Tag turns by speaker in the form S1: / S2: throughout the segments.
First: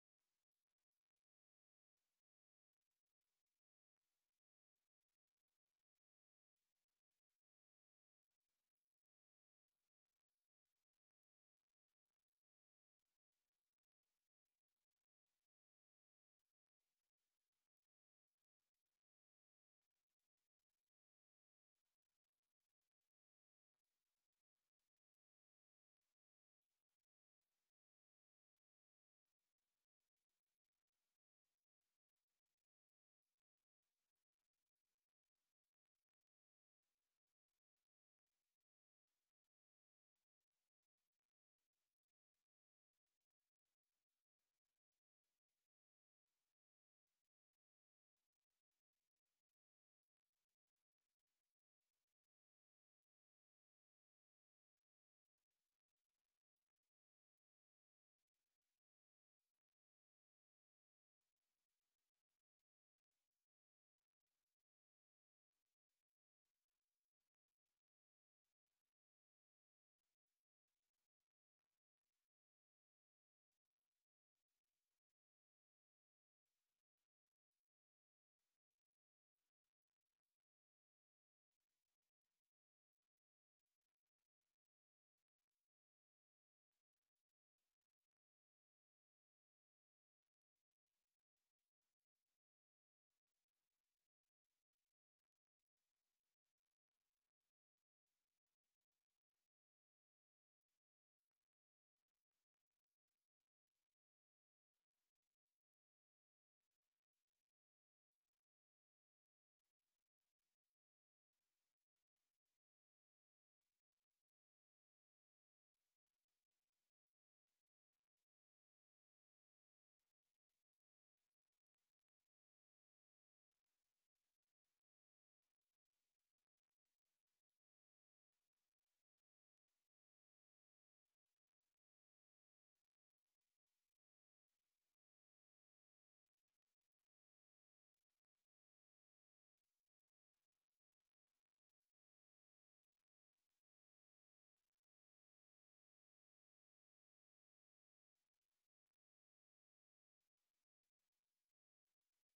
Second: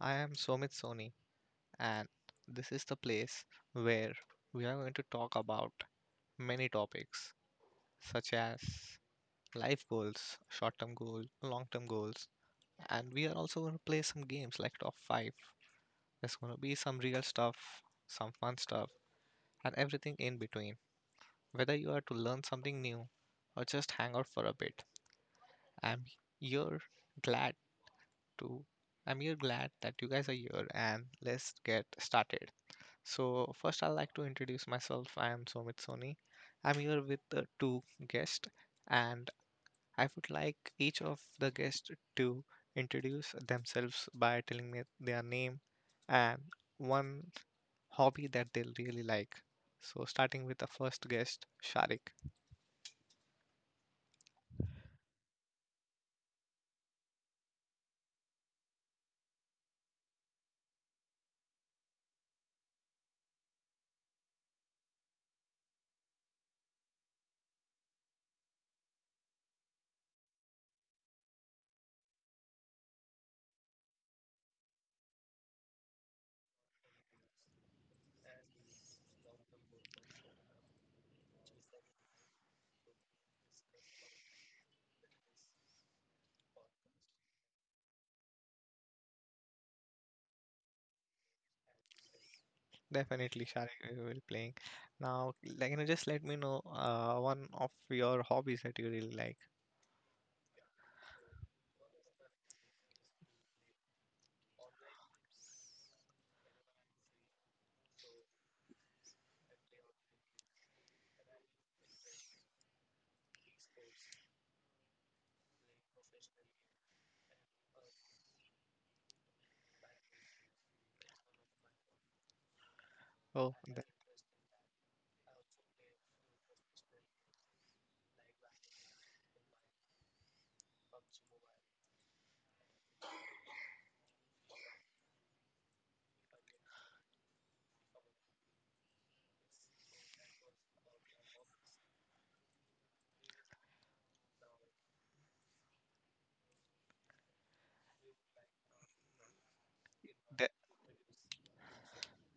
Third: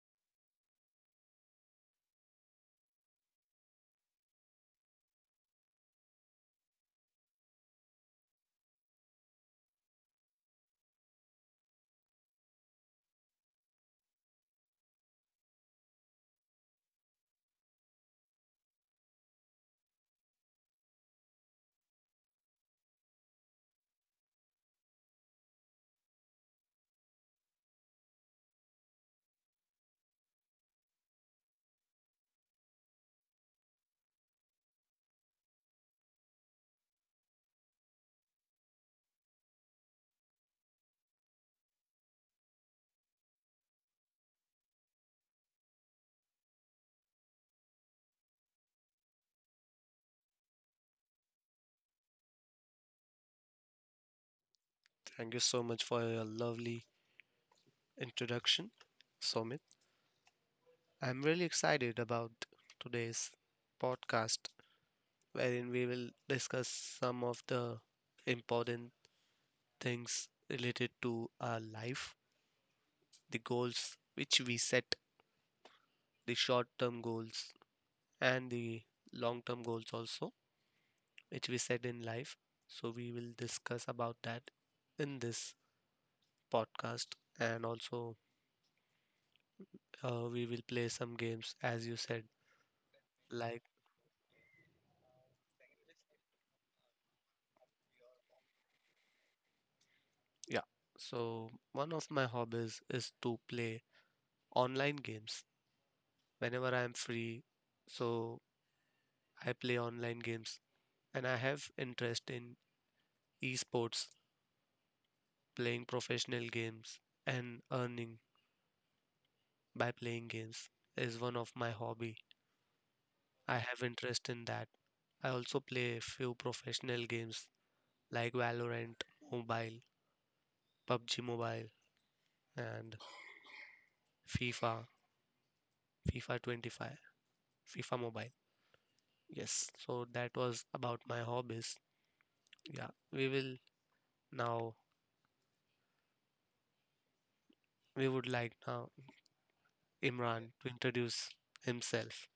S1: I am Somit Soni, and this is the place where we are going to talk about many topics such as life goals, short term goals, long term goals, and we are also going to play some games like top 5. There's going to be some real stuff, some fun stuff, and everything in between. Whether you are to learn something new or just hang out for a bit, I'm here glad to. I'm here glad that you guys are here and let's get started. So, first, I'd like to introduce myself. I am Somit Soni. I'm here with the two guests, and I would like each of the guests to introduce themselves by telling me their name and one hobby that they really like. So, starting with the first guest, Sharik.
S2: Thank you so much for your lovely introduction, Somit. I'm really excited about today's podcast, wherein we will discuss some of the important things related to our life, the goals which we set, the short term goals, and the long term goals also, which we set in life. So, we will discuss about that in this podcast, and also we will play some games, as you said,
S1: Definitely,
S2: like.
S1: Sharik we will playing. Now, like, just let me know one of your hobbies that you really like.
S2: Yeah. So, one of my hobbies is to play online games whenever I am free. So, I play online games and I have interest in esports, playing professional games and earning by playing games is one of my hobby.
S1: Oh,
S2: I have interest in that. I also play a few professional games like Valorant Mobile, PUBG Mobile and FIFA, FIFA 25, FIFA Mobile. Yes, so that was about my hobbies. Yeah, we will now, we would like now
S1: de-
S2: Imran to introduce himself.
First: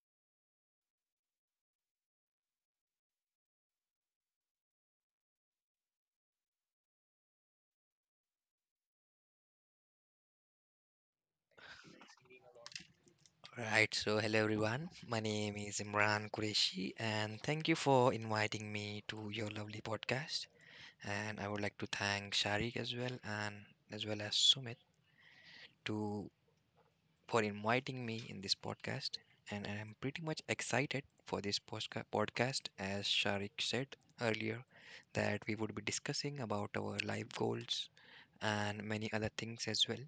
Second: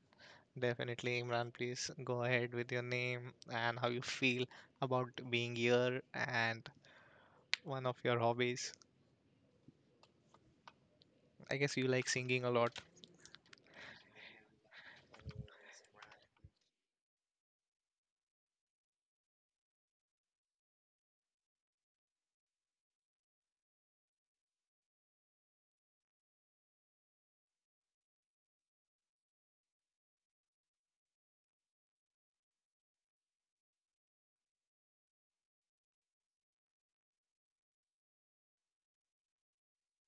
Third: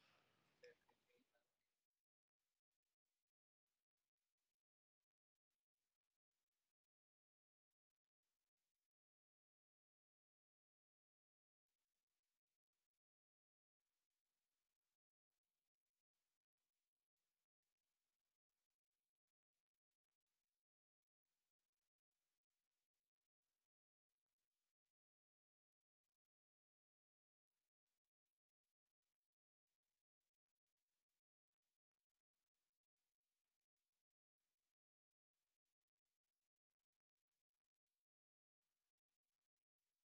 S1: definitely, Imran. Please go ahead with your name and how you feel about being here and one of your hobbies. I guess you like singing a lot.
S3: Right, so hello everyone. My name is Imran Qureshi, and thank you for inviting me to your lovely podcast. And I would like to thank Sharik as well, and as well as Sumit to for inviting me in this podcast. And I'm pretty much excited for this podcast, as Sharik said earlier, that we would be discussing about our life goals and many other things as well.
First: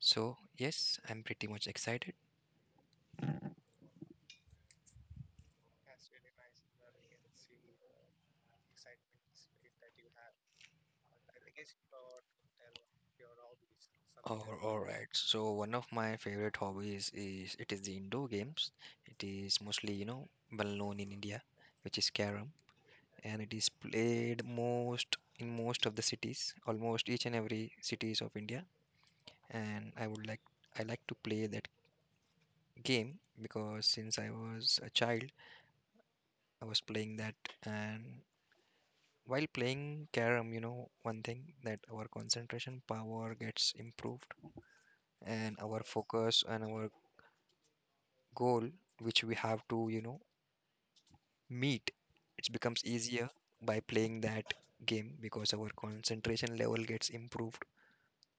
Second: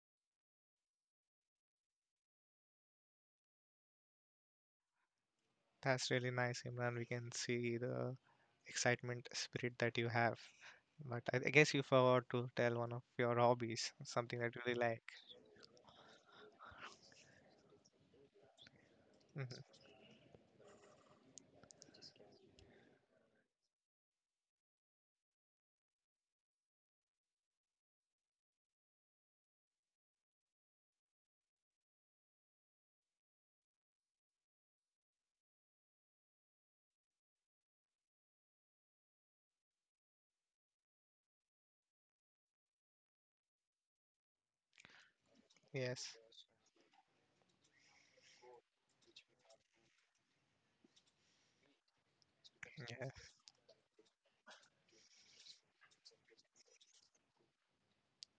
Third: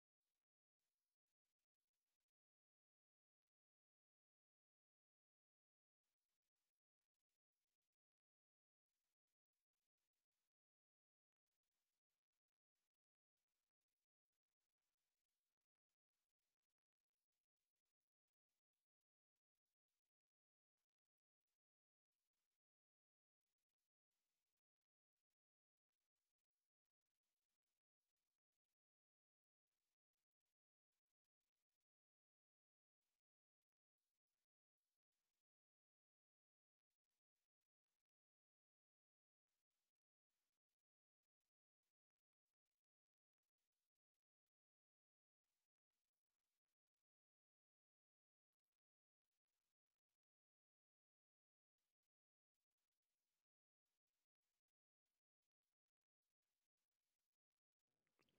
S3: So yes, I'm pretty much excited.
S1: That's really nice, Imran. We can see the excitement spirit that you have. But I guess you forgot to tell one of your hobbies, something that
S3: Or
S1: you really
S3: all
S1: like.
S3: right. So one of my favorite hobbies is it is the indoor games. It is
S1: Hmm.
S3: mostly, you know, well known in India, which is carom, and it is played most in most of the cities, almost each and every cities of India. And I would like I like to play that game because since I was a child, I was playing that. And while playing carom, you know, one thing that our concentration power gets improved and our
S1: Yes,
S3: focus and our goal which we have to, you know, meet, it becomes
S1: yeah,
S3: easier by playing that game because our concentration level gets improved.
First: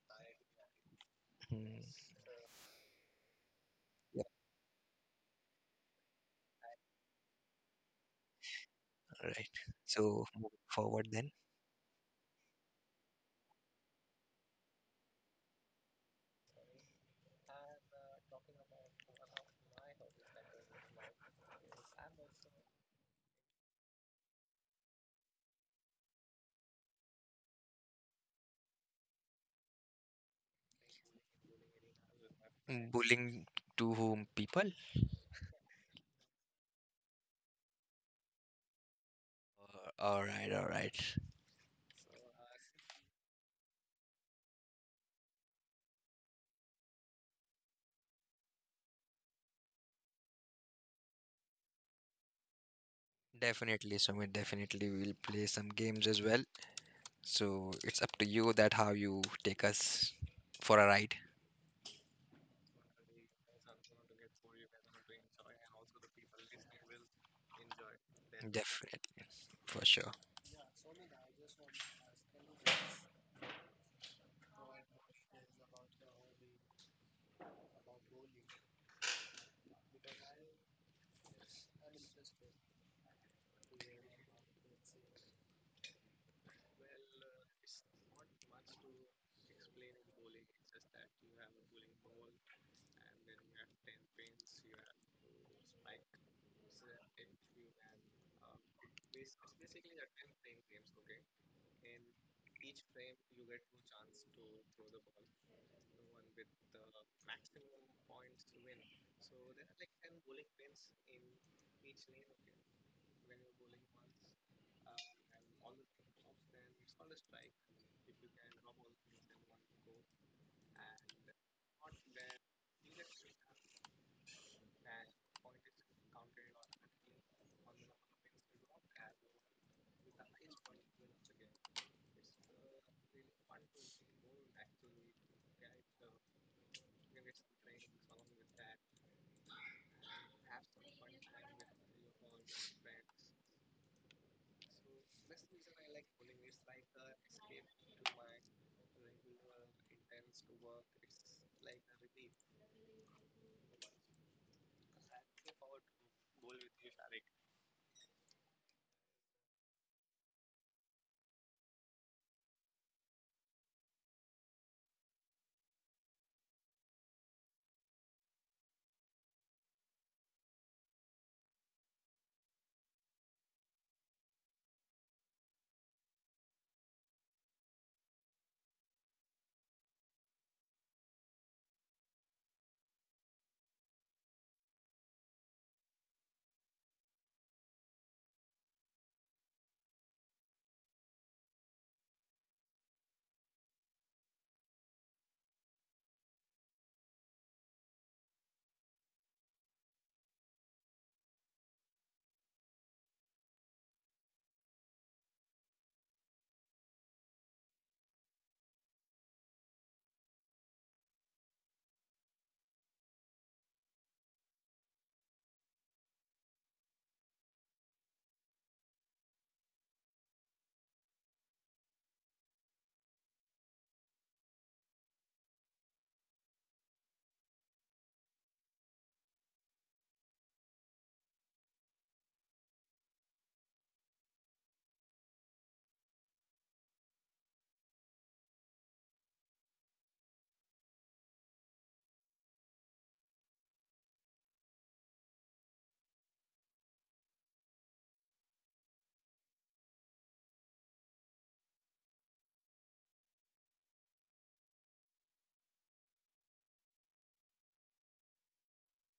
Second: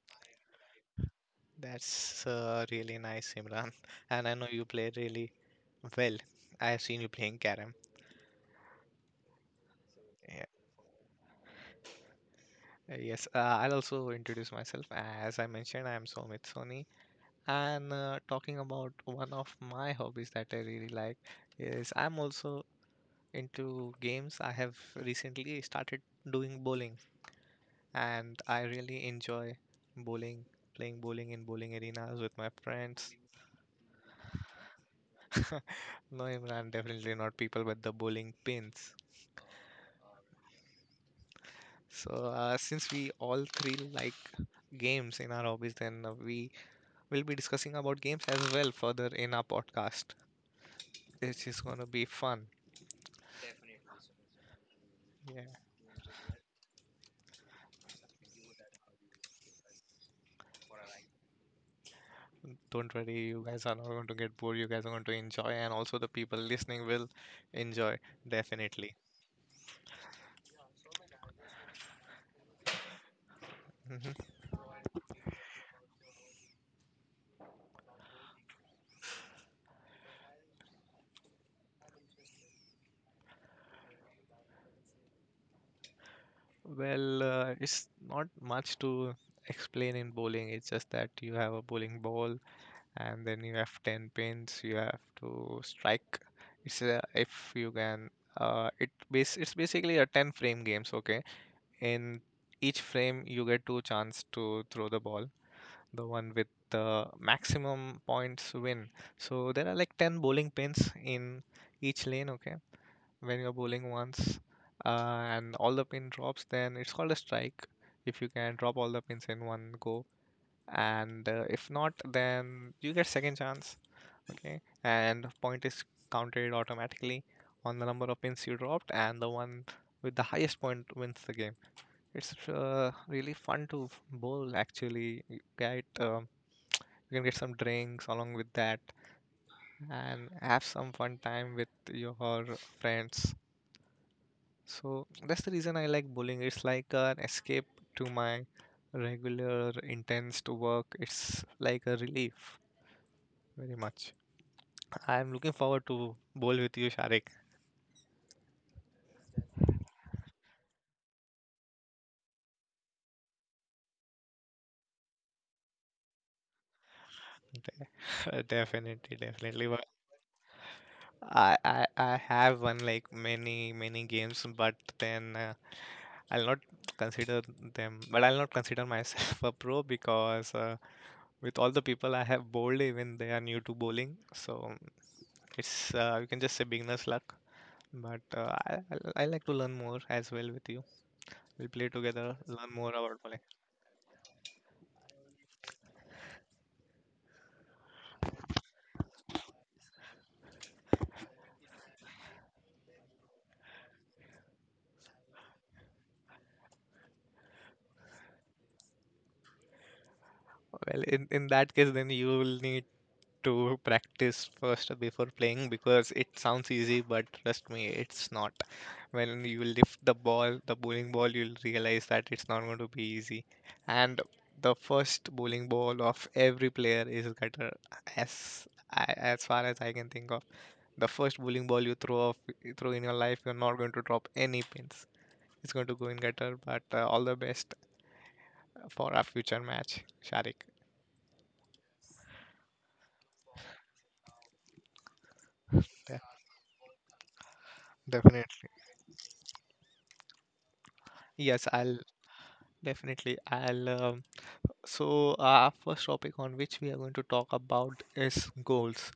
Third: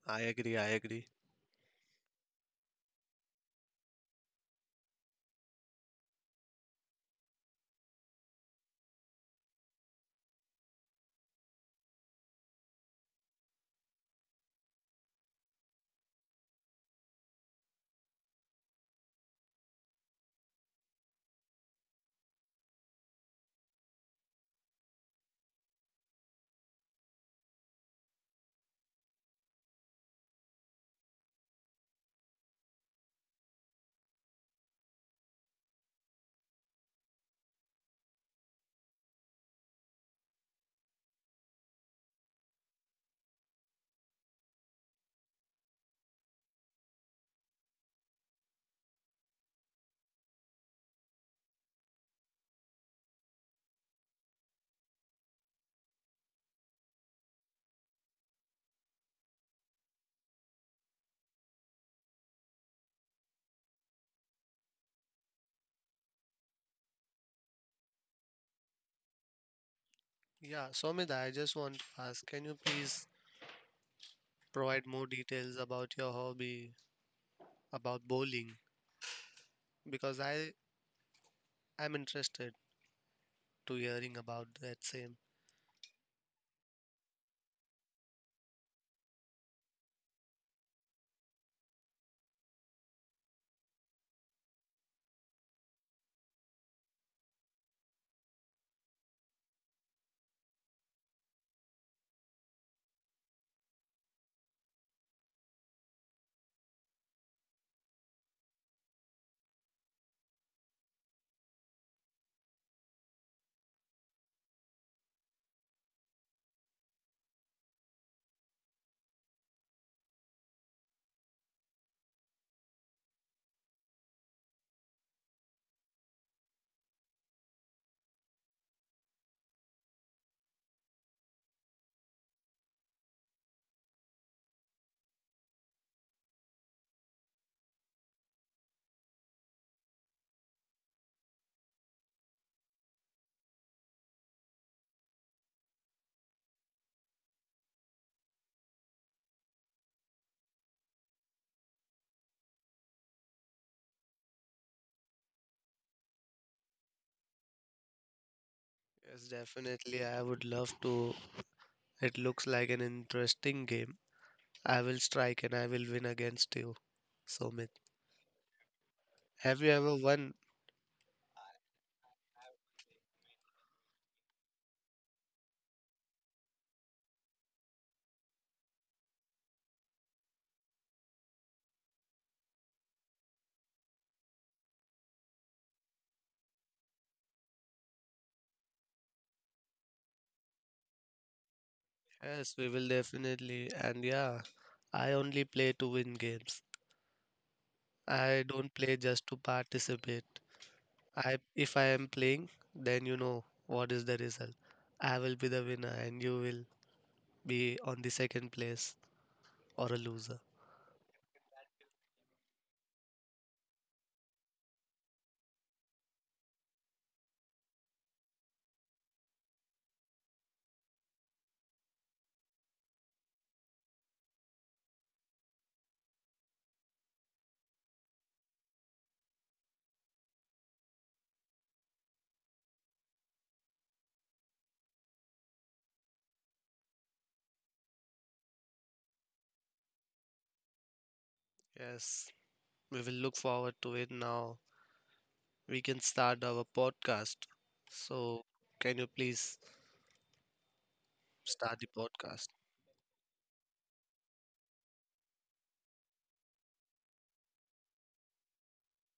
S2: I agree, I agree.
S3: Hmm,
S1: that's really nice, Imran. And I know you play really well. I have seen you playing Karam.
S3: right, so move forward then.
S1: Yes, I'll also introduce myself. As I mentioned, I'm Somit Soni, and talking about one of my hobbies that I really like is I'm also into games. I have recently started doing bowling, and I really enjoy bowling, playing bowling in bowling arenas with my
S3: Mm,
S1: friends.
S3: bullying to whom people?
S1: No, Imran, definitely not people with the bowling pins.
S3: All right, all right.
S1: So, since we all three like games in our hobbies, then we'll be discussing about games as well further in our podcast. This is going to be fun.
S3: Definitely, Sumit, definitely we'll play
S1: Yeah,
S3: some games as well, so it's up to you that how you take us for a ride.
S1: don't worry, you guys are not going to get bored. You guys are going to enjoy, and also the people listening will enjoy definitely.
S3: Definitely, for sure.
S2: Yeah, Somit, I just want to ask, can you please
S1: Mhm.
S2: provide more details about your hobby, about bowling? Because I am interested to hearing about that same.
S1: Well, it's not much to explain in bowling. It's just that you have a bowling ball, and then you have ten pins. You have to strike. It's if you can. It's basically a ten frame games. Okay, in each frame you get two chance to throw the ball. The one with the maximum points win. So there are like 10 bowling pins in each lane. Okay, when you're bowling once, and all the pin drops, then it's called a strike if you can drop all the pins in one go. And if not, then you get second chance. Okay, and point is counted automatically on the number of pins you dropped, and the one with the highest point wins the game. It's really fun to bowl actually. You can get some drinks along with that and have some fun time with your friends. So that's the reason I like bowling. It's like an escape to my regular intense to work. It's like a relief very much. I'm looking forward to bowl with you, Sharik.
S2: Yes, definitely. I would love to. It looks like an interesting game. I will strike and I will win against you, Somit.
S1: Definitely,
S2: Have
S1: definitely.
S2: you
S1: But
S2: ever won?
S1: I have won like many, many games, but then. I'll not consider them, but I'll not consider myself a pro because with all the people I have bowled, even they are new to bowling, so it's you can just say beginner's luck. But I like to learn more as well with you. We'll play together,
S2: Yes, we
S1: learn
S2: will
S1: more about bowling.
S2: definitely. And yeah, I only play to win games. I don't play just to participate. I if I am playing, then you know what is the result. I will be the winner and you will be on the second place or a loser.
S1: Well, in that case, then you will need to practice first before playing because it sounds easy, but trust me, it's not. When you lift the ball, the bowling ball, you'll realize that it's not going to be easy. And the first bowling ball of every player is gutter, as as far as I can think of. The first bowling ball you throw off, you throw in your life, you're not going to drop any pins. It's going to go in gutter. But all the best for our future match, Sharik.
S2: Yes, we will look forward to it now. We can
S1: Yeah,
S2: start our podcast. So,
S1: definitely.
S2: can you please
S1: Yes,
S2: start the
S1: I'll
S2: podcast?
S1: definitely. I'll So, our first topic on which we are going to talk about is goals.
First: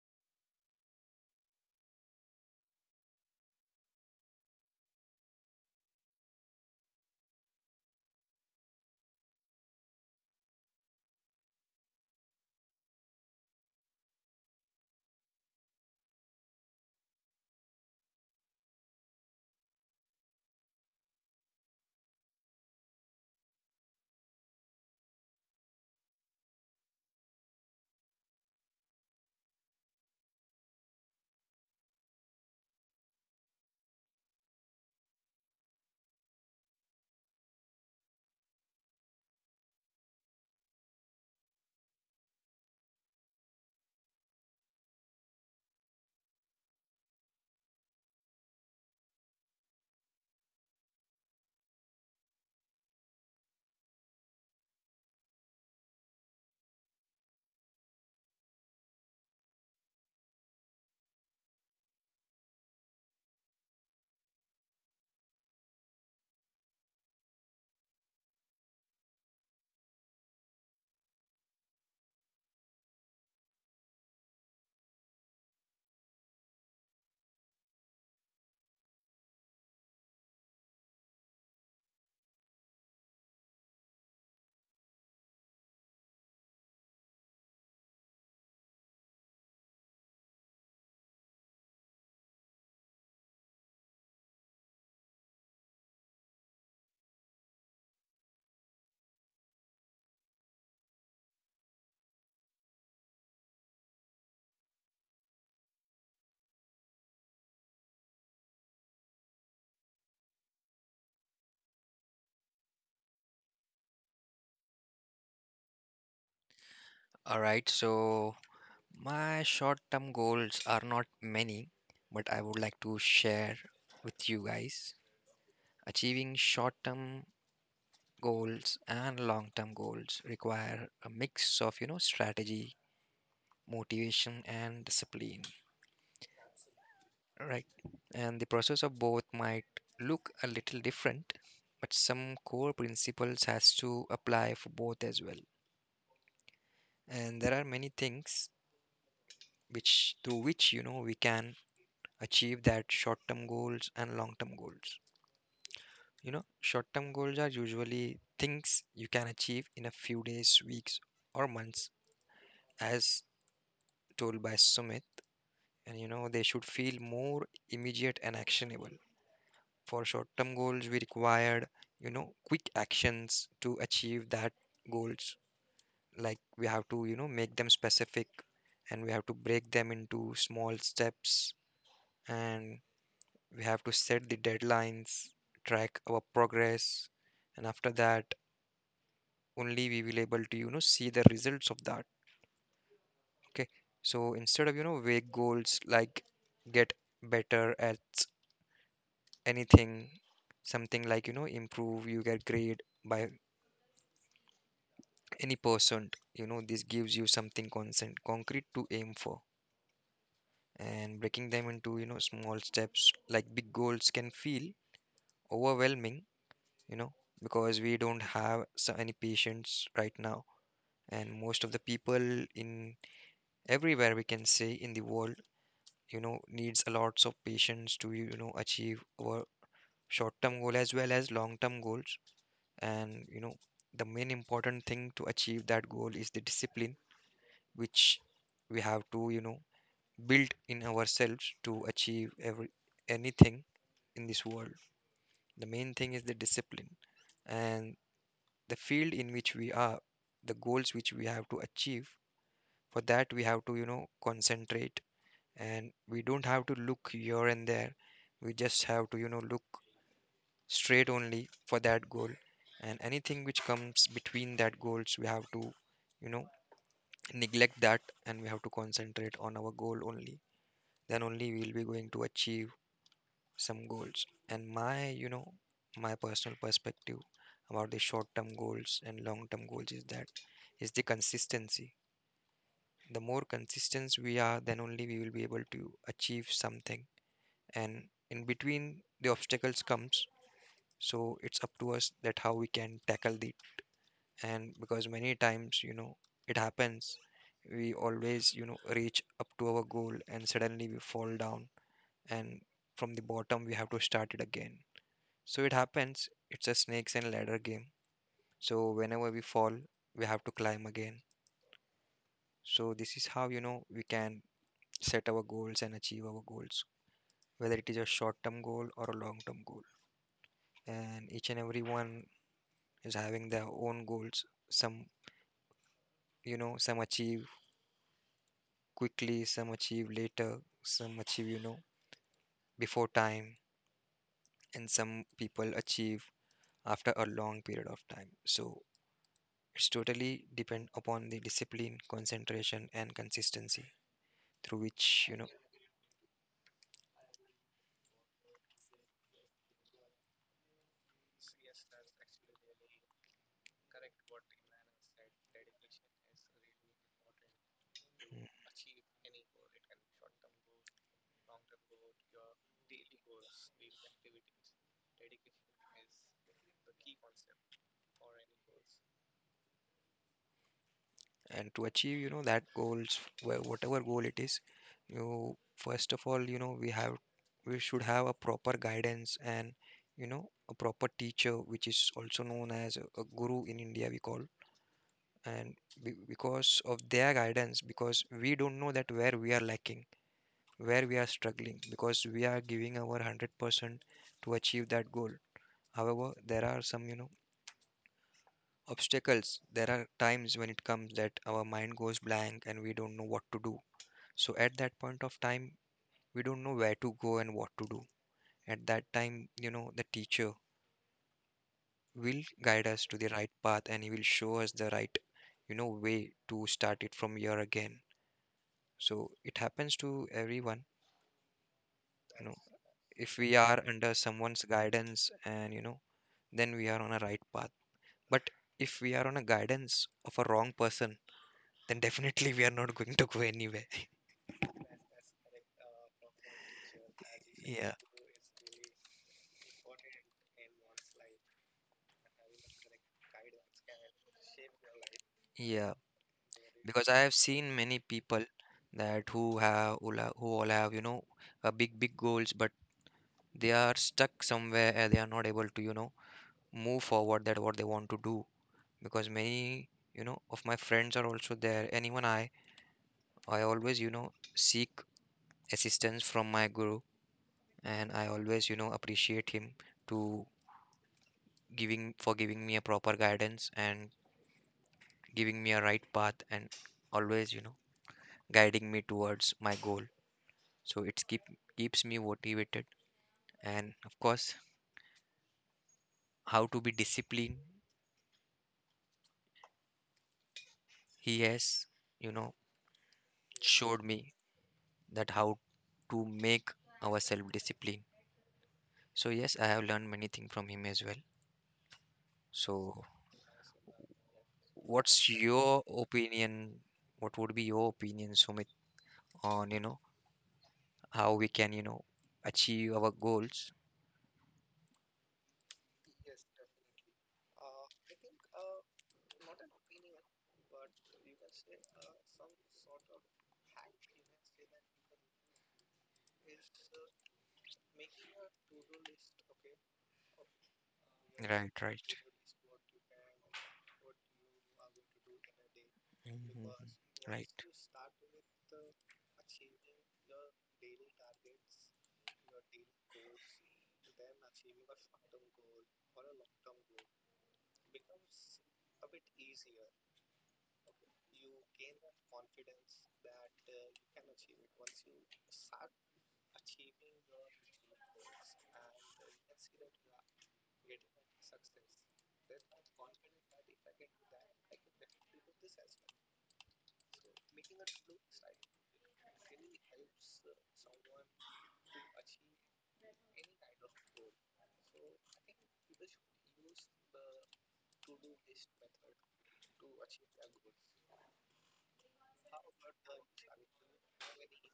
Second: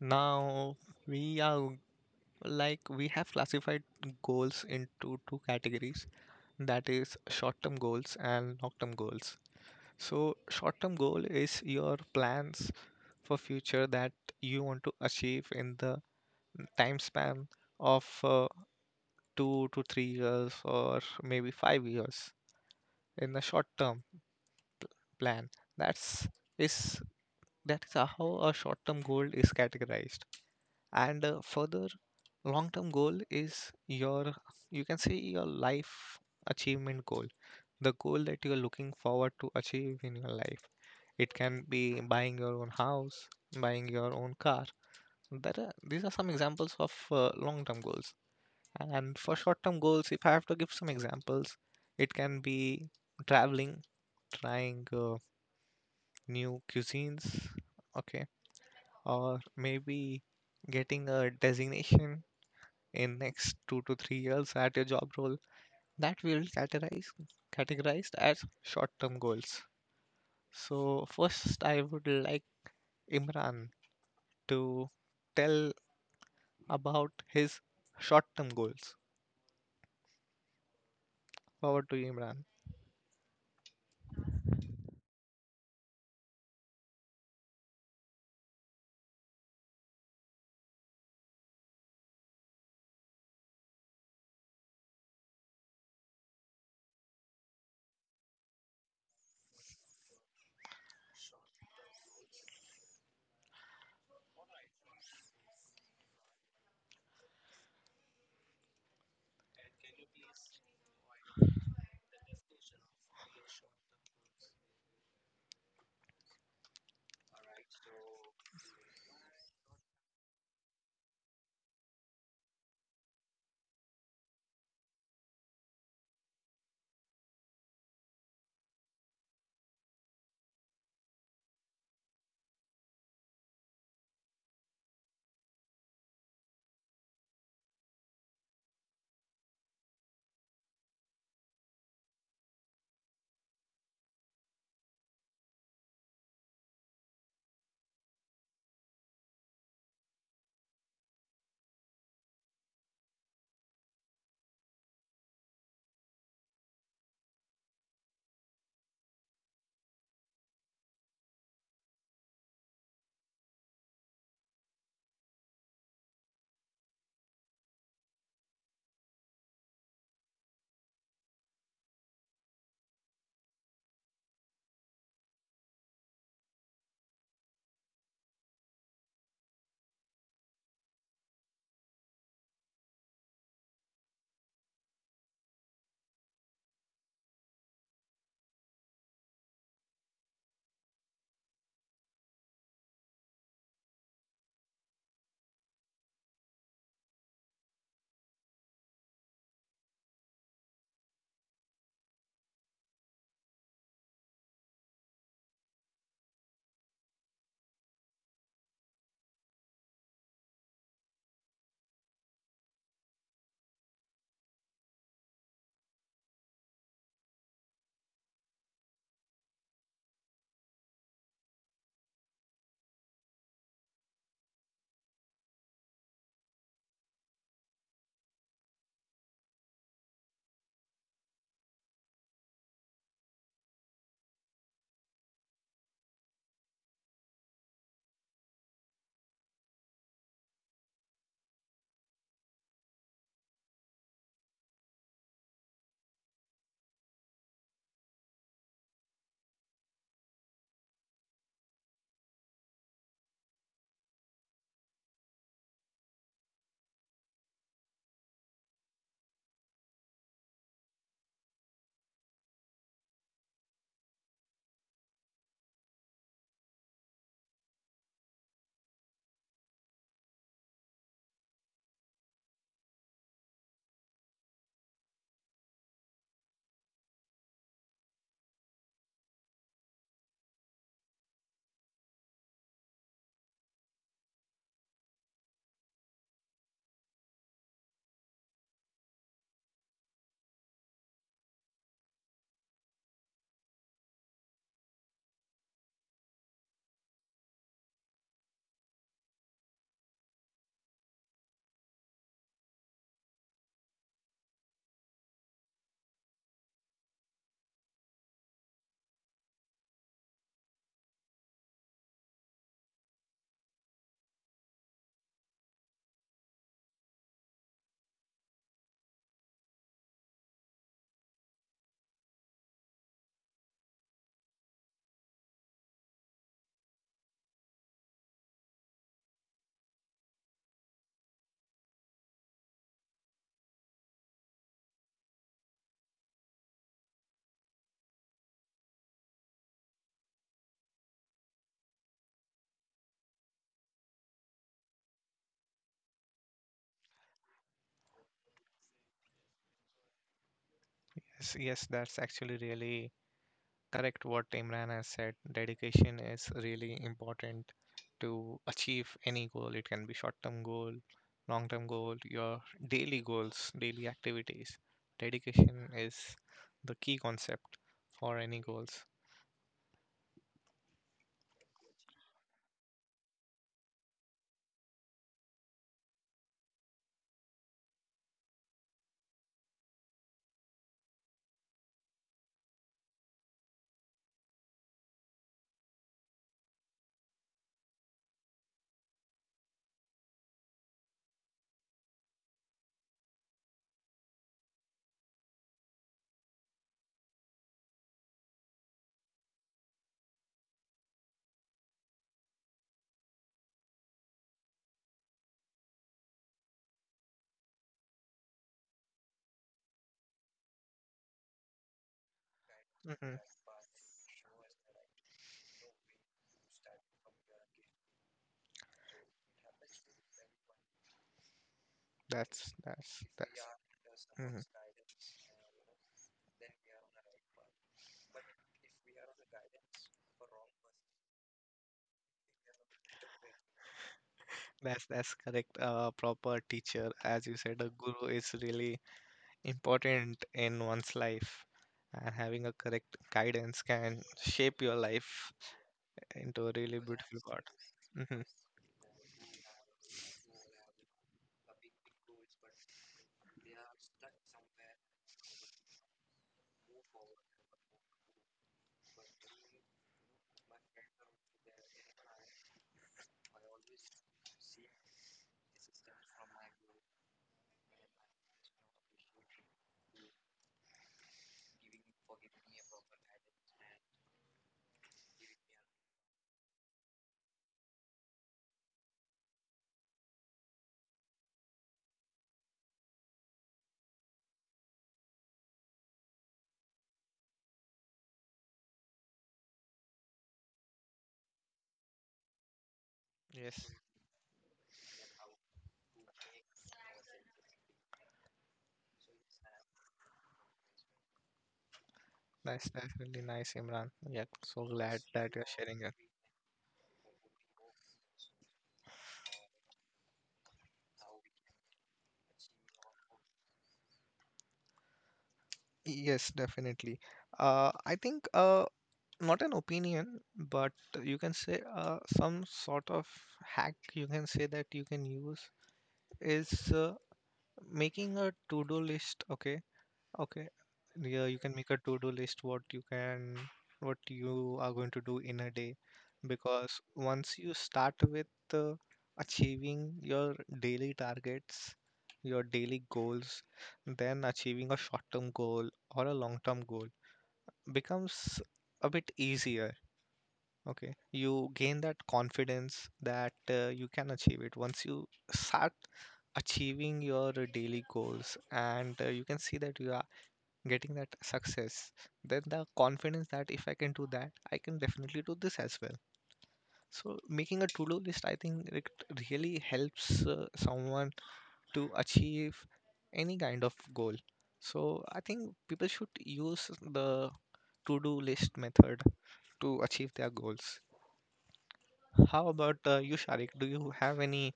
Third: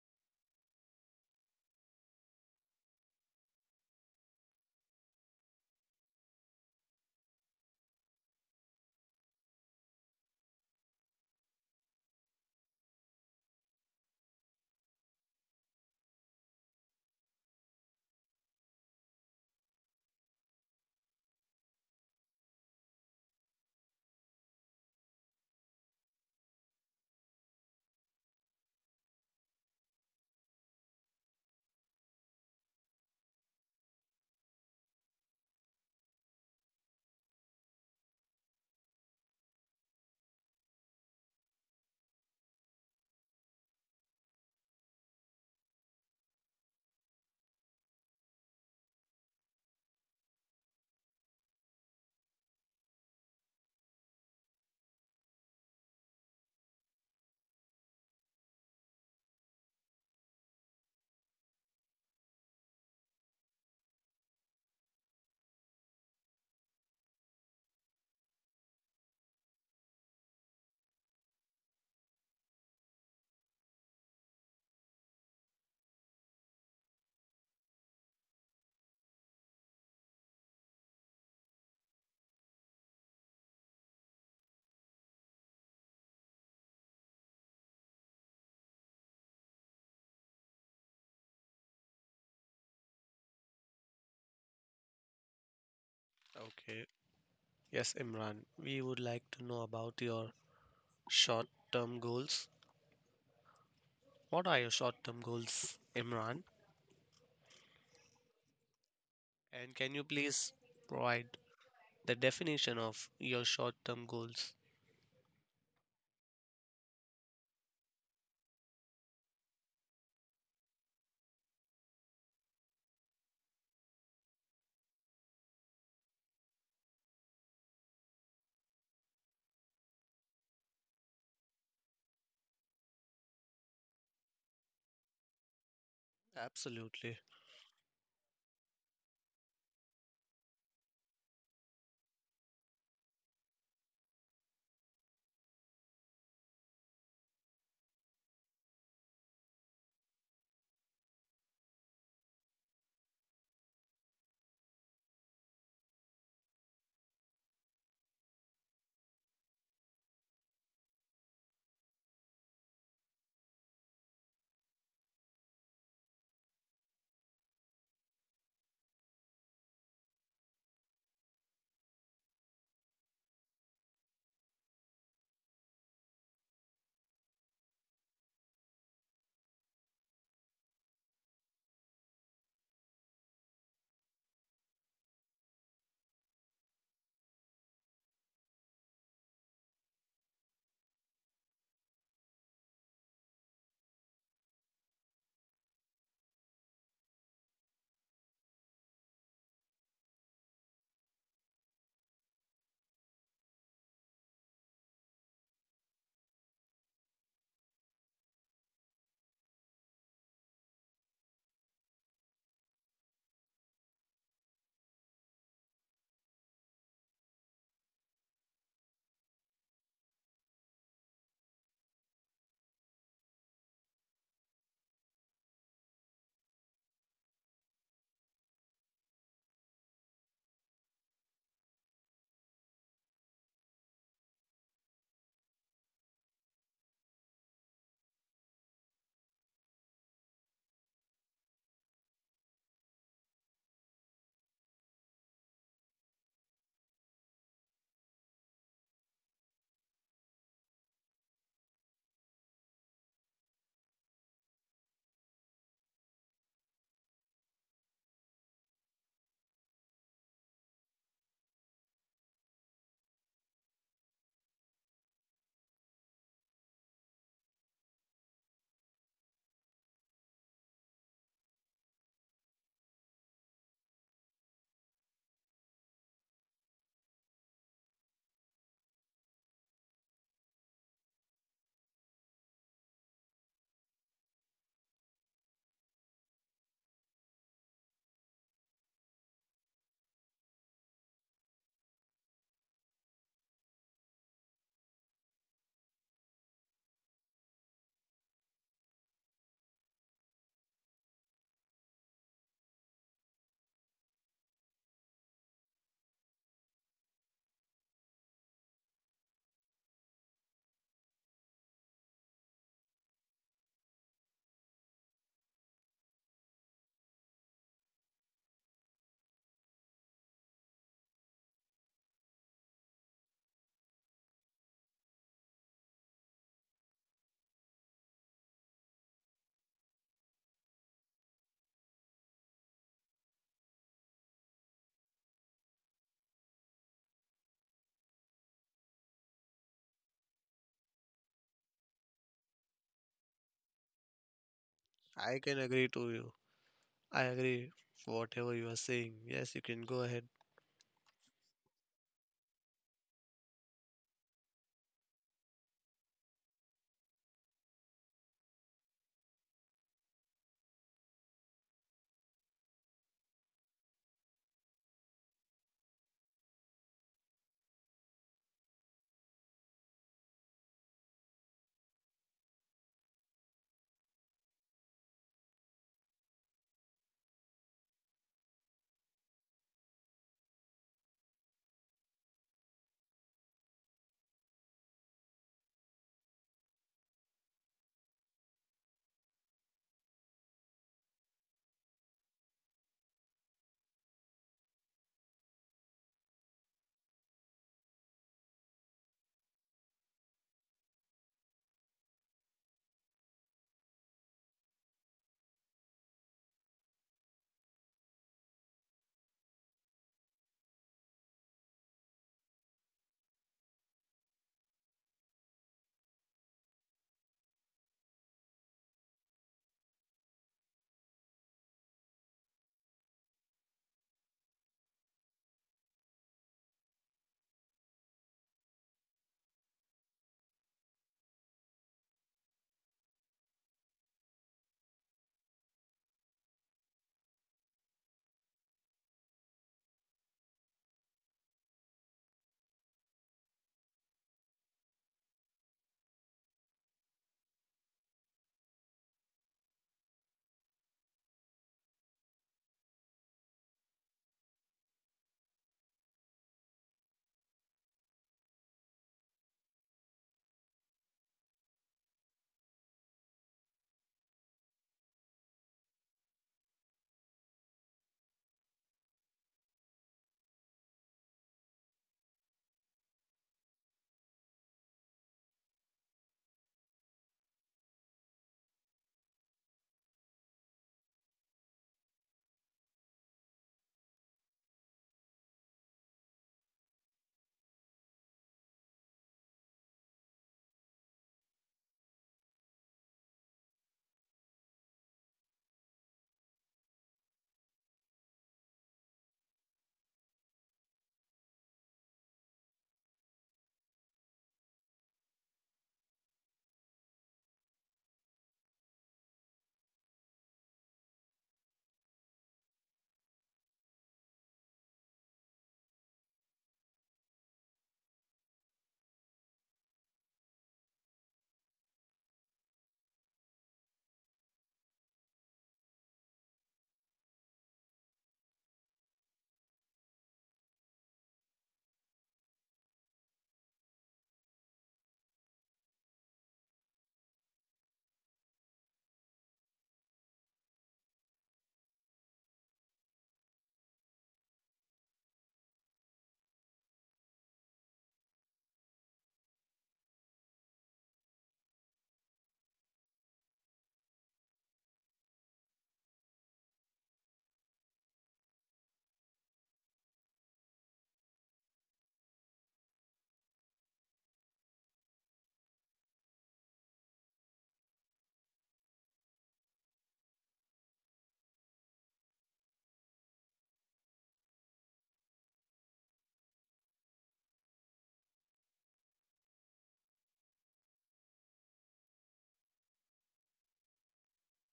S1: Now, we are like we have classified goals into two categories, that is, short term goals and long term goals. So, short term goal is your plans for future that you want to achieve in the time span of 2 to 3 years or maybe 5 years in the short term plan. That's is That's how a short term goal is categorized. And further, long term goal is your, you can say, your life achievement goal, the goal that you're looking forward to achieve in your life. It can be buying your own house, buying your own car. These are some examples of long term goals. And for short term goals, if I have to give some examples, it can be traveling, trying new cuisines, okay, or maybe getting a designation in next 2 to 3 years at your job role that will categorized as short term goals. So first I would like Imran to tell about his short term goals. Over to you, Imran.
S2: Okay. Yes, Imran, we would like to know about your short-term goals. What are your short term goals, Imran? And can you please provide the definition of your short term goals?
S3: All right, so my short term goals are not many, but I would like to share with you guys. Achieving short term goals and long term goals require a mix of, you know, strategy, motivation, and discipline,
S2: Absolutely.
S3: right? And the process of both might look a little different, but some core principles has to apply for both as well. And there are many things which through which, you know, we can achieve that short term goals and long term goals. You know, short term goals are usually things you can achieve in a few days, weeks, or months, as told by Sumit. And you know, they should feel more immediate and actionable. For short term goals, we required, you know, quick actions to achieve that goals. Like we have to, you know, make them specific, and we have to break them into small steps, and we have to set the deadlines, track our progress, and after that only we will able to, you know, see the results of that. Okay, so instead of, you know, vague goals like get better at anything, something like, you know, improve you get grade by any percent, you know, this gives you something constant concrete to aim for. And breaking them into, you know, small steps, like big goals can feel overwhelming, you know, because we don't have so any patience right now. And most of the people in everywhere, we can say, in the world, you know, needs a lots of patience to, you know, achieve our short-term goal as well as long-term goals. And you know, the main important thing to achieve that goal is the discipline, which we have to, you know, build in ourselves to achieve every anything in this world. The main thing is the discipline. And the field in which we are, the goals which we have to achieve, for that we have to, you know, concentrate, and we don't have to look here and there. We just have to, you know, look straight only for that goal, and anything which comes between that goals, we have to, you know, neglect that, and we have to concentrate on our goal only. Then only we'll be going to achieve some goals. And my, you know, my personal perspective about the short term goals and long term goals is that is the consistency. The more consistent we are, then only we will be able to achieve something. And in between the obstacles comes, so it's up to us that how we can tackle it. And because many times, you know, it happens, we always, you know, reach up to our goal and suddenly we fall down, and from the bottom we have to start it again. So it happens, it's a snakes and ladder game. So whenever we fall, we have to climb again. So this is how, you know, we can set our goals and achieve our goals, whether it is a short term goal or a long term goal. And each and every one is having their own goals. Some, you know, some achieve quickly, some achieve later, some achieve, you know, before time, and some people achieve after a long period of time. So it's totally depend upon the discipline, concentration, and consistency through which, you
S2: I
S3: know.
S2: can agree to you. I agree whatever you are saying. Yes, you can go ahead.
S1: Yes, yes, that's actually really correct what Imran has said. Dedication is really important to achieve any goal. It can be short-term goal, long-term goal, your daily goals, daily activities. Dedication is the key concept for any goals.
S3: And to achieve, you know, that goals, whatever goal it is, you first of all, you know, we have, we should have a proper guidance and, you know, a proper teacher, which is also known as a guru in India, we call. And because of their guidance, because we don't know that where we are lacking, where we are struggling, because we are giving our 100% to achieve that goal. However, there are some, you know, obstacles, there are times when it comes that our mind goes blank and we don't know what to do. So at that point of time, we don't know where to go and what to do. At that time, you know, the teacher will guide us to the
S1: Hmm.
S3: right path and he will show us the right, you know, way to start it from here again. So it happens to everyone, you know,
S1: That's
S3: if we are under
S1: Mhm.
S3: someone's guidance and, you know, then we are on a right path. But if we are on a guidance of a wrong person, then definitely we are not going to go anywhere.
S1: That's correct. A proper teacher, as you said, a
S3: Yeah.
S1: guru is really important in one's life, and having a correct guidance can shape your life
S3: Yeah,
S1: into a really
S3: because I have
S1: beautiful part.
S3: seen many
S1: Hmm.
S3: people that who have who all have, you know, a big big goals, but they are stuck somewhere and they are not able to, you know, move forward that what they want to do. Because many, you know, of my friends are also there. Anyone I always, you know, seek assistance from my guru, and I always, you know, appreciate him to giving for giving me a proper guidance and giving me a right path and always, you know, guiding me towards my goal. So it's keep keeps me motivated, and of course how to be disciplined, he has, you know,
S1: Yes,
S3: showed me that how to make ourselves disciplined. So yes, I have learned many things from him as well.
S1: that's
S3: So
S1: that's really nice, Imran. Yeah, so glad
S3: what's
S1: that you're
S3: your
S1: sharing it.
S3: opinion, what would be your opinion, Sumit, on, you know, how we can, you know, achieve our goals?
S1: Yes, definitely. I think not an opinion, but you can say some sort of hack you can say that you can use is uh, making a to-do list. Okay, okay. Yeah, you
S3: Right,
S1: can make a
S3: right.
S1: to-do list, what you are going to do in a day
S3: Mhm,
S1: because
S3: right.
S1: once you start with uh, achieving your daily targets, your daily goals, then achieving a short-term goal or a long-term goal becomes a bit easier. Okay. You gain that confidence that you can achieve it once you start achieving your daily goals and you can see that you are getting that success, then the confidence that if I can do that, I can definitely do this as well. So making a to-do list, I think it really helps someone to achieve any kind of goal. So I think people should use the to-do list method to achieve their goals. How about you, Sharik? Do you have any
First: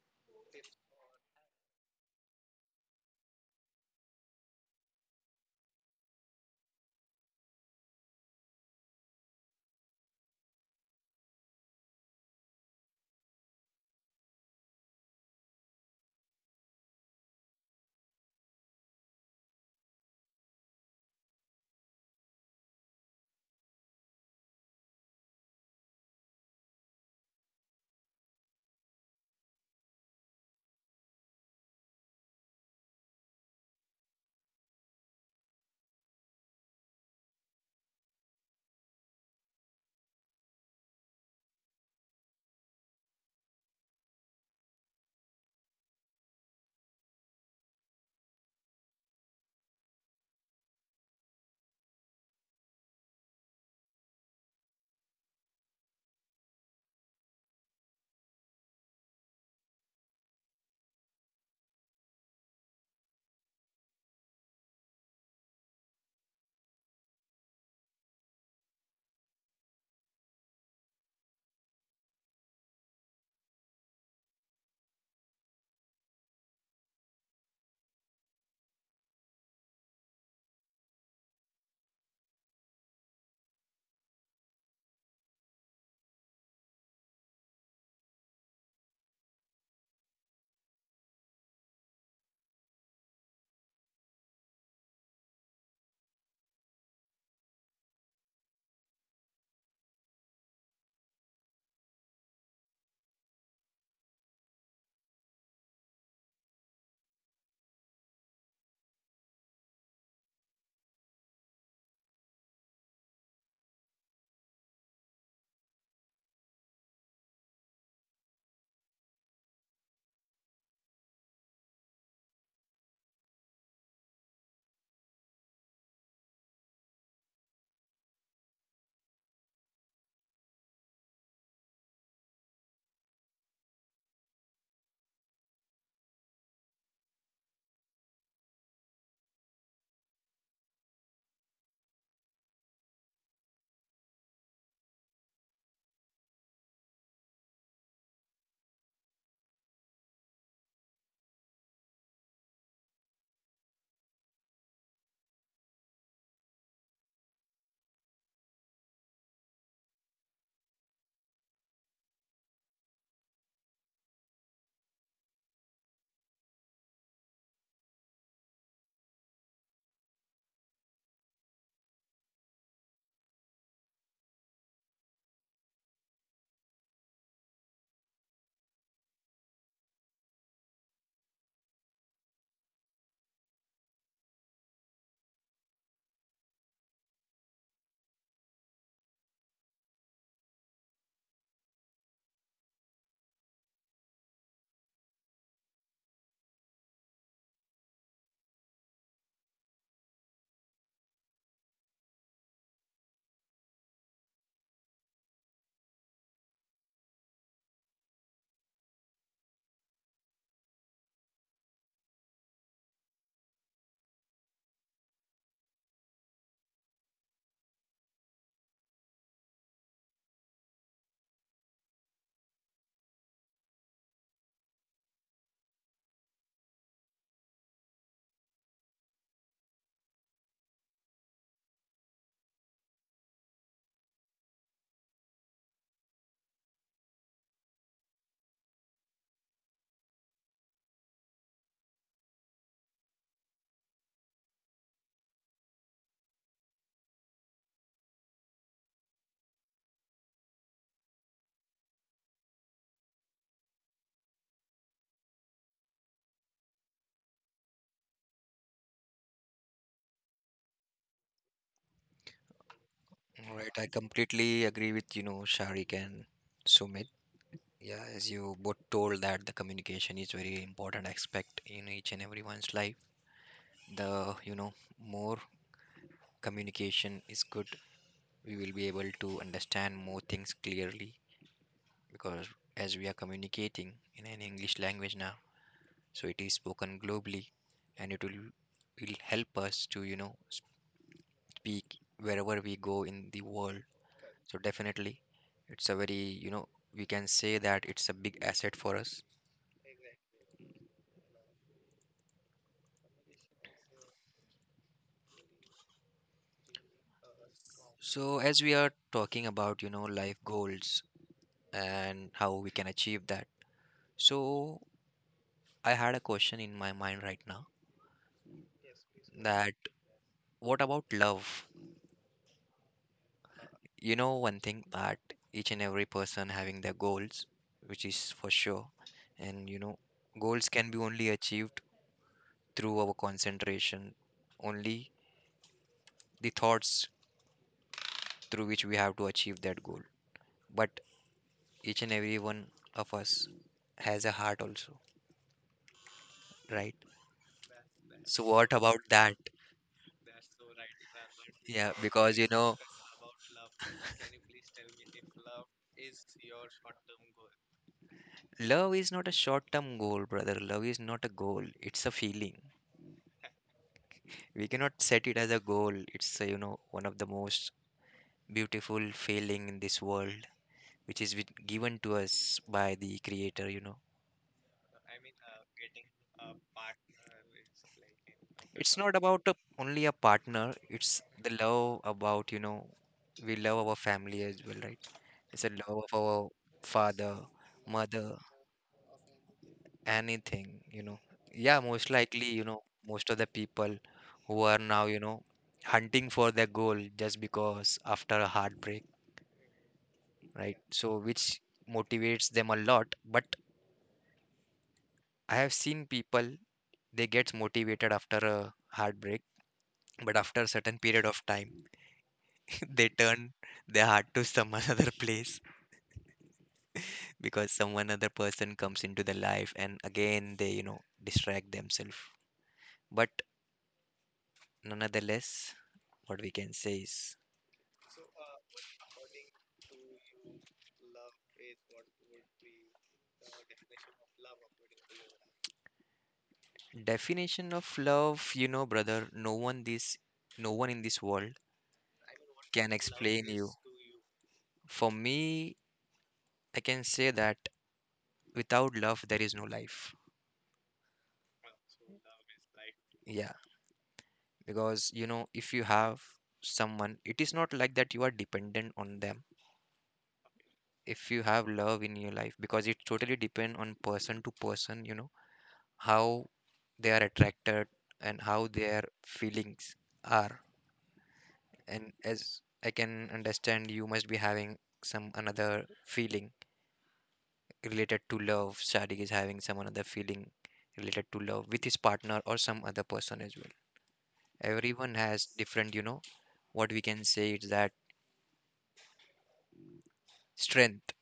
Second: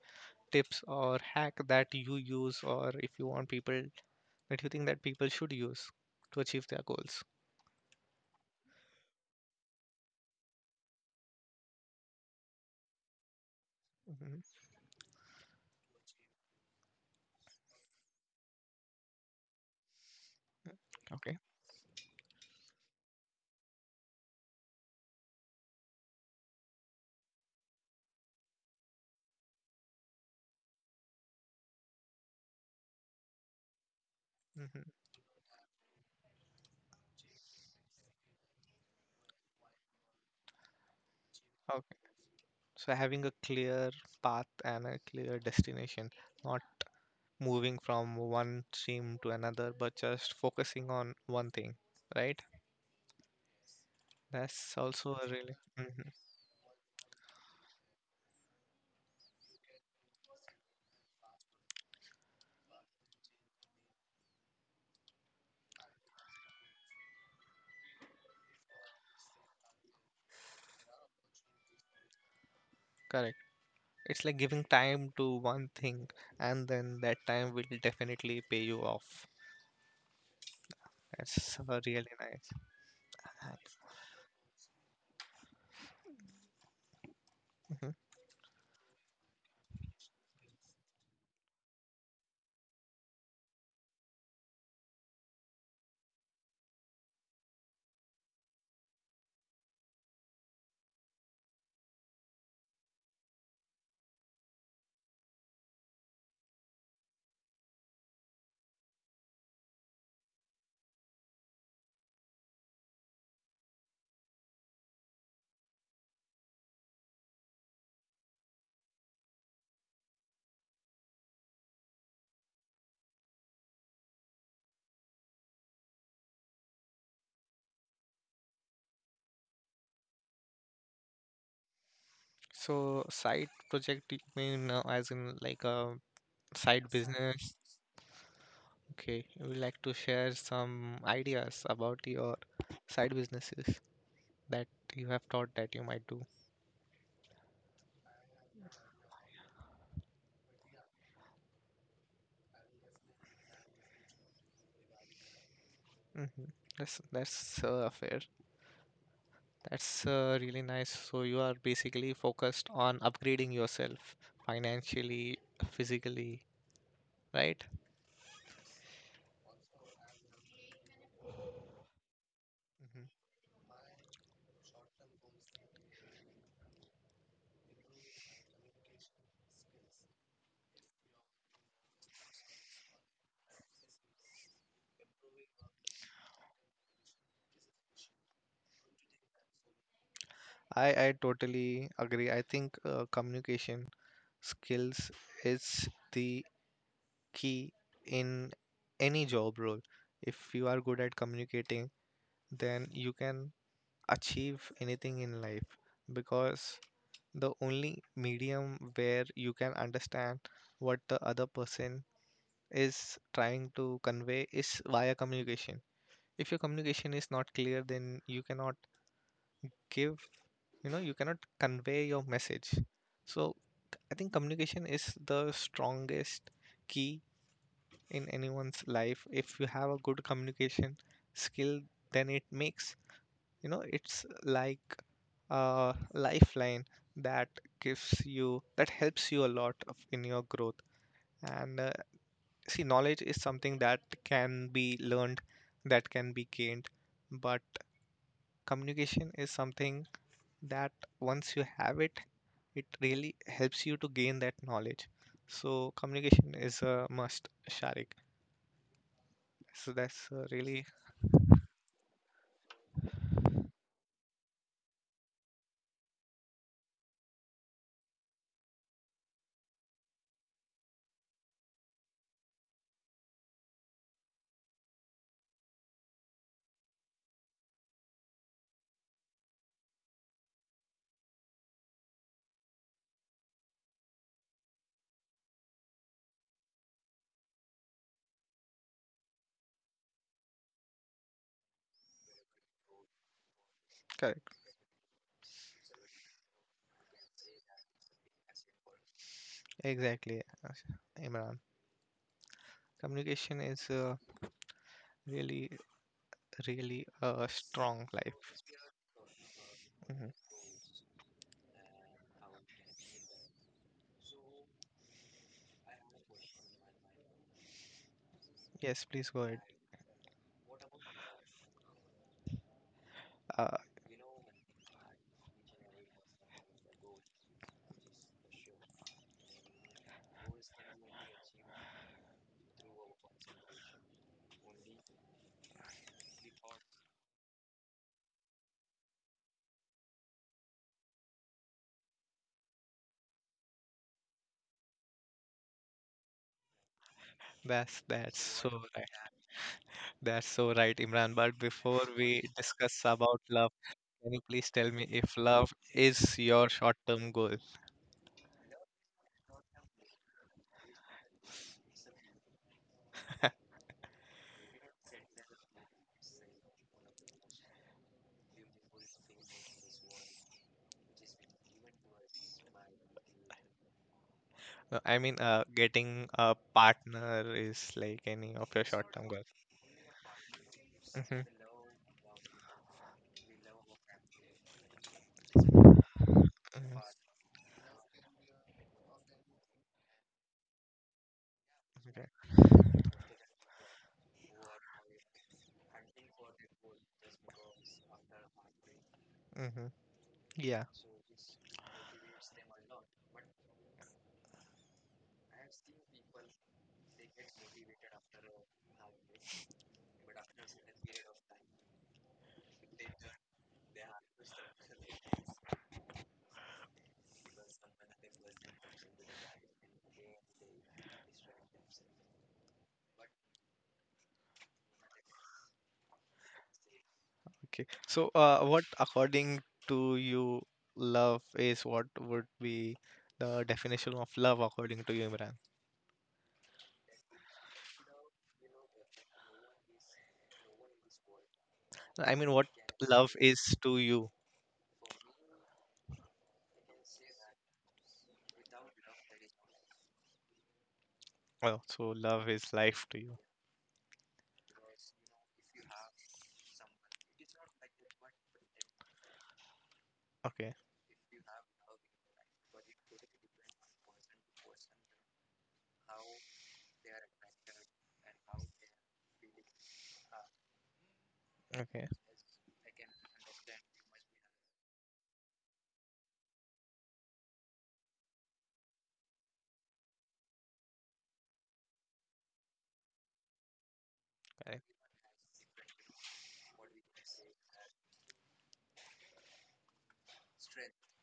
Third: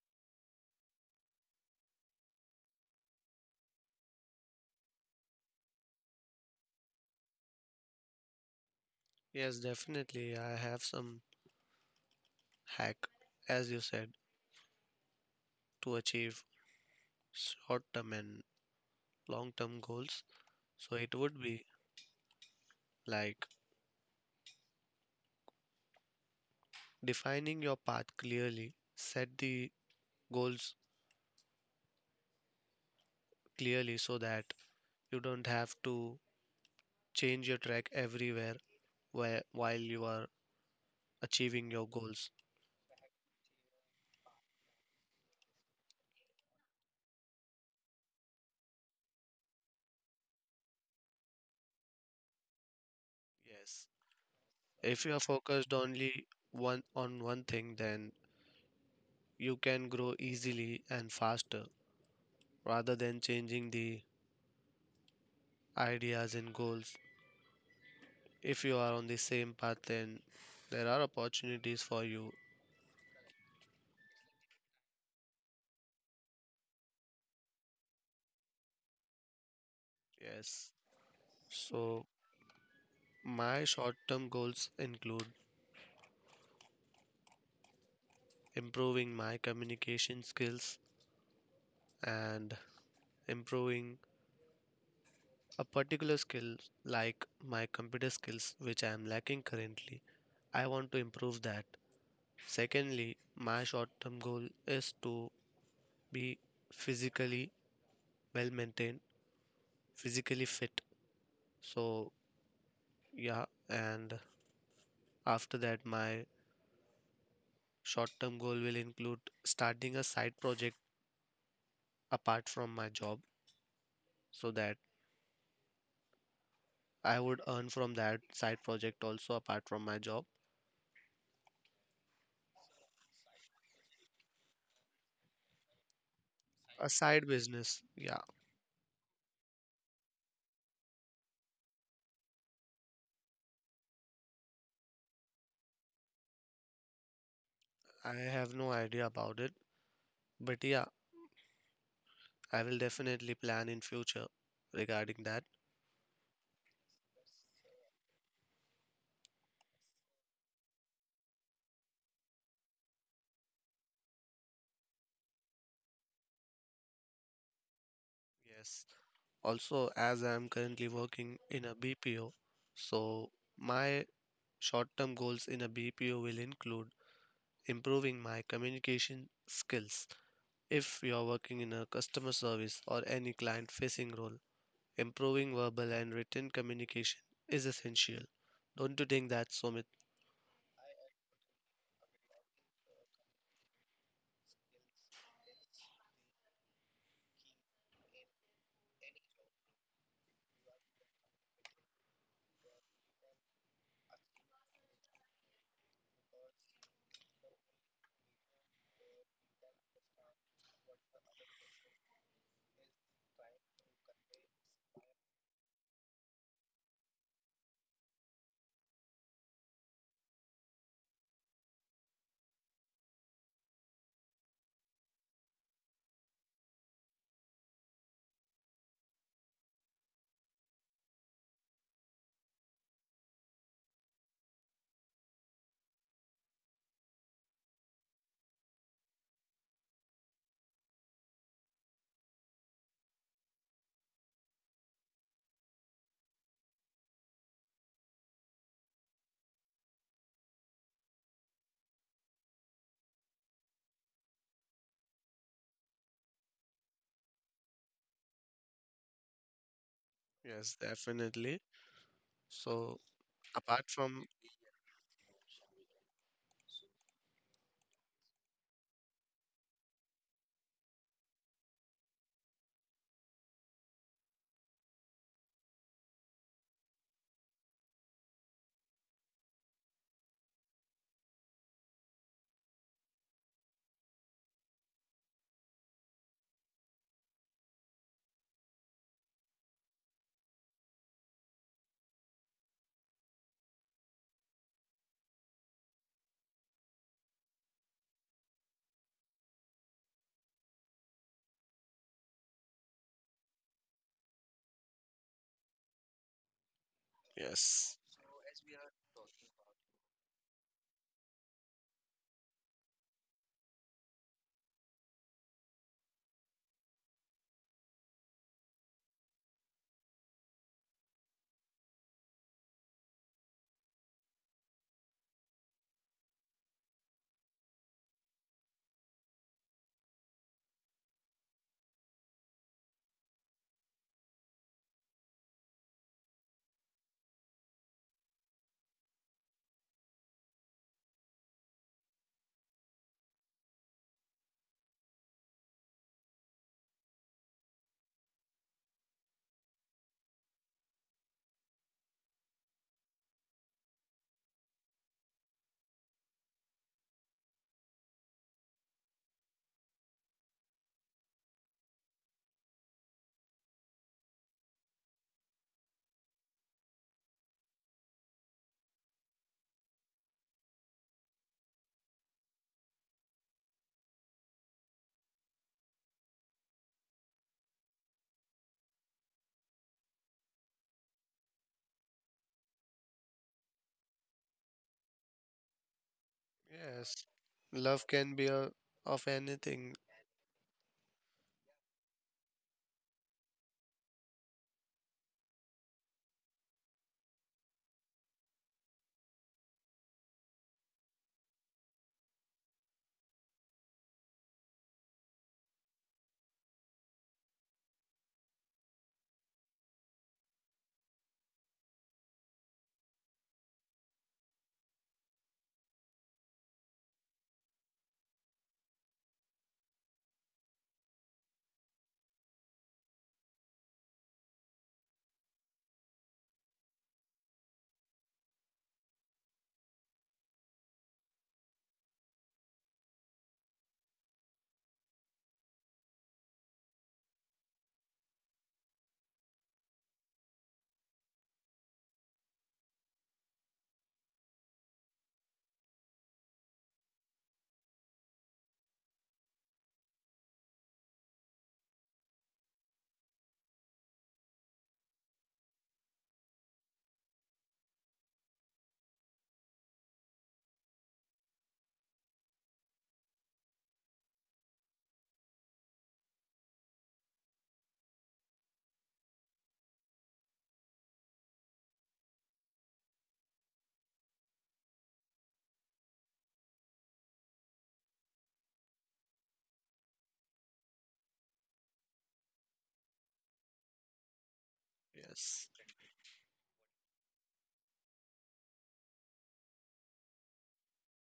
S1: tips or hack that you use, or if you want people that you think that people should use to achieve their goals?
S2: Yes, definitely. I have some hack, as you said,
S1: Hmm.
S2: to achieve short term and long term goals. So it
S1: Okay.
S2: would be like defining your path clearly, set the goals clearly so that
S1: Mhm.
S2: you don't have to change your track everywhere where, while you are achieving your
S1: Okay.
S2: goals.
S1: So having a clear path and a clear destination, not moving from one stream to another, but just focusing on one thing, right?
S2: Yes.
S1: That's
S2: If you
S1: also
S2: are
S1: a really
S2: focused only one on one thing, then you can grow easily and faster rather than changing the ideas and goals. If you are on the same path, then there are opportunities for you.
S1: Correct. It's like giving time to one thing, and then that time will definitely pay you off.
S2: Yes.
S1: That's
S2: So,
S1: really nice.
S2: my short term goals include
S1: Mhm.
S2: improving my communication skills and improving a particular skill like my computer skills which I am lacking currently. I want to improve that. Secondly, my short term goal is to be physically well maintained, physically fit. So, yeah. And after that, my short term goal will include starting a side project apart from my job, so that I would earn from that side project also apart from my job.
S1: So side project you mean as in like a
S2: A
S1: side
S2: side
S1: business?
S2: business, yeah.
S1: Okay, you would like to share some ideas about your side businesses that you have thought that you might do.
S2: I have no idea about it, but yeah, I will definitely plan in future regarding that.
S1: Hmm. That's fair. That's really nice. So you are basically focused on upgrading yourself financially, physically, right?
S2: Yes. Also, as I am currently working in a BPO, so my short-term goals in a BPO will include improving my communication skills. If you are working in a customer service or any client-facing role, improving verbal and written communication is essential. Don't you think that, Sumit?
S1: I totally agree. I think communication skills is the key in any job role. If you are good at communicating, then you can achieve anything in life because the only medium where you can understand what the other person is trying to convey is via communication. If your communication is not clear, then you cannot give, you know, you cannot convey your message. So I think communication is the strongest key in anyone's life. If you have a good communication skill, then it makes, it's like a lifeline that gives you that helps you a lot of, in your growth, and see, knowledge is something that can be learned, that can be gained, but communication is something that once you have it really helps you to gain that knowledge. So communication is a must, Sharik, so that's
S2: Yes,
S1: really
S2: definitely. So
S3: All right,
S2: apart
S3: I
S2: from,
S3: completely agree with, you know, Sharik and Sumit. Yeah, as you both told that the communication is very important aspect in each and everyone's life. The, you know, more communication is good. We will be able to understand more things clearly because as we are communicating in an English language now, so it is spoken globally and it will help us to, you know, speak wherever we go in the world.
S1: okay.
S3: So definitely, it's a very, you know, we can say that it's a big asset for us.
S1: Exactly, Imran. Communication is really, really a
S2: yes.
S1: strong
S3: So
S1: life.
S3: as we are talking about, you know,
S1: Mhm.
S3: life goals and how we can achieve that. So I had a question in my mind right now
S1: Yes, please go ahead.
S3: that what about love?
S1: Uh,
S3: You know, one thing that each and every person having their goals, which is for sure. And you know, goals can be only achieved through our concentration, only the thoughts through which we have to achieve that goal. But each and every one of us has a heart also, right?
S1: that's
S3: So
S1: so
S3: what about
S1: right.
S3: that?
S1: That's so right, Imran. But
S3: Yeah,
S1: before
S3: because
S1: we discuss about love, can you please tell me if love is your short-term goal?
S3: love is not a short term goal, brother. Love is not a goal, it's a feeling. We cannot set it as a goal. It's one of the most beautiful feeling in this world, which is given to us by the creator.
S1: I mean, getting a partner is like any of your
S3: It's not
S1: short-term
S3: about
S1: goals.
S3: a, only a partner. It's
S1: Hmm.
S3: the love about. We love our family as well, right? It's a love of our
S2: Yes.
S3: father,
S2: Love can
S3: mother,
S2: be a, of anything.
S3: anything. Yeah, most likely, most of the people who are now, hunting for their goal just because after a heartbreak,
S1: Hmm. Hmm.
S3: right?
S1: Yeah.
S3: So which motivates them a lot. But I have seen people, they get motivated after a heartbreak, but after a certain period of time they turn their heart to some another place, because some another person comes into their life, and again they, distract themselves. But, nonetheless, what we can say is...
S1: Okay. So, what according to you, love is what would be the definition of love according to you, Imran?
S3: Definition of love, brother, no one, this no one in this world
S1: I mean, what
S3: can
S1: love
S3: explain you.
S1: is to you?
S3: For me, I can say that without love there is no life.
S1: Oh, so love is life to you.
S3: Yeah, because if you have someone, it is not like that you are dependent on them.
S1: Okay.
S3: If you have love in your life, because it totally depend on person to person, you know how they are attracted and how their feelings are.
S1: Okay.
S3: And as I can understand, you must be having some another feeling related to love. Sadiq is having some another feeling related to love with his partner or some other person as well.
S1: Correct.
S3: Everyone has
S2: Yes.
S3: different. What we can say is that strength.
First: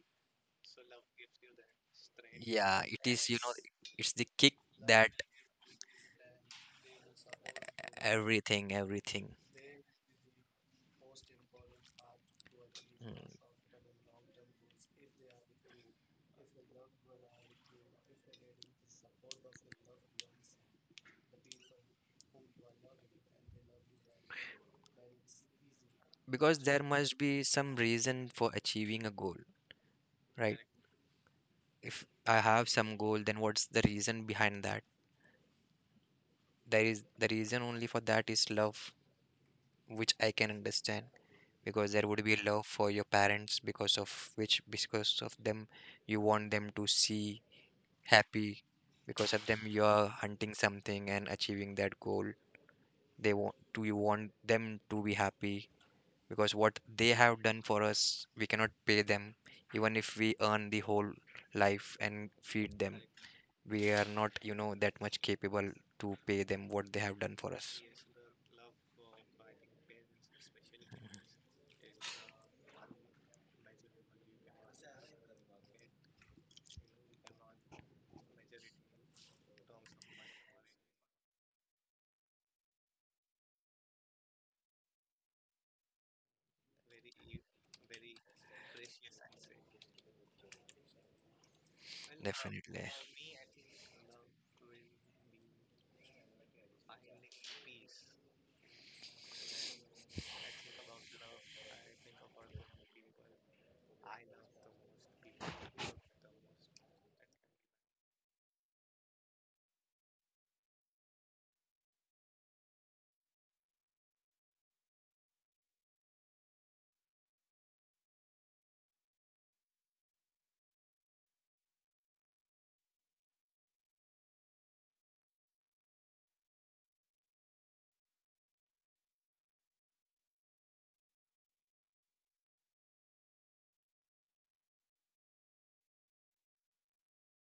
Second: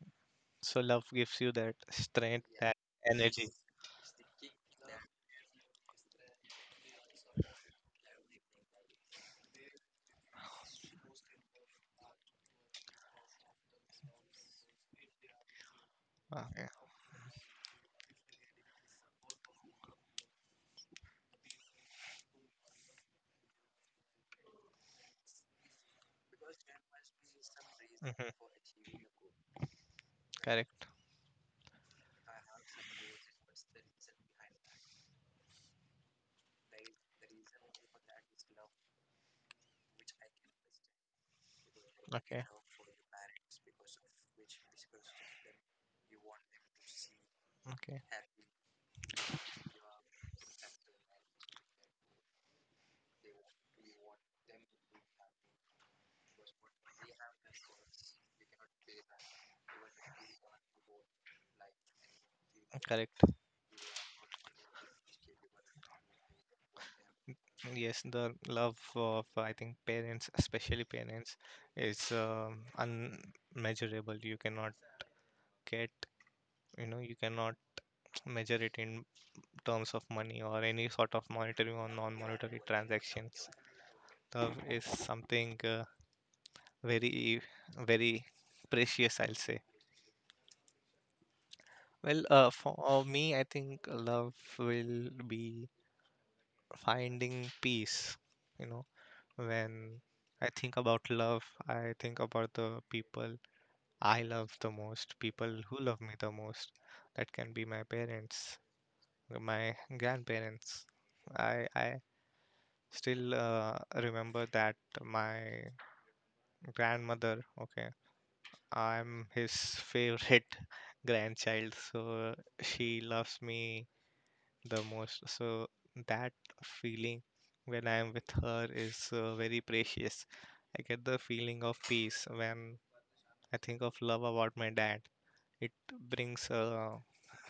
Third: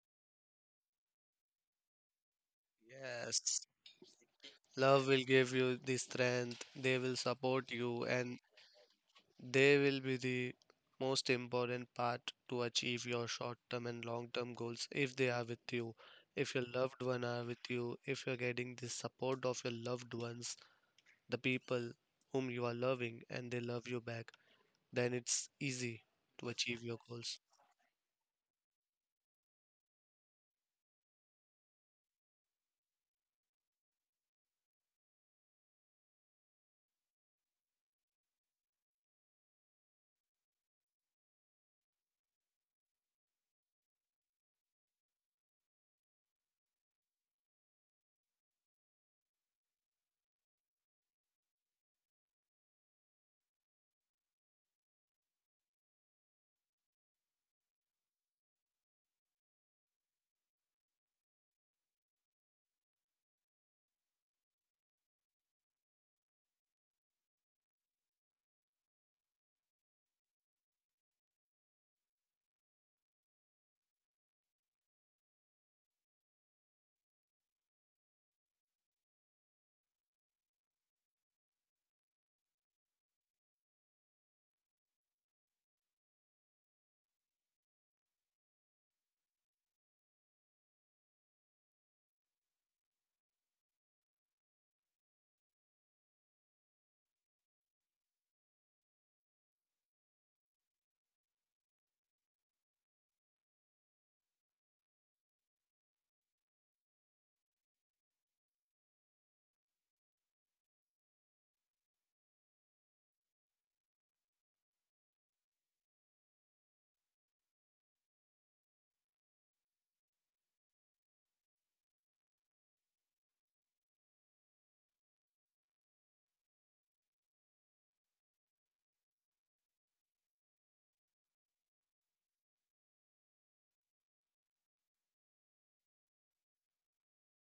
S1: So love gives you that strength, that
S3: Yeah, it is,
S1: energy.
S2: Yes.
S3: it's the kick
S2: Love
S3: that...
S2: will give you the strength, they will support you, and
S3: Everything, everything.
S2: they will be the most important part to achieve your
S3: Mm.
S2: short-term and long-term goals if they are with you. If your
S1: Okay.
S2: loved one are with you, if you're getting the support of your loved ones, the people whom you are loving, and they love you back, then it's easy to
S3: Because there
S2: achieve your
S3: must
S2: goals.
S3: be some reason for achieving
S1: Hmm.
S3: a goal, right?
S1: Correct.
S3: If I have some goal, then what's the reason behind that? There is the reason only for that is love, which I can understand, because there would be
S1: Okay.
S3: love for your parents, because of them you want them to see
S1: Okay.
S3: happy. Because of them you are hunting something and achieving that goal. They want Do you want them to be happy? Because what they have done for us we cannot pay them, even if we earn the whole life and feed them.
S1: Correct.
S3: We are not, that much capable to pay them what they have done for us.
S1: Yes, the love of I think parents, especially parents, is unmeasurable. You cannot get, you know, you cannot measure it in terms of money or any sort of monetary or non-monetary transactions. Love is something very, very precious, I'll say. Well, for
S3: Definitely.
S1: me, I think love will be finding peace, you know. When I think about love, I think about the people I love the most, people who love me the most. That can be my parents, my grandparents. I still remember that my grandmother, okay, I'm his favorite grandchild, so she loves me the most. So that feeling when I am with her is very precious. I get the feeling of peace when I think of love about my dad. It brings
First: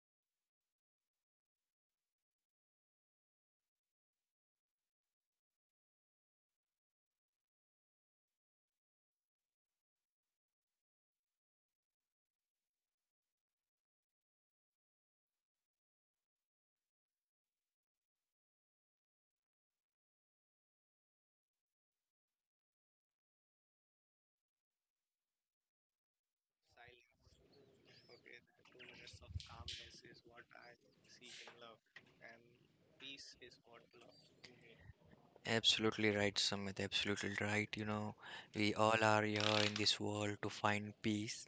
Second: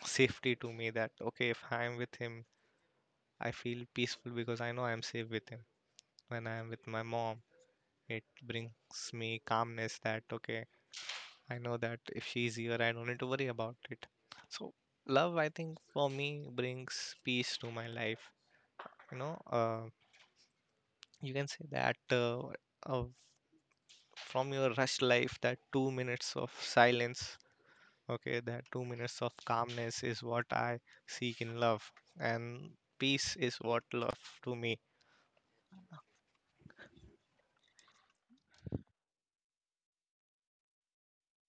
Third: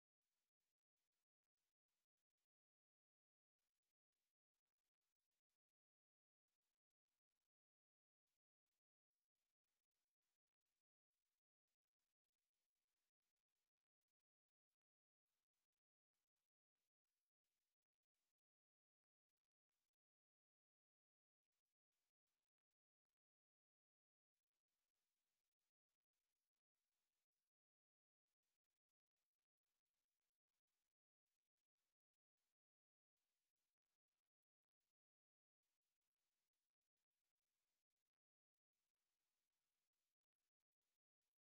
S1: safety to me that okay, if I am with him, I feel peaceful because I know I am safe with him. When I am with my mom, it brings me calmness that okay, I know that if she's here, I don't need to worry about it. So love, I think for me, brings peace to my life. You know, you can say that uh, from your rush life that 2 minutes of silence, okay, that 2 minutes of calmness is what I seek in love, and peace is what love to me.
S3: Absolutely right, Sumit. Absolutely right. You know, we all are here in this world to find peace.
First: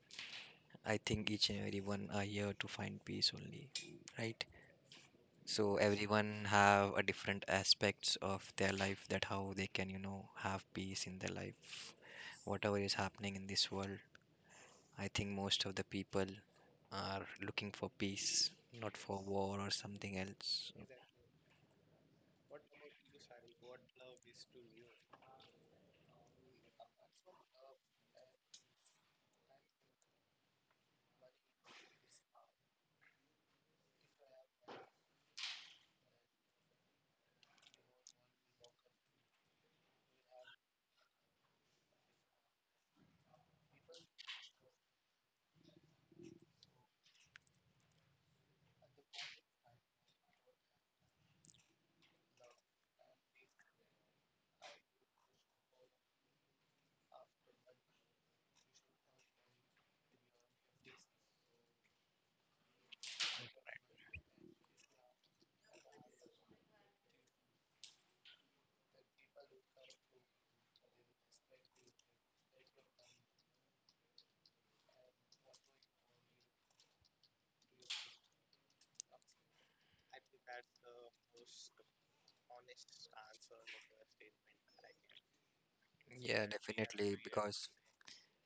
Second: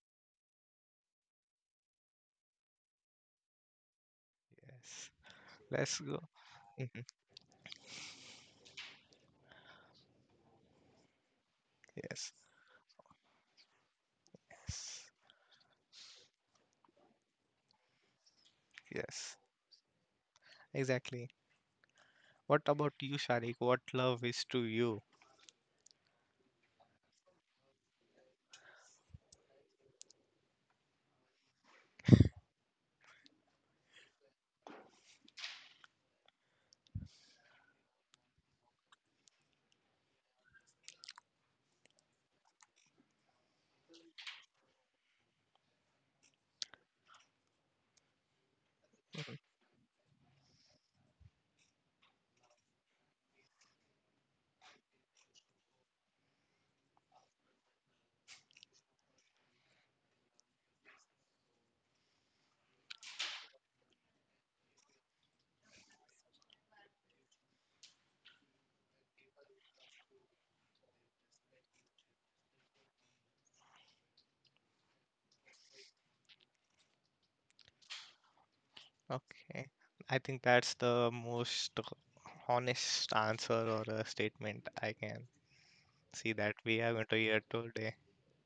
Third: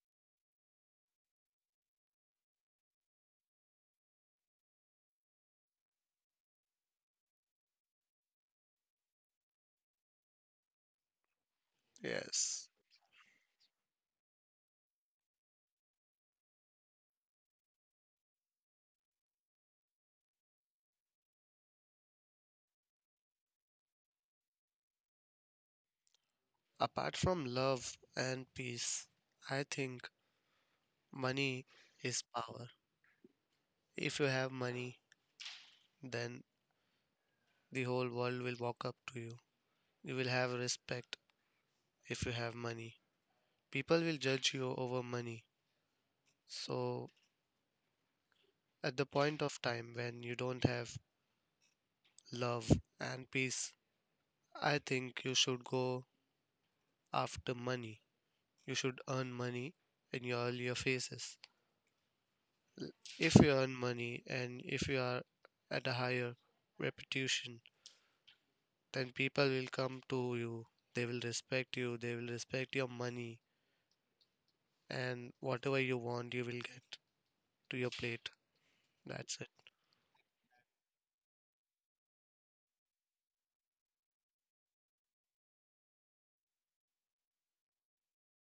S3: I think each and everyone are here to find peace only, right?
S1: Yes,
S3: So
S1: let's go.
S3: everyone have a
S1: Mm,
S3: different aspects of their life, that how they can, have peace in their life.
S1: yes.
S2: Yes.
S3: Whatever is happening in this world,
S1: Yes.
S3: I think most of the people are looking for peace, not for
S1: Yes,
S3: war or something else.
S1: exactly. What about you, Sharik, what love is to you?
S2: Apart from love and peace, I think money is power. If you have money, then the whole world will walk up to you. You will have respect if you have money. People will judge you over money. So, at the
S1: Mm,
S2: point of time when you don't have love and peace, I think you should go after money. You should earn money in your earlier phases. If you earn money and if you are at a higher reputation, then people will come to you. They will respect you. They will respect your money. And whatever you want, you will get to your plate. That's it.
S1: okay, I think that's the most honest answer or a statement I can see
S3: Yeah,
S1: that we are going to
S3: definitely,
S1: hear
S3: because
S1: today.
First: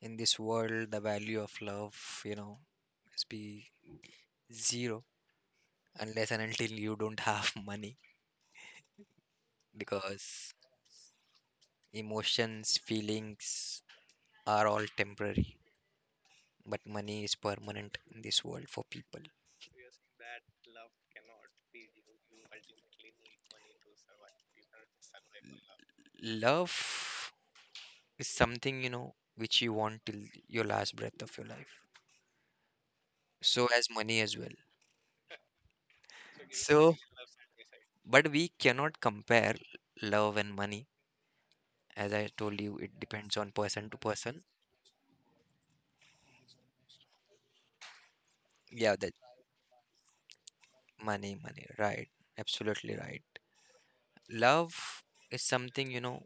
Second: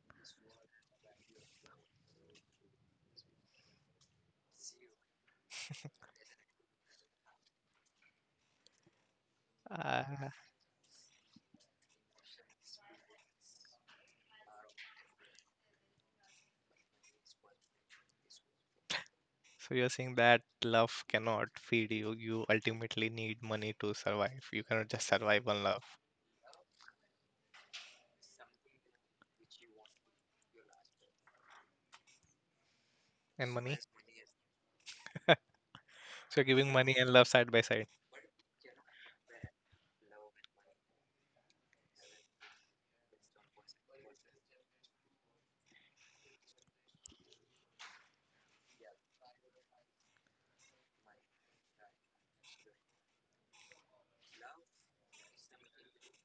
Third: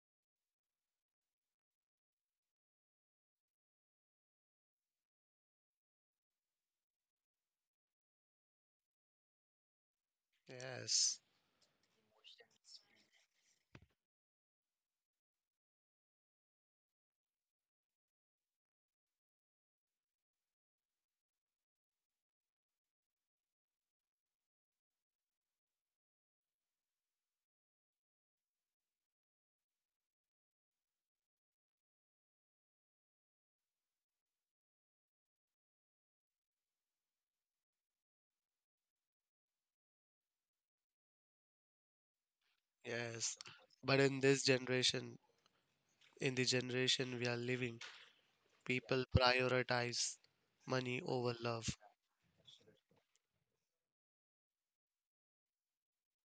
S3: in this world the value of love, you know, must be zero unless and until you don't have money,
S1: uh,
S3: because
S2: Yes.
S3: emotions, feelings are all temporary, but money is permanent in this world for people.
S1: So you're saying that love cannot feed you. You ultimately need money to survive. You cannot just survive on love
S3: Love is something, which you want till your last breath of your life.
S1: and
S3: So
S1: money.
S3: as money as well.
S1: So you're giving
S3: So,
S1: money and love side by side.
S3: but we cannot compare love and money. As I told you, it depends
S2: Yes.
S3: on person to
S2: But in
S3: person.
S2: this generation, in the generation we are living,
S3: Yeah,
S2: people
S3: that
S2: prioritize money over
S3: money, money,
S2: love.
S3: right. Absolutely right. Love is something,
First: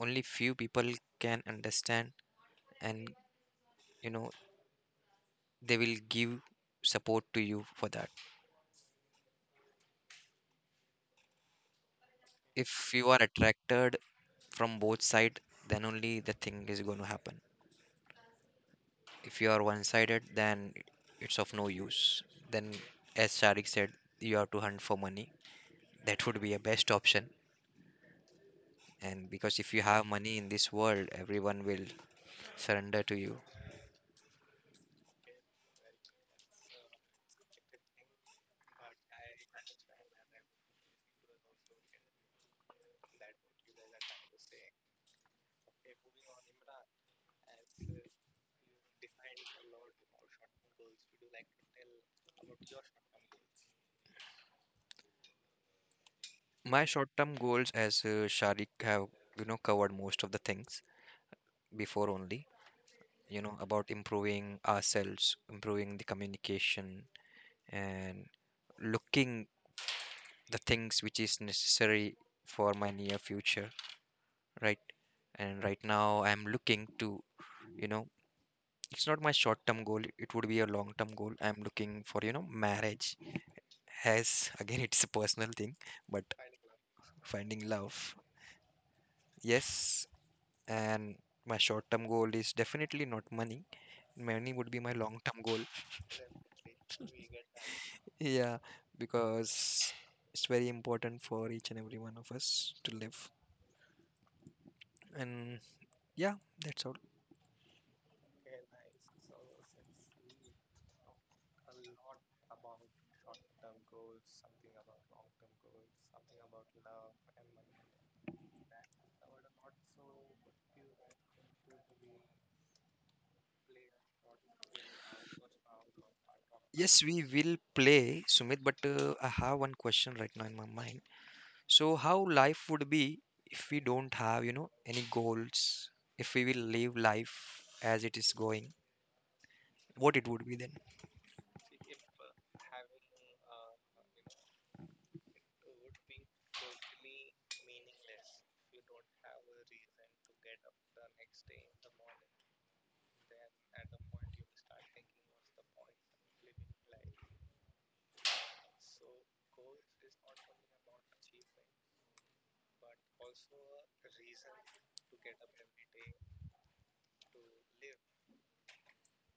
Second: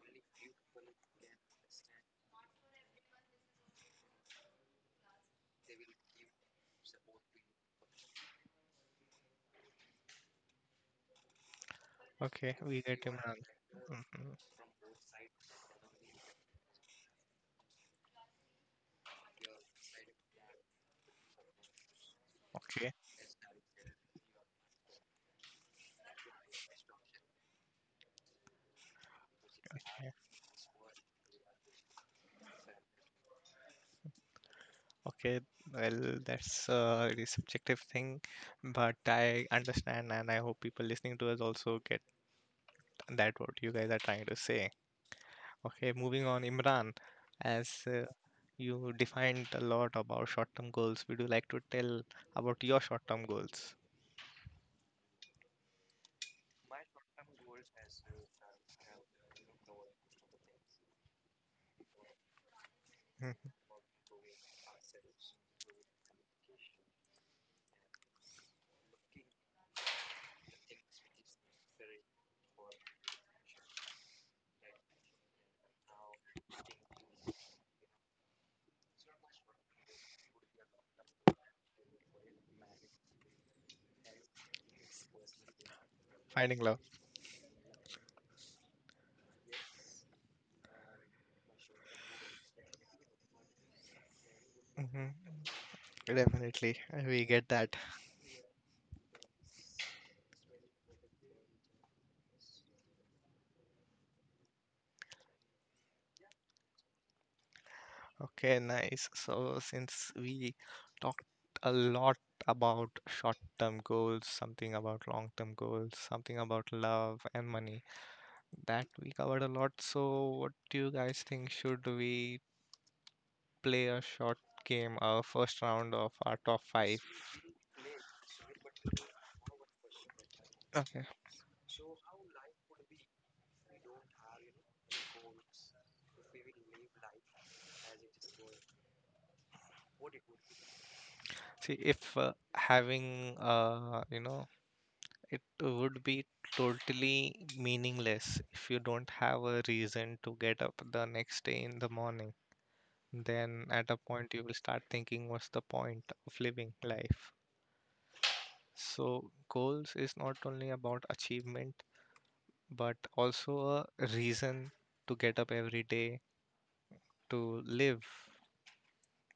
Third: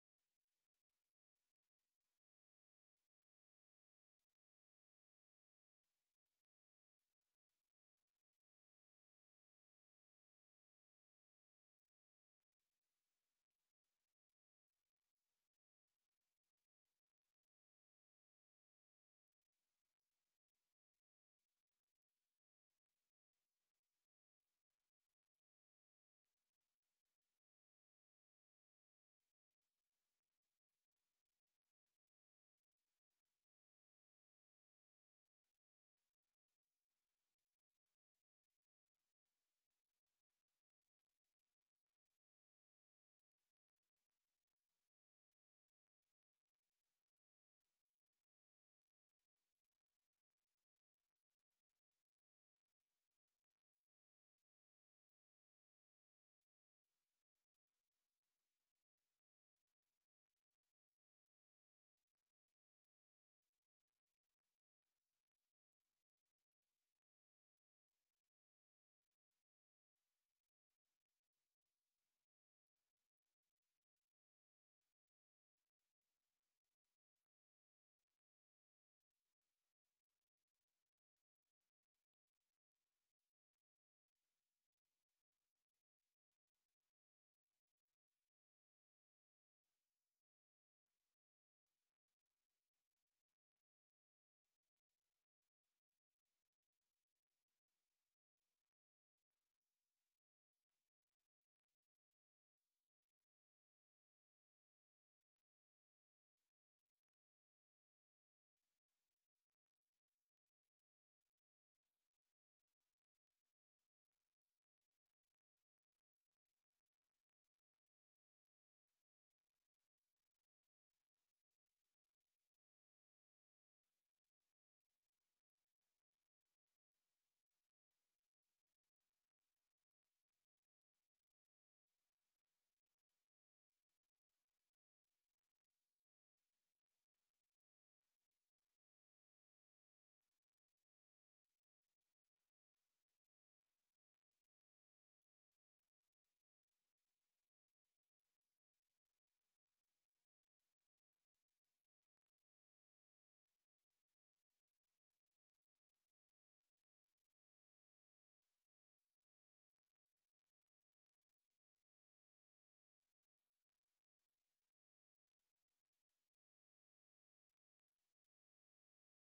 S3: only few people can understand, and you know they will give support to you for that,
S1: Okay, we
S3: if
S1: get
S3: you
S1: him.
S3: are
S1: Mm-hmm.
S3: attracted from both side, then only the thing is going to happen. If you are one sided, then it's of no use. Then,
S1: Okay,
S3: as Sharik said, you have to hunt for money. That would be a best option. And because if you have money in this world, everyone will surrender to you.
S1: okay. Well, that's a really subjective thing, but I understand, and I hope people listening to us also get that what you guys are trying to say. Okay, moving on, Imran, as you defined a lot about short-term goals, would you like to tell about your short-term goals?
S3: My short term goals, as Sharik have, covered most of the things before only,
S1: Hmm.
S3: about improving ourselves, improving the communication, and looking the things which is necessary for my near future, right? And right now I'm looking to, you know it's not my short term goal, it would be a long term goal, I'm looking for, marriage, as again, it's a personal thing, but...
S1: Finding love.
S3: Finding love. Yes. And my short term goal is definitely not money. Money would be my
S1: Hmm.
S3: long term goal.
S1: Definitely, we get that.
S3: Yeah, because it's very important for each and every one of us to live, and... Yeah, that's all.
S1: Okay, nice. So, since we talked a lot about short-term goals, something about long-term goals, something about love and money, that we covered a lot. So, what do you guys think? Should we play a short game, a first round of our top
S3: Yes,
S1: five?
S3: we will play, Sumit, but I have one question right now in my mind.
S1: Okay.
S3: So, how life would be if we don't have, you know, any goals? If we will live life as it is going, what it would be then?
S1: See, if it would be totally meaningless if you don't have a reason to get up the next day in the morning. Then at a point you will start thinking what's the point of living life. So goals is not only about achievement but also a reason to get up every day, to live,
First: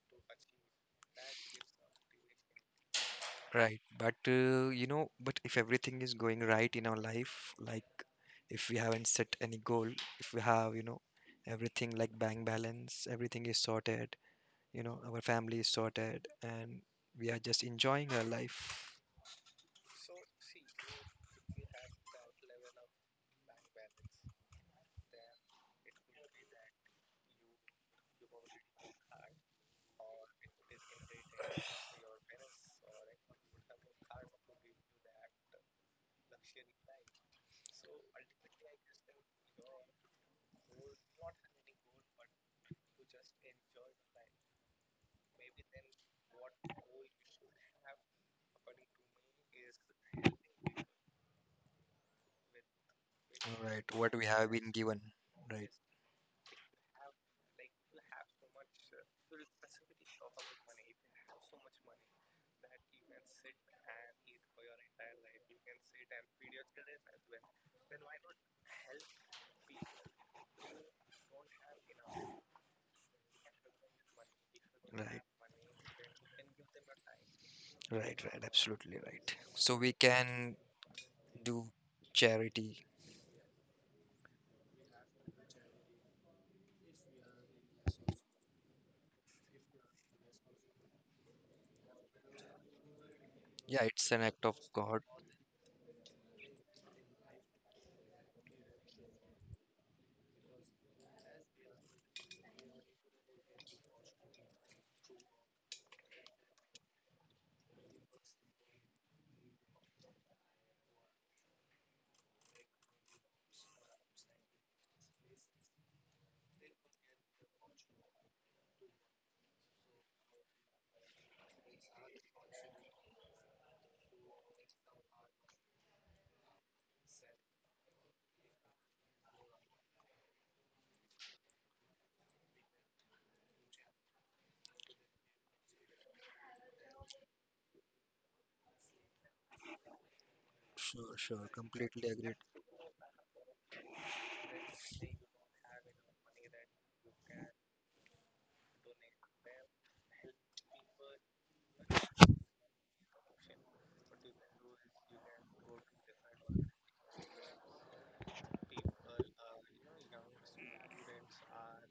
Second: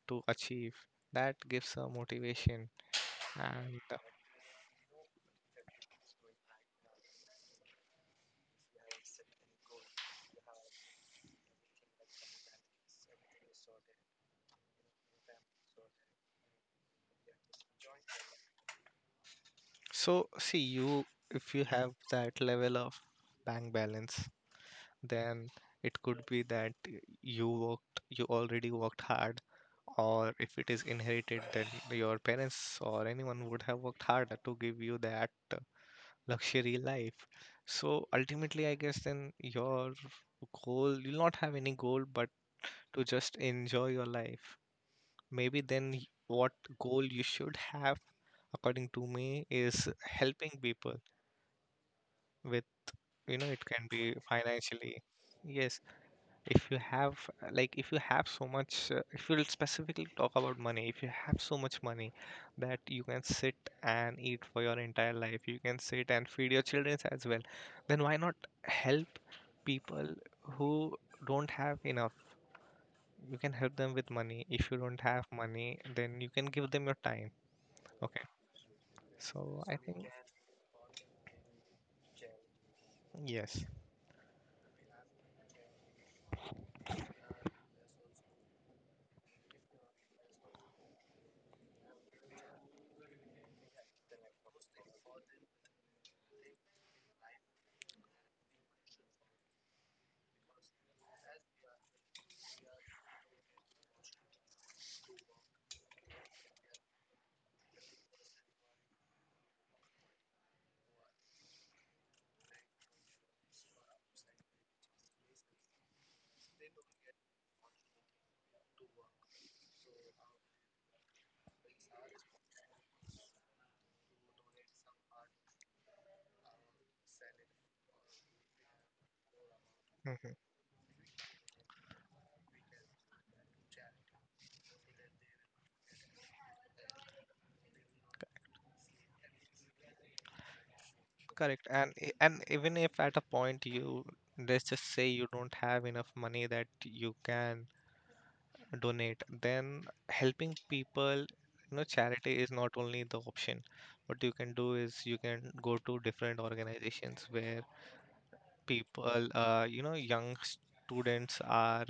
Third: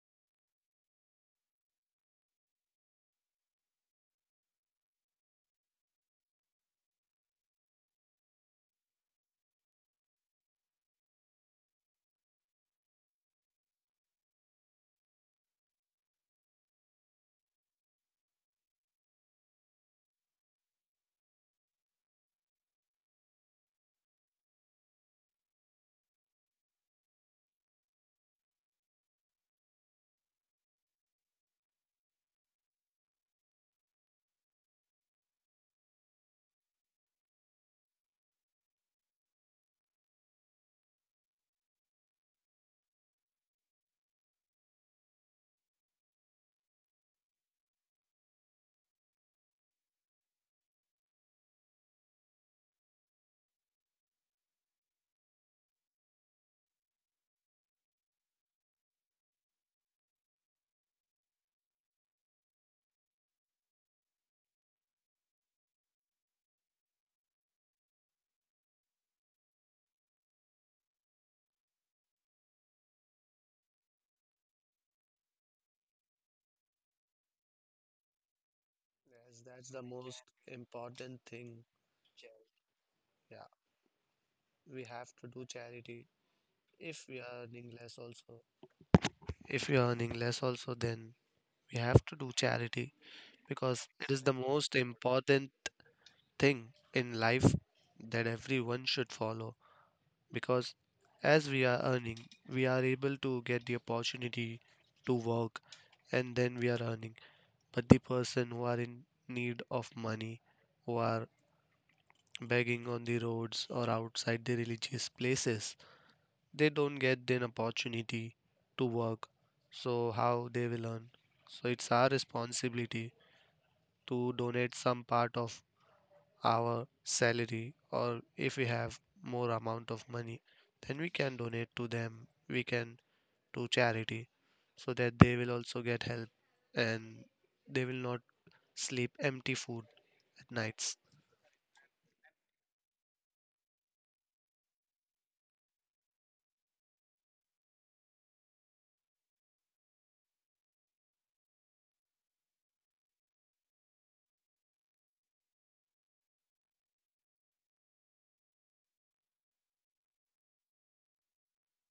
S1: to achieve. That gives a motivation. And
S3: Right. But, you know, but if everything is going right in our life, like if we haven't set any goal, if we have, you know, everything like bank balance, everything is sorted, you know, our family is sorted, and we are just enjoying our life.
S1: so see you, if you have that level of bank balance, then it could be that you already worked hard, or if it is inherited, then your parents or anyone would have worked harder to give you that luxury life. So ultimately I guess then your goal, you'll not have any goal but to just enjoy your life. Maybe then what goal you should have according to me is helping people with, you know, it
S3: Right,
S1: can be
S3: what we have been
S1: financially.
S3: given. Right,
S1: Yes, if you have like if you have so much if you'll specifically talk about money, if you have so much money that you can sit and eat for your entire life, you can sit and feed your children as well, then why not help people who don't have enough? You can help them with money; if you don't
S3: right,
S1: have money, then you can give them your time.
S3: right,
S1: Okay,
S3: right, absolutely right.
S2: Yes,
S1: so
S2: that's
S3: So
S1: I
S2: the
S3: we
S1: think
S2: most
S3: can
S2: important thing.
S3: do charity.
S2: Yeah,
S1: yes.
S2: we have to do charity. If we are earning less, also. If we are earning less, also, then we have to do charity.
S3: Yeah,
S2: Because it
S3: it's an
S2: is the
S3: act of
S2: most
S3: God.
S2: important thing in life that everyone should follow. Because as we are earning, we are able to get the opportunity to work and then we are earning. But the person who are in need of money, who are begging on the roads or outside the religious places, they don't get an opportunity to work. So, how they will earn? So, it's our responsibility to donate some part of our salary, or if we have more amount of
S1: Mm-hmm.
S2: money, then we can donate to them. We can do charity so that they will also get help and they will not sleep empty food at nights.
S3: Sure, sure,
S1: Correct. And
S3: completely
S1: i-
S3: agreed.
S1: and even if at a point you, let's just say you don't have enough money that you can donate, then helping people, you know, charity is not only the option. What you can do is you can go to different organizations where people, you know, young students are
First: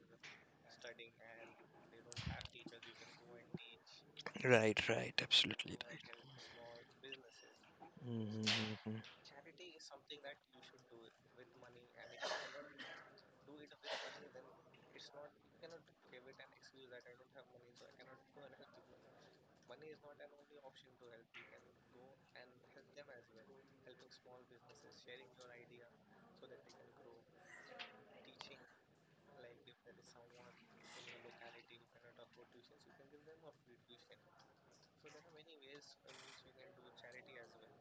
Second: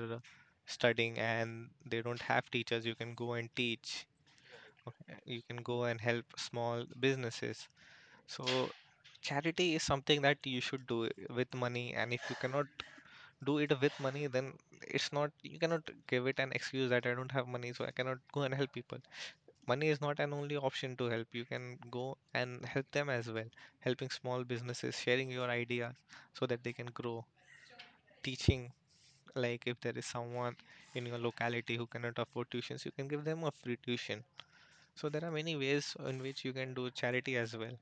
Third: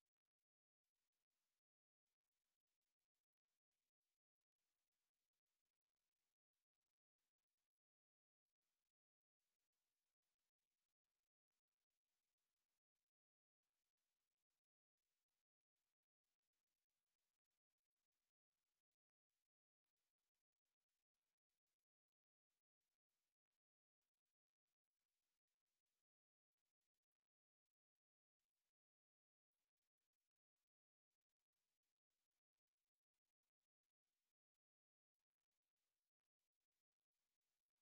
S1: studying and they don't have teachers. You can go and teach.
S3: Right, right,
S1: You can
S3: absolutely
S1: go and help small
S3: right.
S1: businesses. So,
S3: Mm-hmm.
S1: charity is something that you should do with money, and if you cannot do it with money, then it's not, you cannot give it an excuse that I don't have money, so I cannot go and help people. Money is not an only option to help. You can go and help them as well, helping small businesses, sharing your ideas so that they can grow, teaching. Like if there is someone in your locality who cannot afford tuitions, you can give them a free tuition. So there are many ways in which you can do charity as well,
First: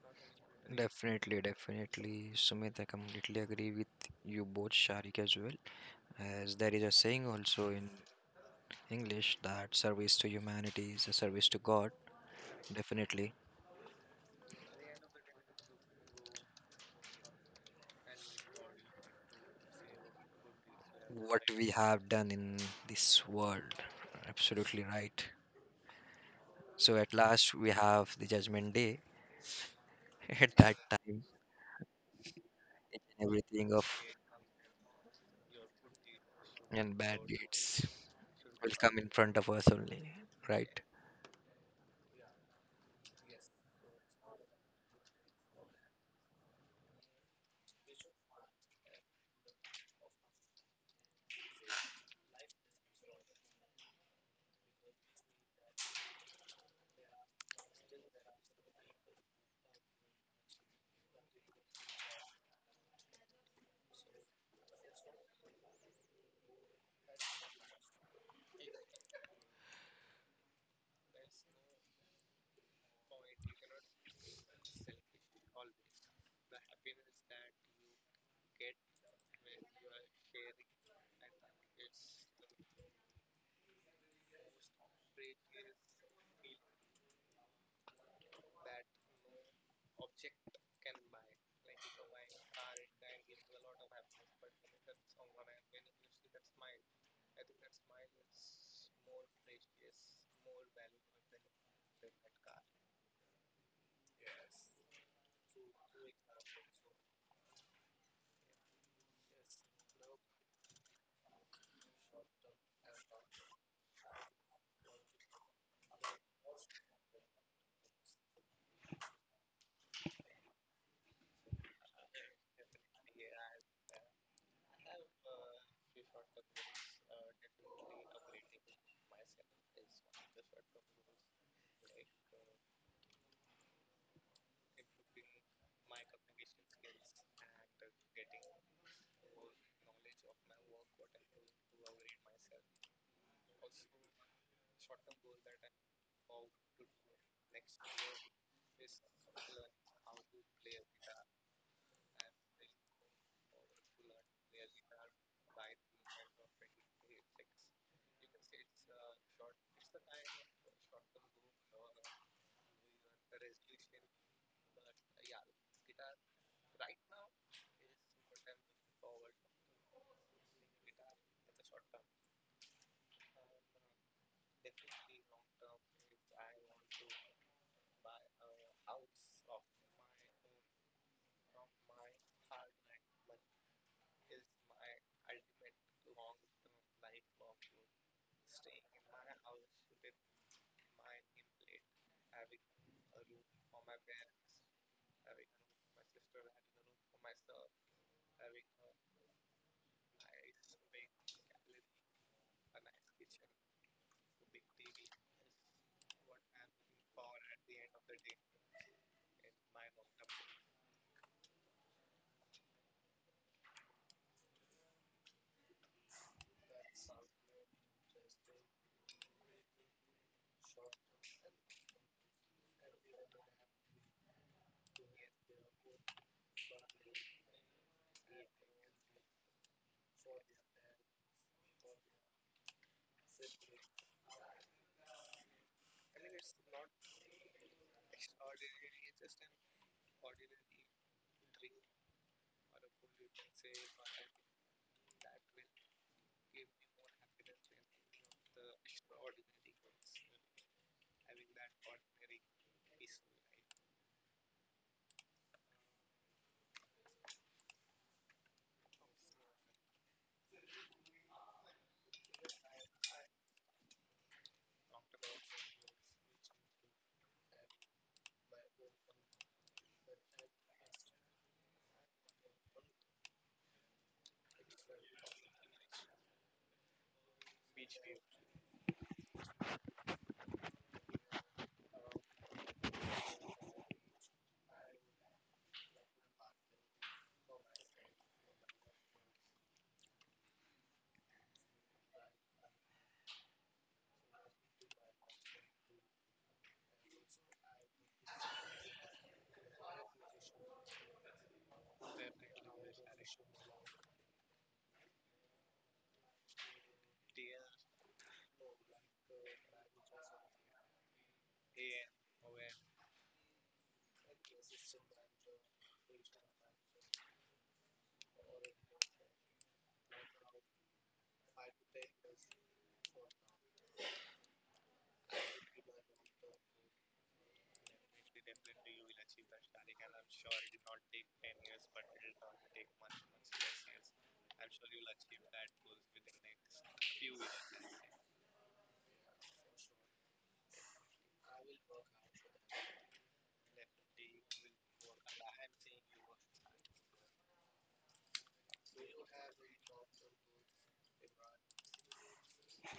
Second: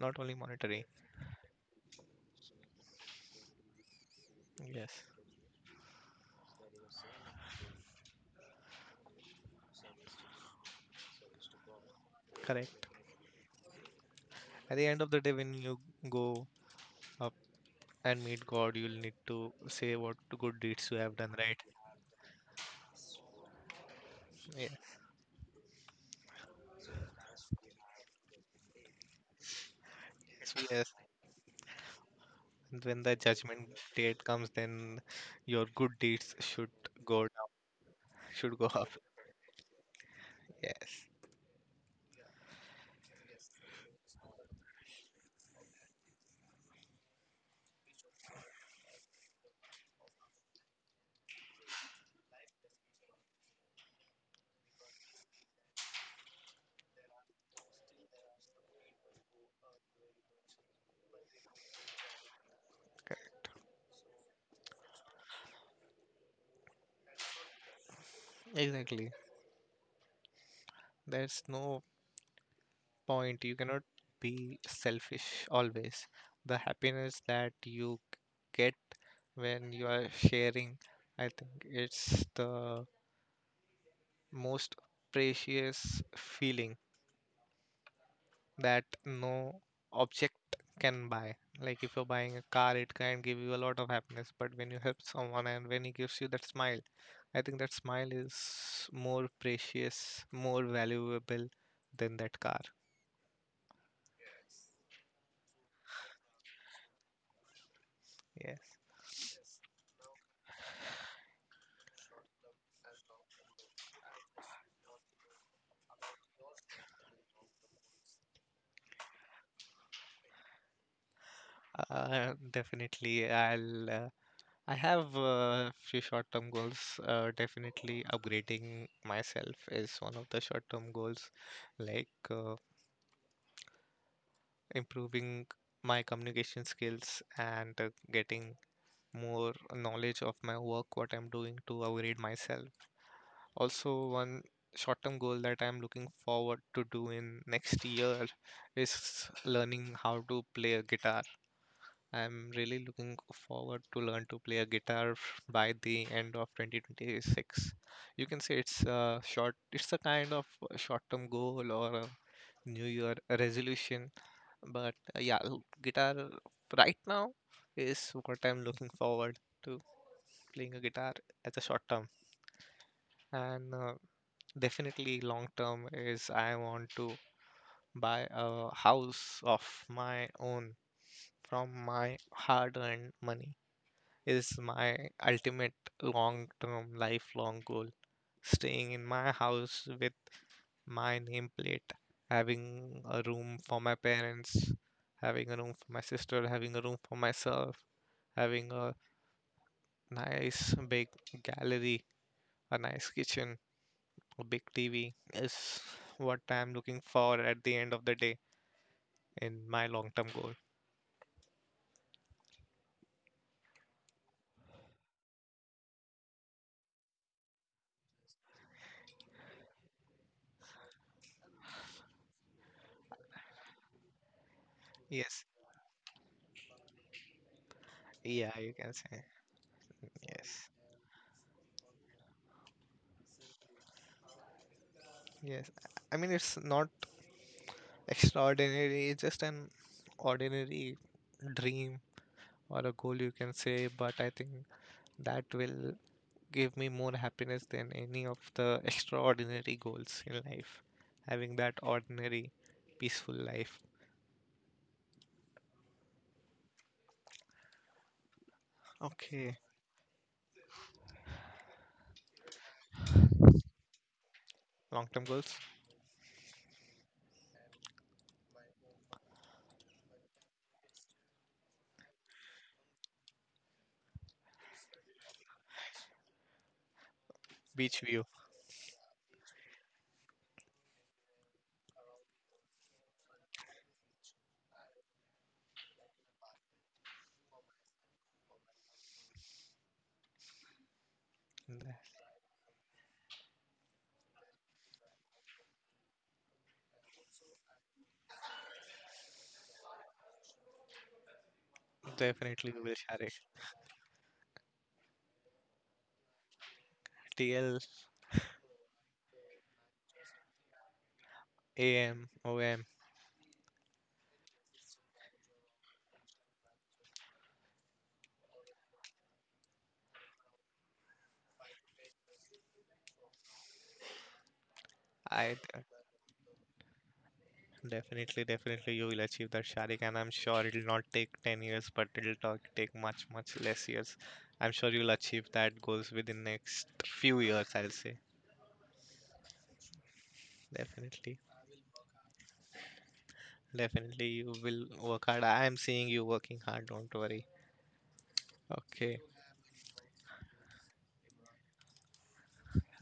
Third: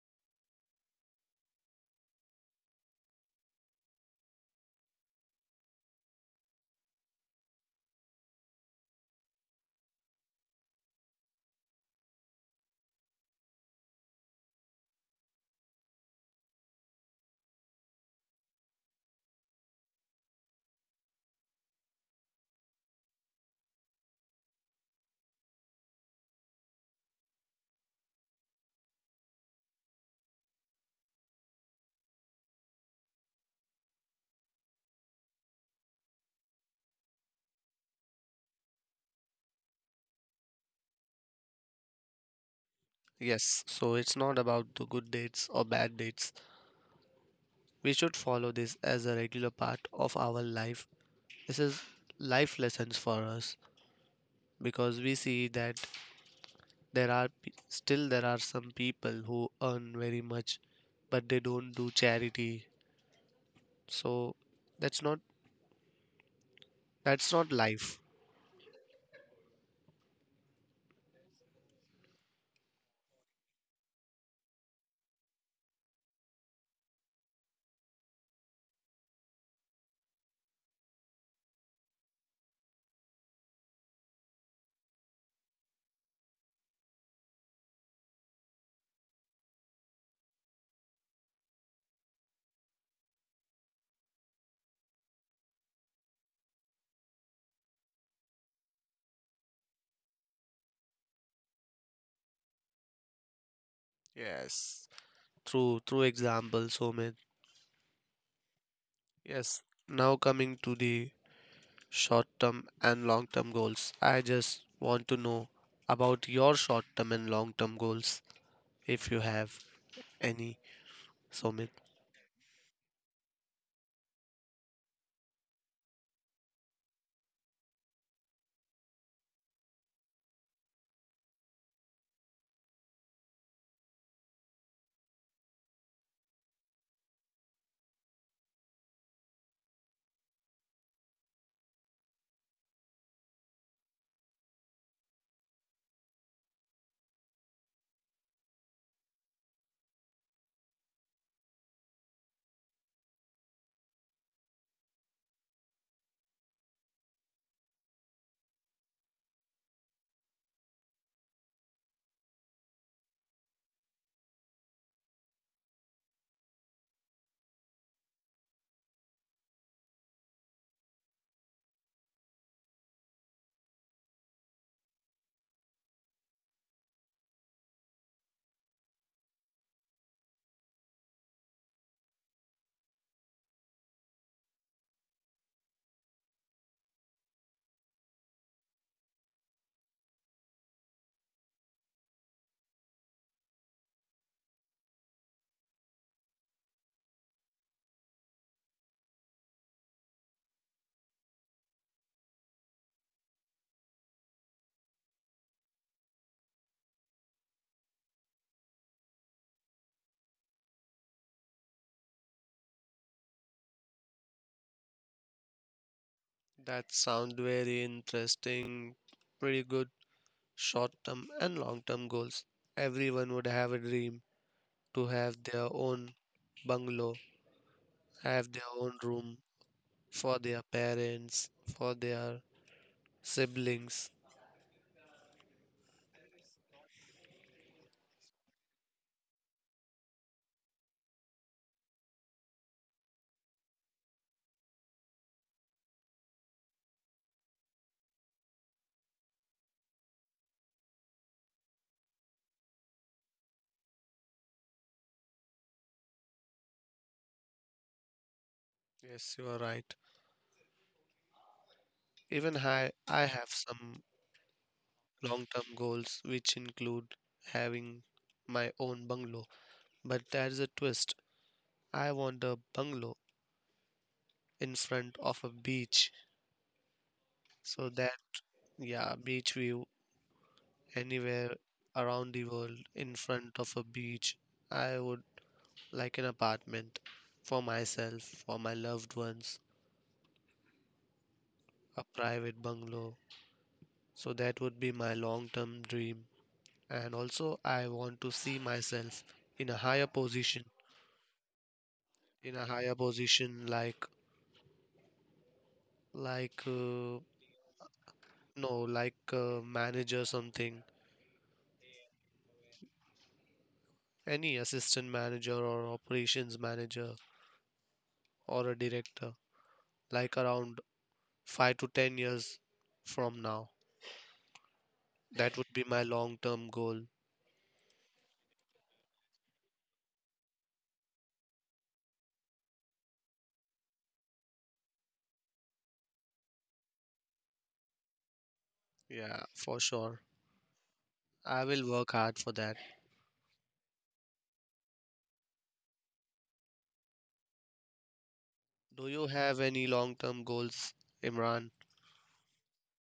S1: not only monetary.
S3: Definitely, definitely. Sumit, I completely agree with you both,
S1: Yes,
S3: Sharik as well. As there is a saying also in English that service to humanity is a service to God,
S1: correct.
S3: definitely.
S1: At the end of the day, when you go up and meet God, you'll need to say what good deeds you have done,
S3: What
S1: right?
S3: we have done in this world.
S1: Yeah.
S3: Absolutely right. So at last we have the judgment day.
S1: Yes,
S3: At that
S1: yes.
S3: time,
S1: And
S3: each
S1: when the
S3: and everything
S1: judgment
S3: of
S1: date comes, then your good deeds should
S3: and bad
S1: go down,
S3: deeds
S1: should go
S3: will
S1: up.
S3: come in front of us only, right?
S1: Yes,
S2: Yes. So it's not about the good dates or bad dates. We should follow this as a regular part of our life. This is life lessons for us. Because we see that still there are some people who earn very much but they don't do charity.
S1: correct.
S2: So that's not, that's not life.
S1: Exactly. There's no point. You cannot be selfish always. The happiness that you get when you are sharing, I think it's the most precious feeling that no object can buy. Like if you're buying a car, it can give you a lot of happiness, but when you help someone and when he gives you that smile, I think that smile is more precious, more valuable than that car.
S2: Yes. Through example so many.
S1: Yes,
S2: Yes, now coming to the short term and long term goals, I just want to know about your short term and long term goals, if you have any, Somit.
S1: definitely. I have a few short-term goals. Definitely, upgrading myself is one of the short-term goals, like improving my communication skills and getting more knowledge of my work, what I'm doing to upgrade myself. Also, one short-term goal that I'm looking forward to do in next year is learning how to play a guitar. I'm really looking forward to learn to play a guitar by the end of 2026. You can say it's a kind of a short-term goal or a New Year resolution, but yeah, guitar right now is what I'm looking forward to, playing a guitar as a short term. And definitely long term is I want to buy a house of my own from my hard earned money is my ultimate long term lifelong goal, staying in my house with my nameplate, having a room for my parents, having a room for my sister, having a room for myself, having a nice big gallery, a nice kitchen. A big TV is what I'm looking for at the end of the day in my long term goal.
S2: That sound very interesting. Pretty good. Short term and long term goals. Everyone would have a dream to have
S1: Yes.
S2: their own bungalow, have
S1: Yeah,
S2: their
S1: you can
S2: own
S1: say.
S2: room for their
S1: Yes.
S2: parents, for their siblings.
S1: Yes. I mean, it's not extraordinary, it's just an ordinary dream or a goal, you can say, but I think that will give me more happiness than any of the extraordinary goals in life. Having that ordinary, peaceful life.
S2: Yes, you are
S1: Okay.
S2: right. Even I have some
S1: Long term
S2: long
S1: goals?
S2: term goals which include having my own bungalow, but there's a twist. I want a bungalow in front of a beach so
S1: Beach
S2: that,
S1: view.
S2: yeah, beach view anywhere around the world in front of a beach. I would like an apartment for myself, for my loved ones, a
S1: Def-
S2: private bungalow. So that would be my long term dream. And also, I want to see myself in a higher position, in a
S1: Definitely, we will
S2: higher
S1: share it.
S2: position like,
S1: TL,
S2: no, like a manager, something,
S1: AM, OM.
S2: any assistant manager or operations manager or a director, like around 5 to 10 years from now.
S1: I
S2: That
S1: d-
S2: would be my long term goal.
S1: definitely, definitely you will achieve that, Sharik, and I'm sure it'll not take 10 years, but take much, much less years. I'm sure you'll achieve that goals within next few years, I'll say.
S2: Yeah, for sure.
S1: Definitely,
S2: I will work hard for that.
S1: definitely you will work hard. I am seeing you working hard, don't worry.
S2: Do
S1: Okay.
S2: you have any long term goals, Imran?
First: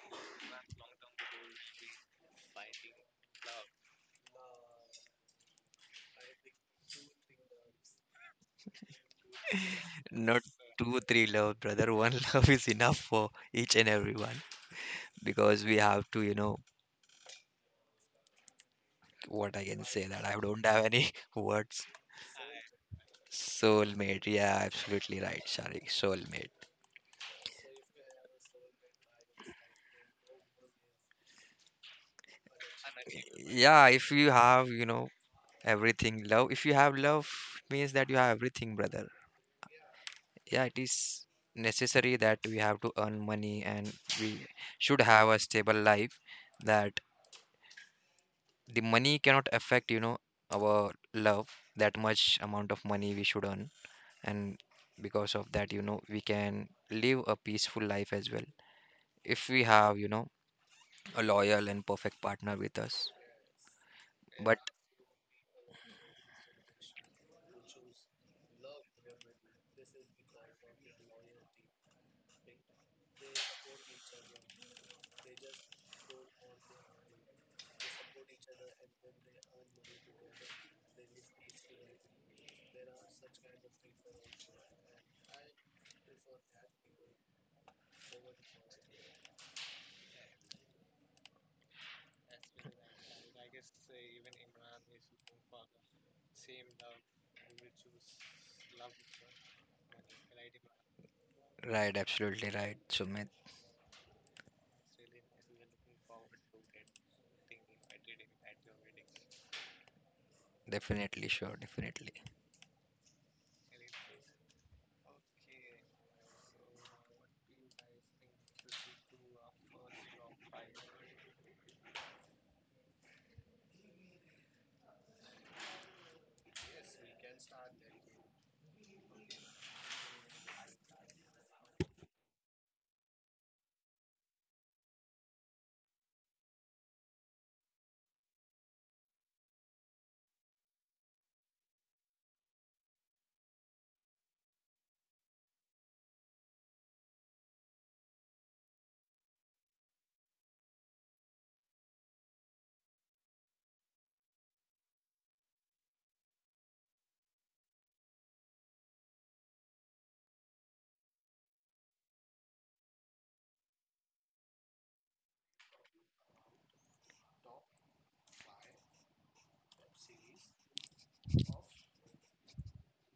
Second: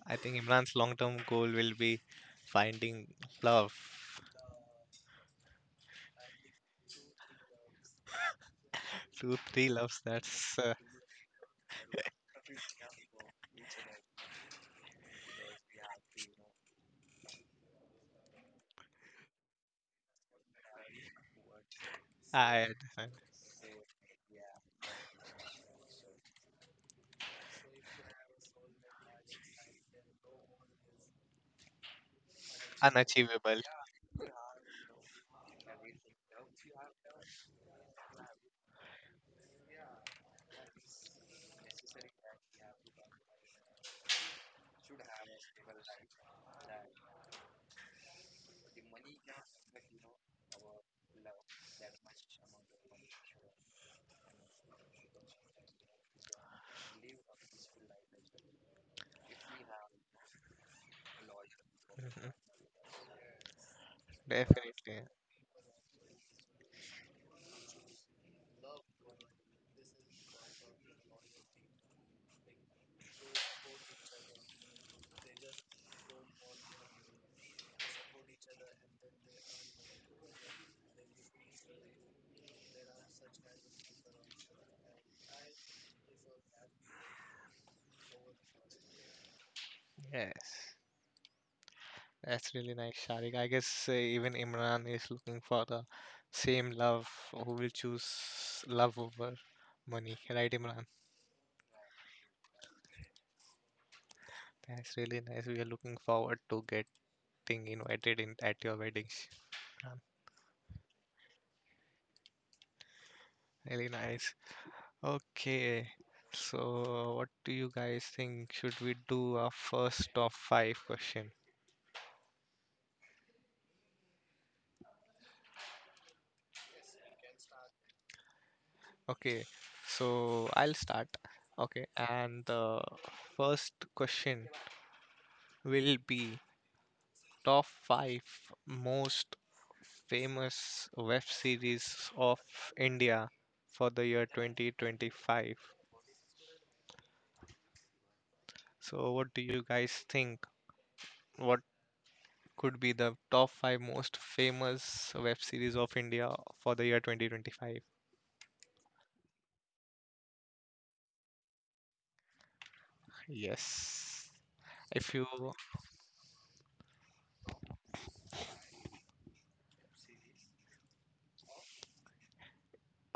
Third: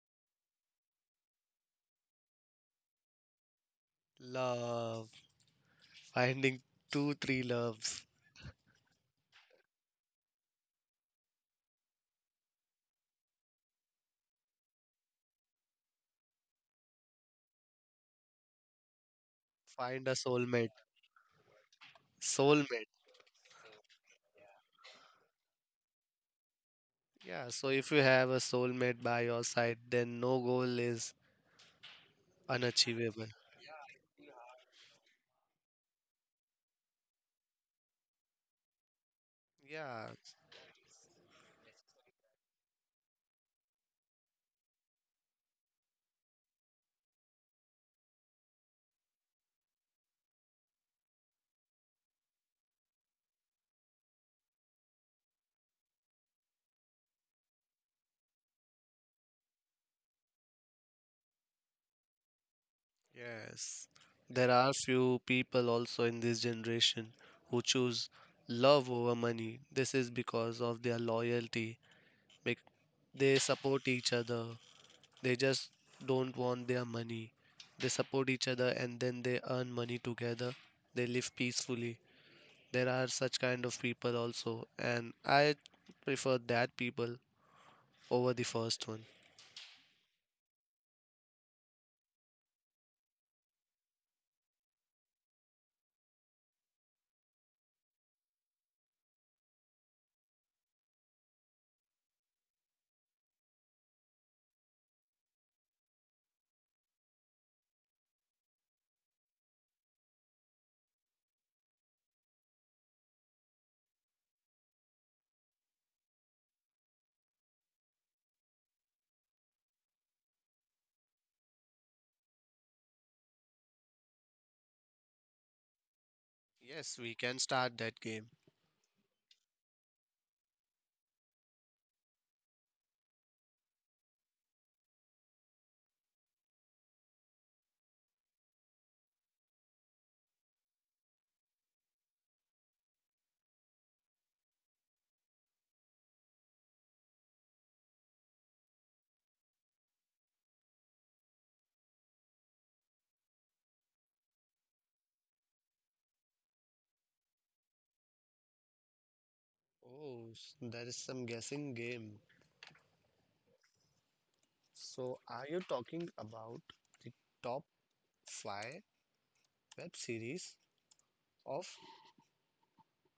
S1: I think Imran's long-term goal will be finding love.
S2: Love. Finding two, three loves.
S1: Two, three loves,
S3: Not
S1: that's
S3: two, three love, brother. One love is enough for each and everyone, because we have to, you know, what I can say
S2: Find a
S3: that I don't
S2: soulmate.
S3: have any words.
S1: I
S2: Soulmate.
S1: understand.
S3: Soulmate, yeah, absolutely right, Shari. Soulmate.
S2: Yeah, so if you have a soulmate by your side, then no goal is unachievable.
S1: Unachievable.
S3: Yeah, if you have, you know... Everything love. If you have love, means that you have everything, brother.
S2: Yeah,
S3: Yeah, it is necessary that we have to earn money, and we should have a stable life. That the money cannot affect, you know, our love. That much amount of money we should earn, and because of that, you know, we can live a peaceful life as well. If we have, you know, a loyal and perfect
S1: Mhm.
S3: partner with us.
S2: yes. There
S3: But...
S2: are
S1: Definitely.
S2: few people also in this generation who choose love over money. This is because of their loyalty. They support each other. They just don't want their money. They support each other and then they earn money together. They live peacefully. There are such kind of people also, and I prefer that people over the first one.
S1: Yes, that's really nice, Sharik. I guess even Imran is looking for the same love, who will choose love over money, right, Imran?
S3: Right, absolutely right, Sumit.
S1: That's really nice. We are looking forward to getting invited in at your wedding, Imran.
S3: Definitely, sure, definitely.
S1: Really nice. Okay, so what do you guys think? Should we do our first of five question?
S2: Yes, we can start that game.
S1: Okay, so I'll start. Okay, and the first question will be top 5 most famous web series of India for the year 2025. So, what do you guys think? What could be the top 5 most famous web series of India for the year 2025?
S2: Oh, that is some guessing game.
S1: Yes. If
S2: So,
S1: you
S2: are you talking about the top five web series of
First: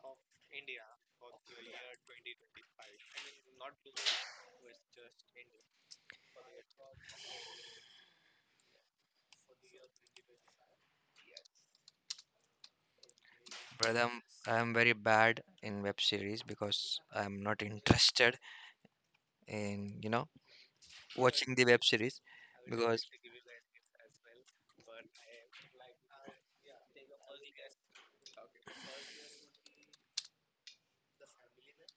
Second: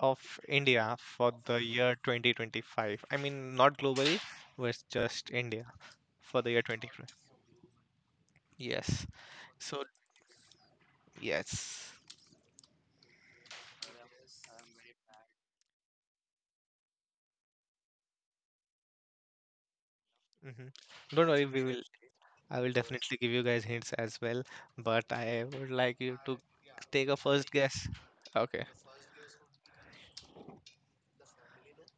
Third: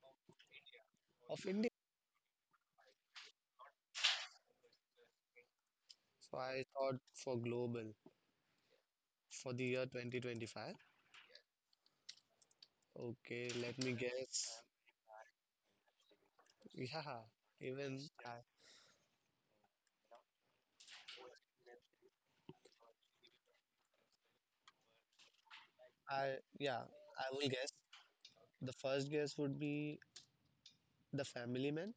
S1: of India for
S2: of
S1: the
S2: India?
S1: year 2025, I mean, not globally, but just India
S2: So
S1: for the year
S2: I thought
S1: 2025.
S2: for global
S1: Yes.
S2: for the
S1: So,
S2: year 2025.
S1: yes.
S2: Okay, let me
S3: Brother, I'm,
S2: guess.
S3: I'm very bad in web series,
S2: Yeah,
S3: because I'm not
S2: even I,
S3: interested in, you know,
S1: Hmm. Don't worry,
S3: watching
S1: we
S3: the
S1: will,
S3: web series,
S1: I will
S3: because
S1: definitely give you guys hints as well, but I would like you
S2: I,
S1: to
S2: yeah,
S1: take a
S2: I will
S1: first
S2: guess.
S1: guess. Okay.
S2: The first guess would be The Family Man.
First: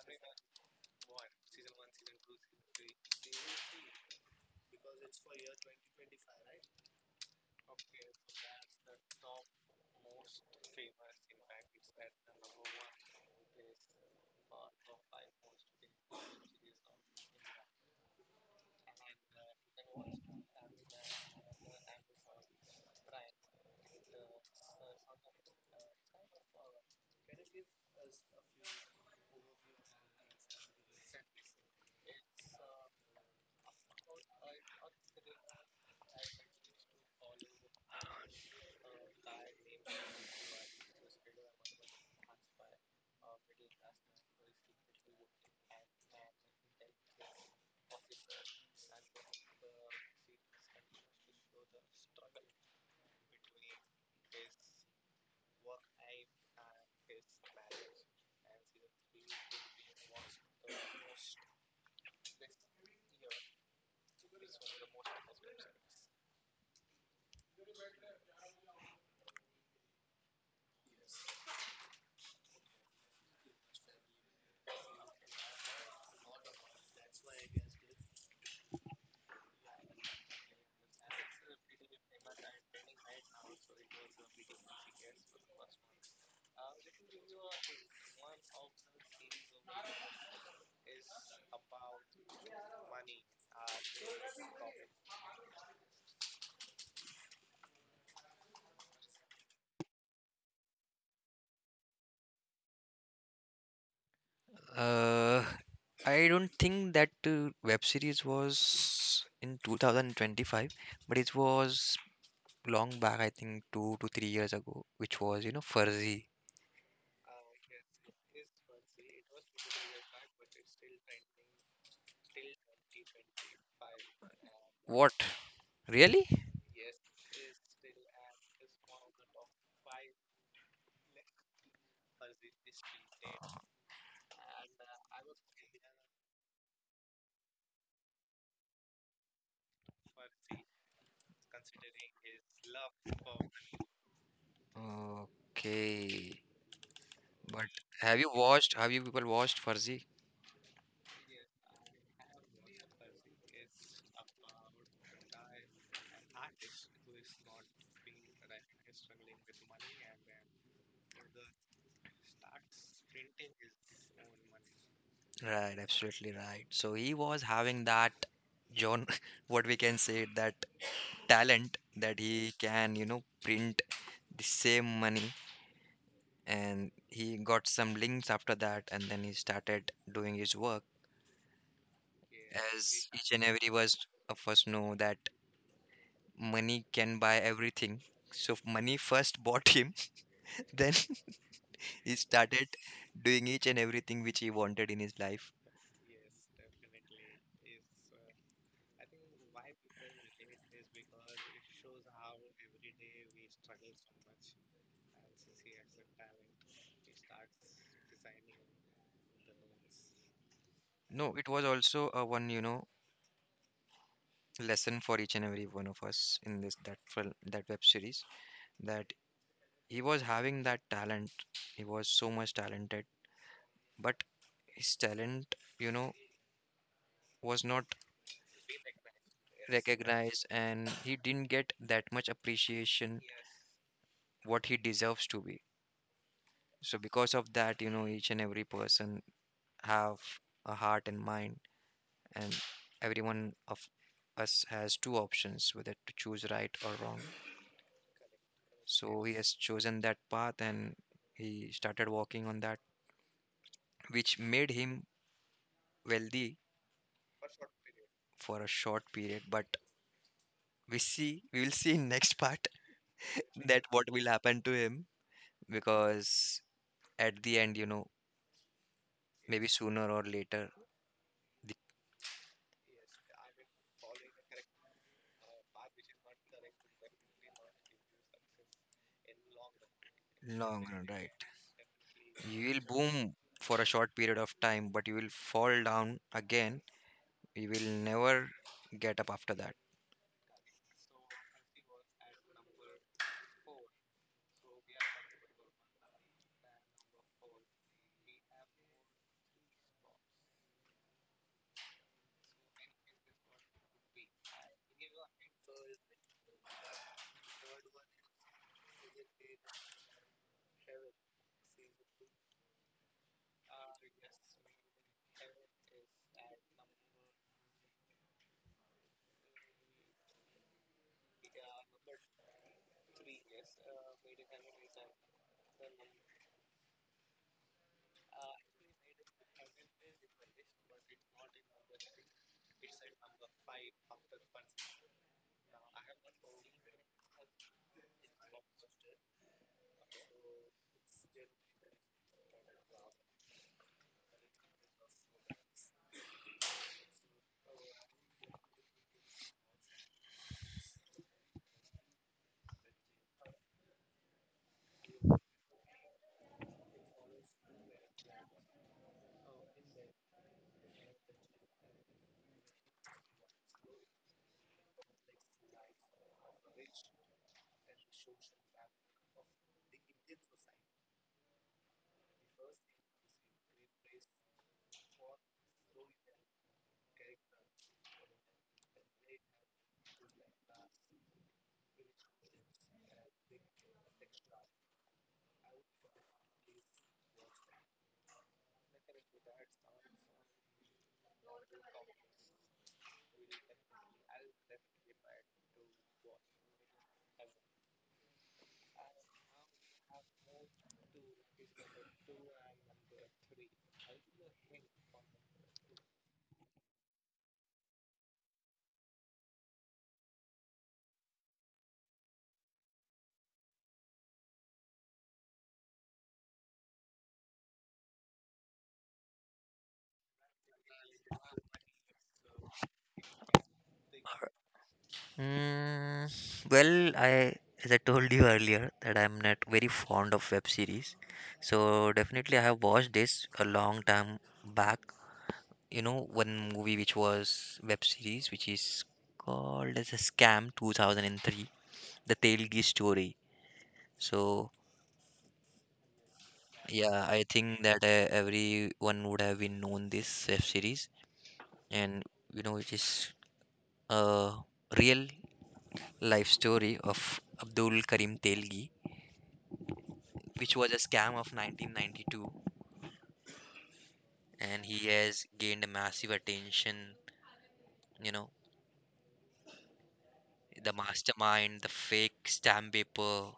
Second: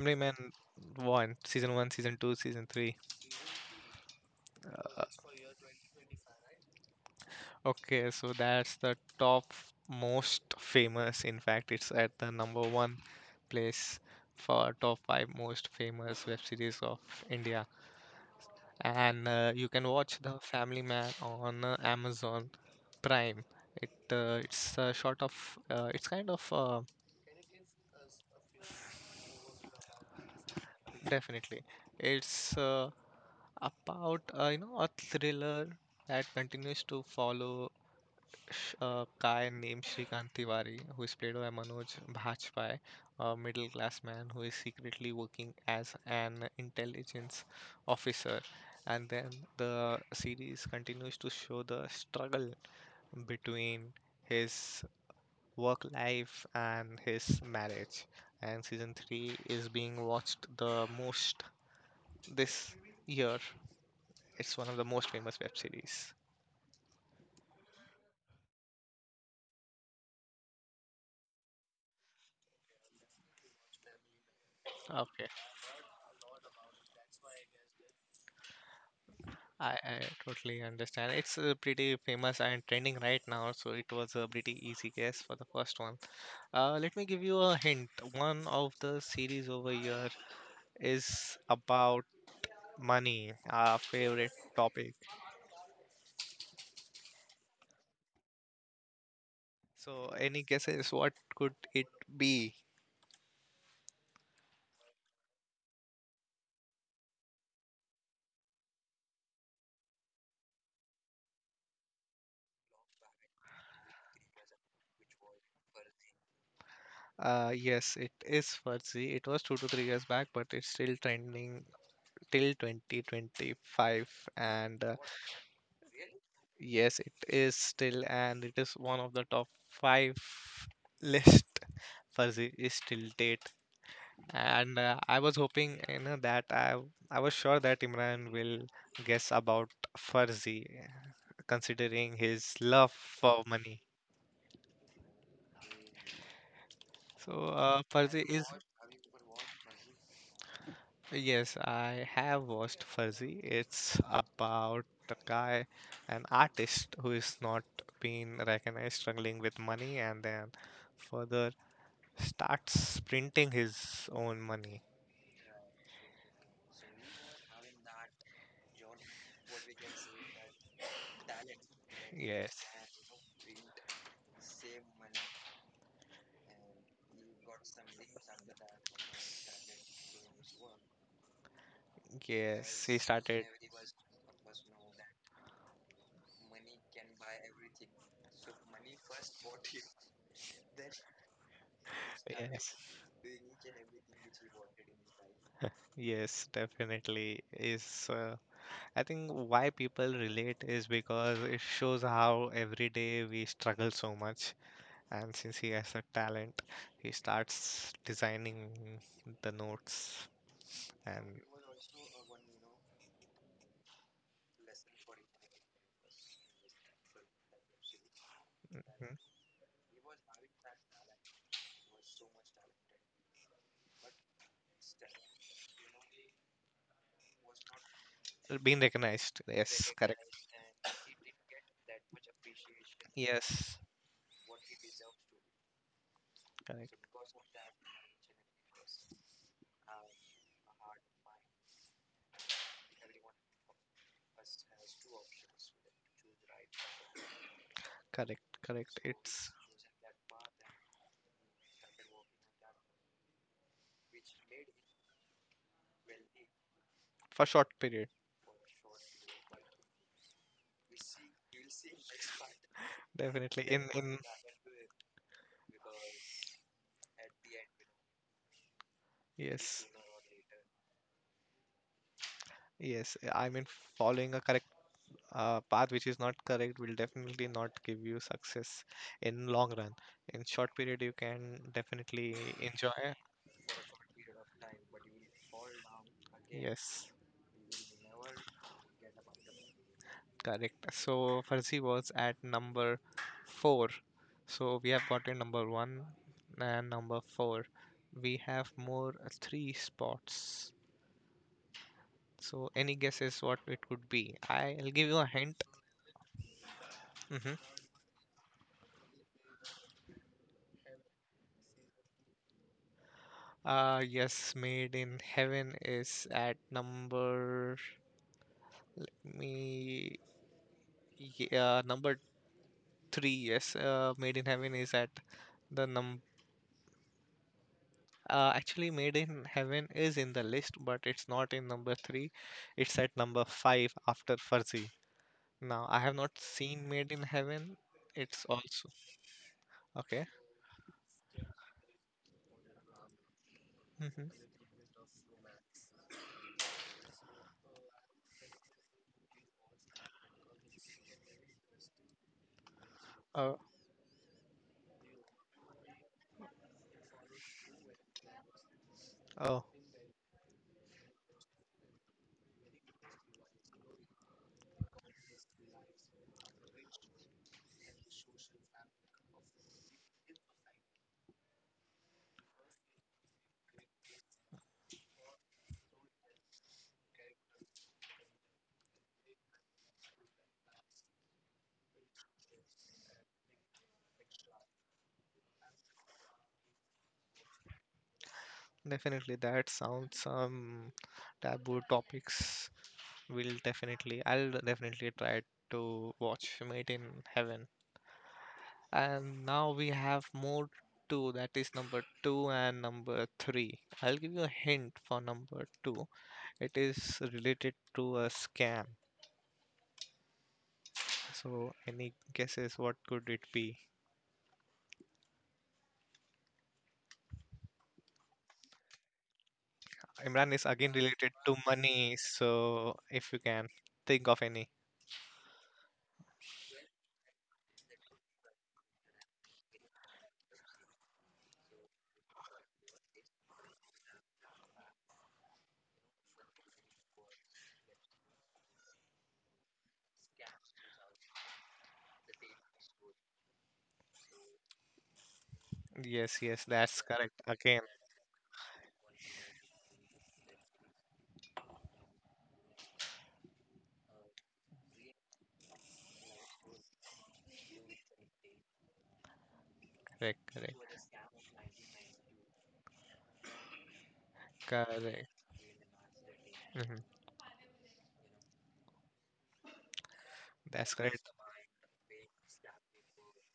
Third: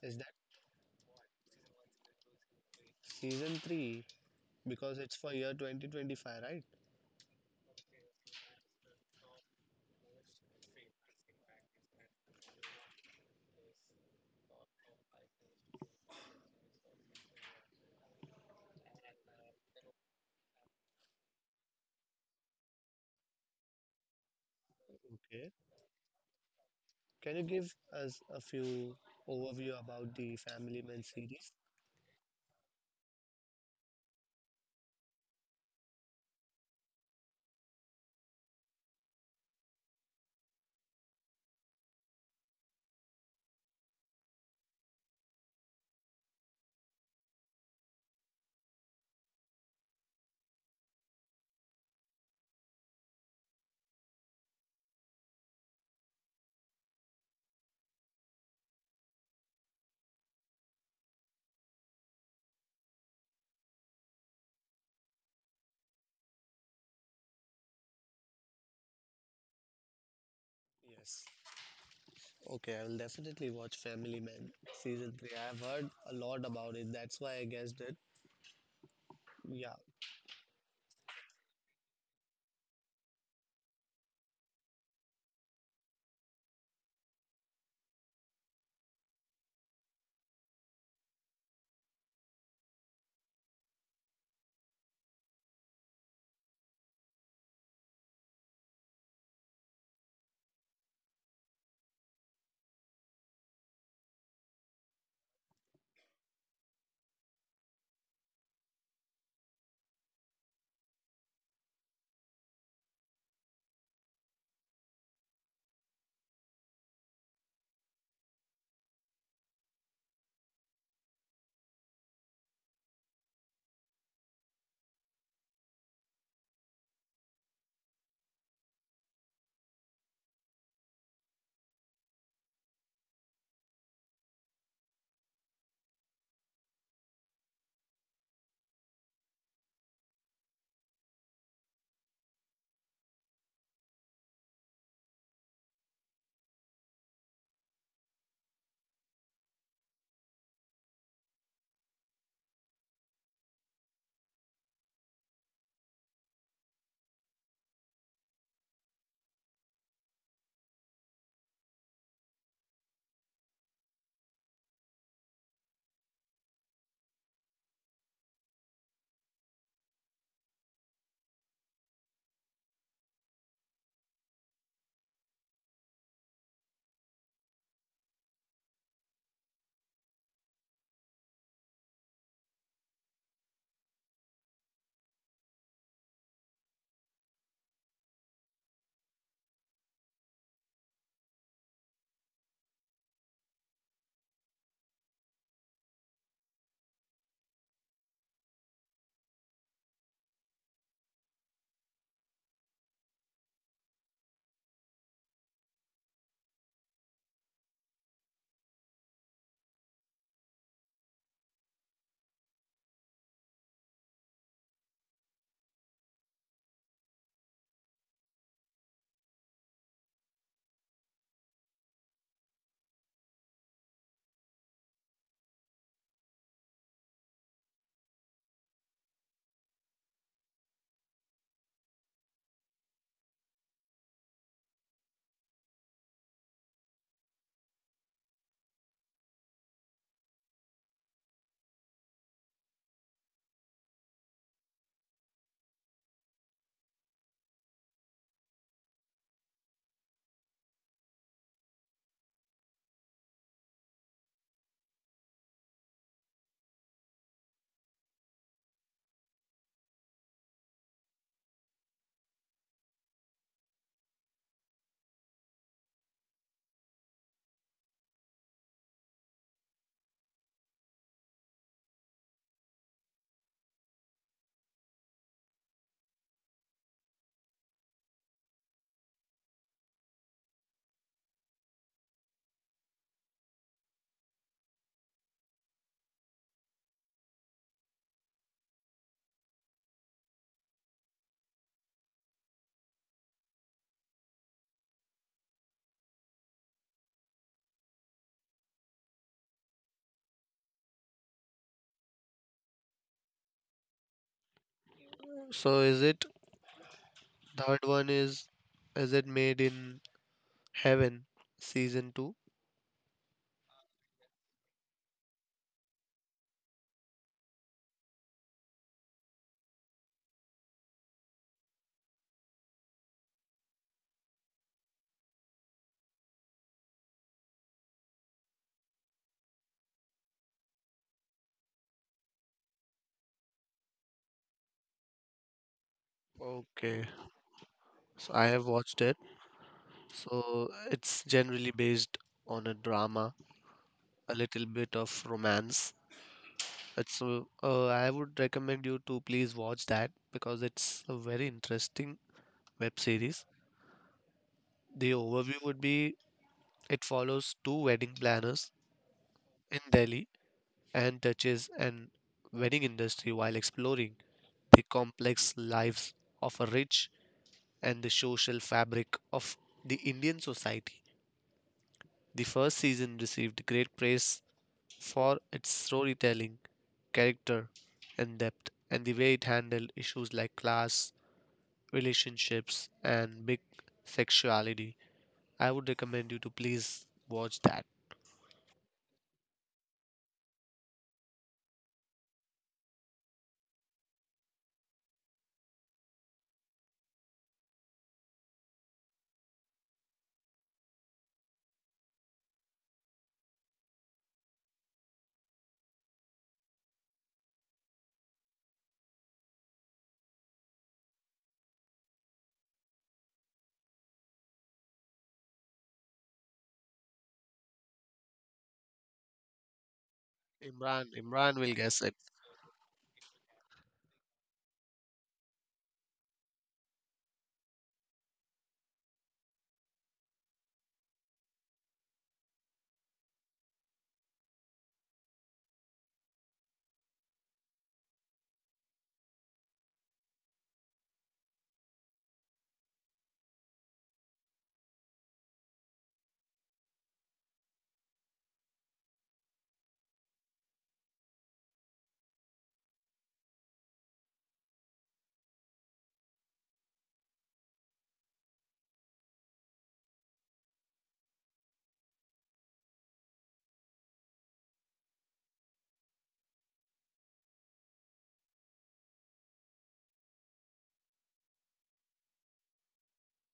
S2: Is that
S1: Man 1, Season 1, Season 2, Season 3.
S2: Season 3? Because it's for year 2025, right?
S1: Okay, so that's the top most famous. In fact, it's at the number one place for top 5 most famous web series of India. And you can watch The Family Man on Amazon Prime. It it's sort
S2: Okay.
S1: of it's kind of
S2: Can you give us a few overview about the Family Man series?
S1: Definitely. It's about a thriller that continues to follow a guy named Shrikant Tiwari, who is played by Manoj Bajpayee, a middle-class man who is secretly working as an intelligence officer. And then the series continues to show the struggle between his work life and his marriage. And season three is being watched the most this year. It's one of the most famous web series.
S2: Yes. Okay, I will definitely watch Family Man season
S1: Okay,
S2: three. I've heard a lot about it. That's why I guessed it.
S1: I,
S2: Yeah.
S1: I totally understand. It's pretty famous and trending right now, so it was a pretty easy guess for the first one. Let me give you a hint. One of the series over here is about money, our favorite topic. So, any guesses what could it be?
S3: uh, I don't think that web series was in 2025, but it was long back, I think 2 to 3 years ago, which was, you know, Fuzzy.
S1: Yes, it is Fuzzy. It was 2 to 3 years back, but it's still trending till 2025. And
S3: What? Really?
S1: Yes, it is still, and it is one of the top five list for the is still date. And I was hoping, you know, that I was sure that Imran will guess about Farzi, considering his love for money.
S3: Okay.
S1: So
S3: But have
S1: Farzi
S3: you
S1: is
S3: watched, have you people watched Fuzzy?
S1: yes, I have watched Farzi. It's about a guy, an artist who is not being recognized, struggling with money, and then further starts sprinting his own money.
S3: Right, absolutely right. So he was having that John, what we can say, that talent that he
S1: Yes,
S3: can, you know, print the same money. And he got some links after that, and then he started doing his work.
S1: yes, he
S3: As each and
S1: started.
S3: every was of us know that money can buy everything. So money first bought him, then he started
S1: Yes,
S3: doing each and everything which he wanted in his life.
S1: yes, definitely is. I think why people relate is because it shows how every day we struggle so much. And since he has a talent, he starts designing the notes and.
S3: No, it was also a one, you know, lesson for each and every one of us, in this that film, that web series, that
S1: Mm-hmm.
S3: he was having that talent. He was so much talented, but his talent, you know, was not
S1: Being recognized, yes, correct.
S3: recognized, and he didn't get that much appreciation
S1: Yes,
S3: what he deserves to be.
S1: correct,
S3: So because of that, you know, each and every person have a heart and mind, and every one of us has two options, whether to choose right or wrong.
S1: correct, correct.
S3: So he
S1: It's
S3: has chosen that path, and he started walking on that, which made him wealthy
S1: for short period,
S3: for a short period. But we see, we will see in next part
S1: definitely
S3: that
S1: in
S3: what
S1: in
S3: will happen to him, because at the end, you know, maybe
S1: yes.
S3: sooner or later, the
S1: Yes i mean following a correct path which is not correct will definitely not give you success in long run. In short
S3: long run,
S1: period you
S3: right?
S1: can definitely
S3: You will
S1: enjoy,
S3: boom for a short period of time, but you will fall down again.
S1: yes.
S3: You will never get up after that.
S1: Correct. So Farsi was at number four. So we have gotten number one and number four. We have more three spots. So any guesses what it could be? I'll give you a hint.
S2: So is it
S1: Hmm.
S2: Third one, is it Made in Heaven Season 2?
S1: Yes, Made in Heaven is at number me yeah, number three. Yes, Made in Heaven is at the number. Actually, Made in Heaven is in the list, but it's not in number three. It's at number five after Fuzzy. Now, I have not seen
S2: Okay.
S1: Made in Heaven.
S2: So
S1: It's
S2: I have
S1: also
S2: watched it.
S1: okay.
S2: So it's generally based on a drama, a
S1: Mm-hmm.
S2: little bit of romance. It's I would recommend you to please watch that because it's a very interesting web series.
S1: Uh,
S2: The overview would be it follows two wedding planners
S1: oh,
S2: in Delhi and touches an wedding industry while exploring the complex lives of a rich and the social fabric of the Indian society. The first season received great praise for its storytelling, character, and depth, and the way it handled issues like class, relationships, and big sexuality. I would recommend you to please watch that.
S1: Definitely. That sounds some taboo topics. Will definitely, I'll definitely try to watch Made in Heaven. And now we have more two. That is number two and number three. I'll give you a hint for number two. It is related to a scam. So, any guesses what could it be? Imran is again
S2: Imran,
S1: related to
S2: Imran will guess
S1: money.
S2: it.
S1: So, if you can think of any.
S3: Mm, well, I, as I told you earlier, that I'm not very fond of web series, so definitely I have watched this a long time back. You know, one movie which was web series, which is called as a Scam 2003, the Telgi story. So
S1: Yes, yes, that's
S3: yeah, I
S1: correct.
S3: think
S1: Again,
S3: that everyone would have been known this web series, and you know, it is a real life story of Abdul Karim Telgi,
S1: correct,
S3: which
S1: correct,
S3: was a scam of 1992, and he
S1: correct.
S3: has gained a massive
S1: Hmm.
S3: attention, you know, the
S1: That's correct.
S3: mastermind, the fake stamp paper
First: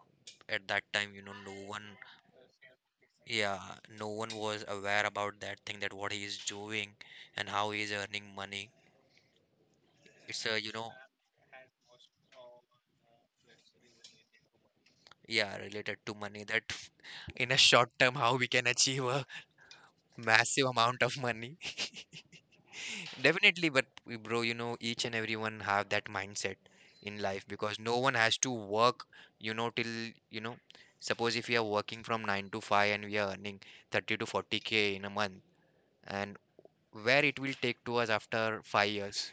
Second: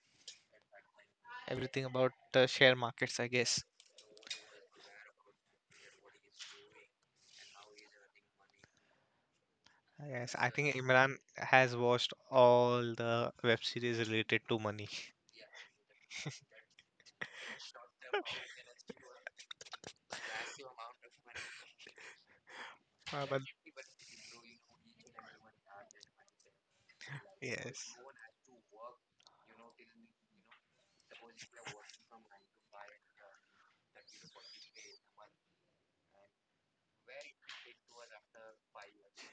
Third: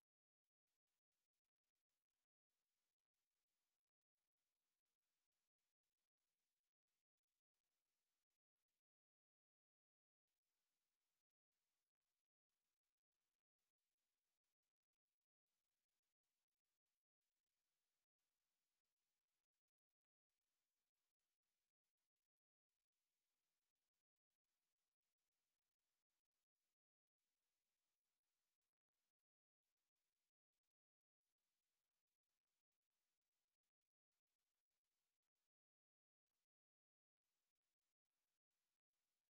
S3: at that time, you know, no
S1: Everything
S3: one...
S1: about the share markets, I
S3: Yeah,
S1: guess.
S3: no one was aware about that thing, that what he is doing and how he is earning money.
S1: Yes,
S3: It's
S1: I
S3: a, you
S1: think
S3: know,
S1: Imran has watched all the web series related to money.
S3: yeah, related to money, that in a short term how we can achieve a massive amount of money.
S1: But
S3: Definitely, but bro, you know, each and everyone have that mindset in life, because
S1: yes.
S3: no one has to work, you know, till, you know, suppose if we are working from 9 to 5 and we are earning 30 to 40K in a month, and where it will take to us after 5 years.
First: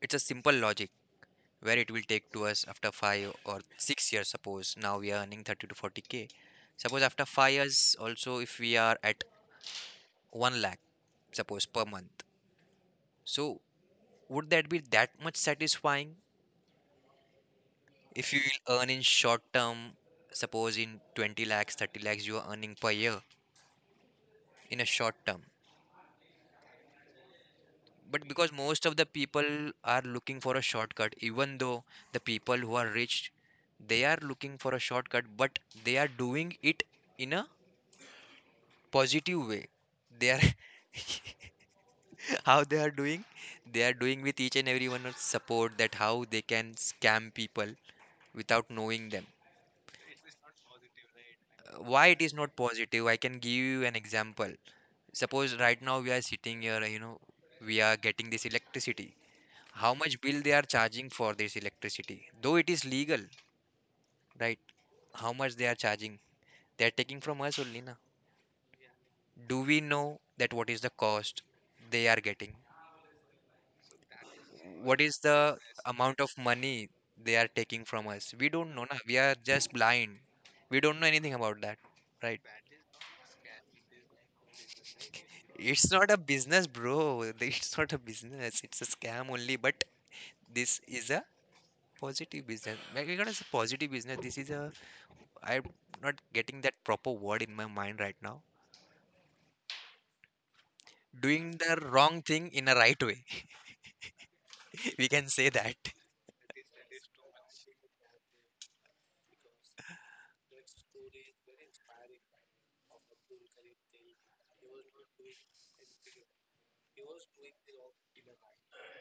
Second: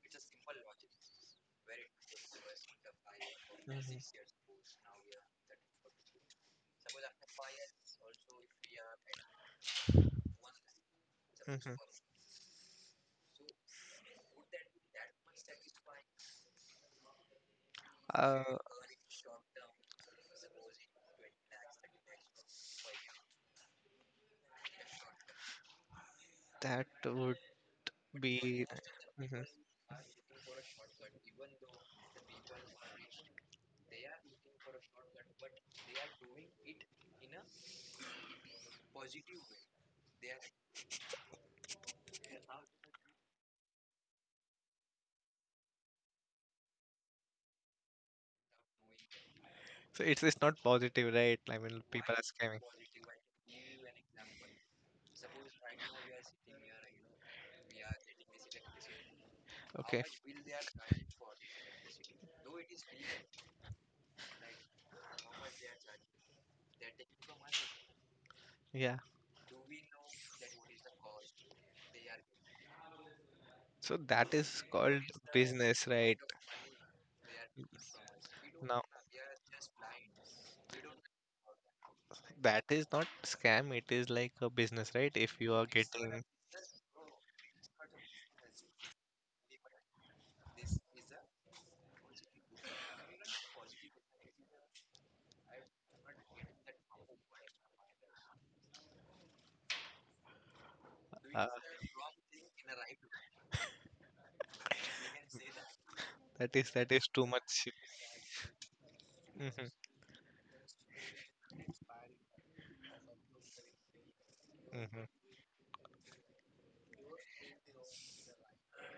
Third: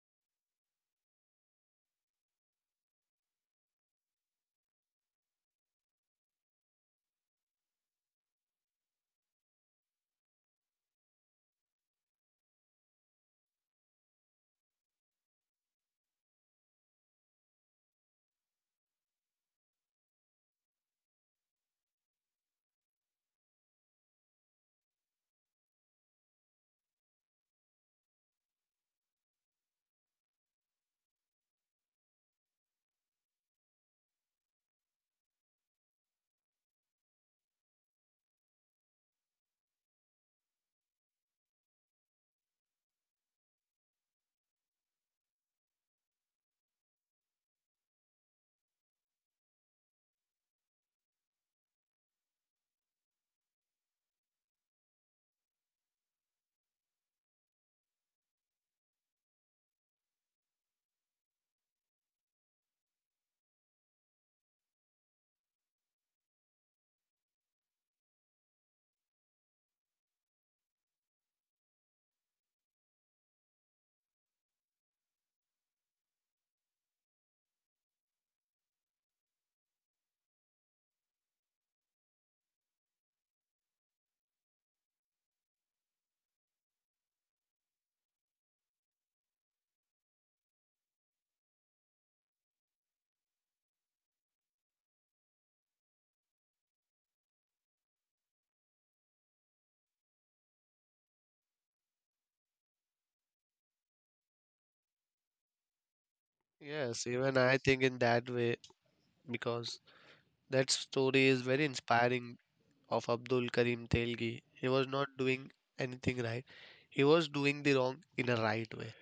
S3: It's a simple logic, where it will take to us after 5 or
S1: Mhm.
S3: 6 years. Suppose now we are earning 30 to 40K. Suppose after 5 years, also, if we are at 1 lakh, suppose
S1: Hmm.
S3: per month. So, would that be that much satisfying? If you
S1: Uh,
S3: will earn in short term, suppose in 20 lakhs, 30 lakhs, you are earning per year in a short term.
S1: that would
S3: But because
S1: be.
S3: most of the
S1: Hmm.
S3: people are looking for a shortcut, even though the people who are rich, they are looking for a shortcut, but they are doing it in a positive way. They are how they are doing with each and every one of support that how they can scam people without knowing them.
S1: So it's not positive, right? I mean,
S3: Why
S1: people are
S3: it is not
S1: scamming.
S3: positive? I can give you an example. Suppose right now we are sitting here, you know, we are getting this electricity. How
S1: Okay.
S3: much bill they are charging for this electricity? Though it is legal, right? How much they are charging? They are taking from us only, na?
S1: Yeah.
S3: Do we know that what is the cost they are getting?
S1: So that is
S3: What
S1: called
S3: is the
S1: business, right?
S3: amount of money they are taking from us? We don't know,
S1: Now
S3: na? We are just blind. We don't know anything about that, right?
S1: that is not scam. It is like a business, right? If you are
S3: It's not a
S1: getting,
S3: business, bro. It's not a business. It's a scam only. But this is a... Positive business. Maybe we gotta say positive business. This is a... I'm not getting that proper word in my mind right now.
S1: uh,
S3: Doing the wrong thing in a right way. We can say that,
S1: that is that
S2: Yes,
S1: is too
S2: even I
S1: much.
S2: think in that way
S1: Hmm.
S2: because that story is very inspiring of Abdul Karim Telgi. He was
S1: Hmm.
S2: not doing anything right. He was doing the wrong in a right way.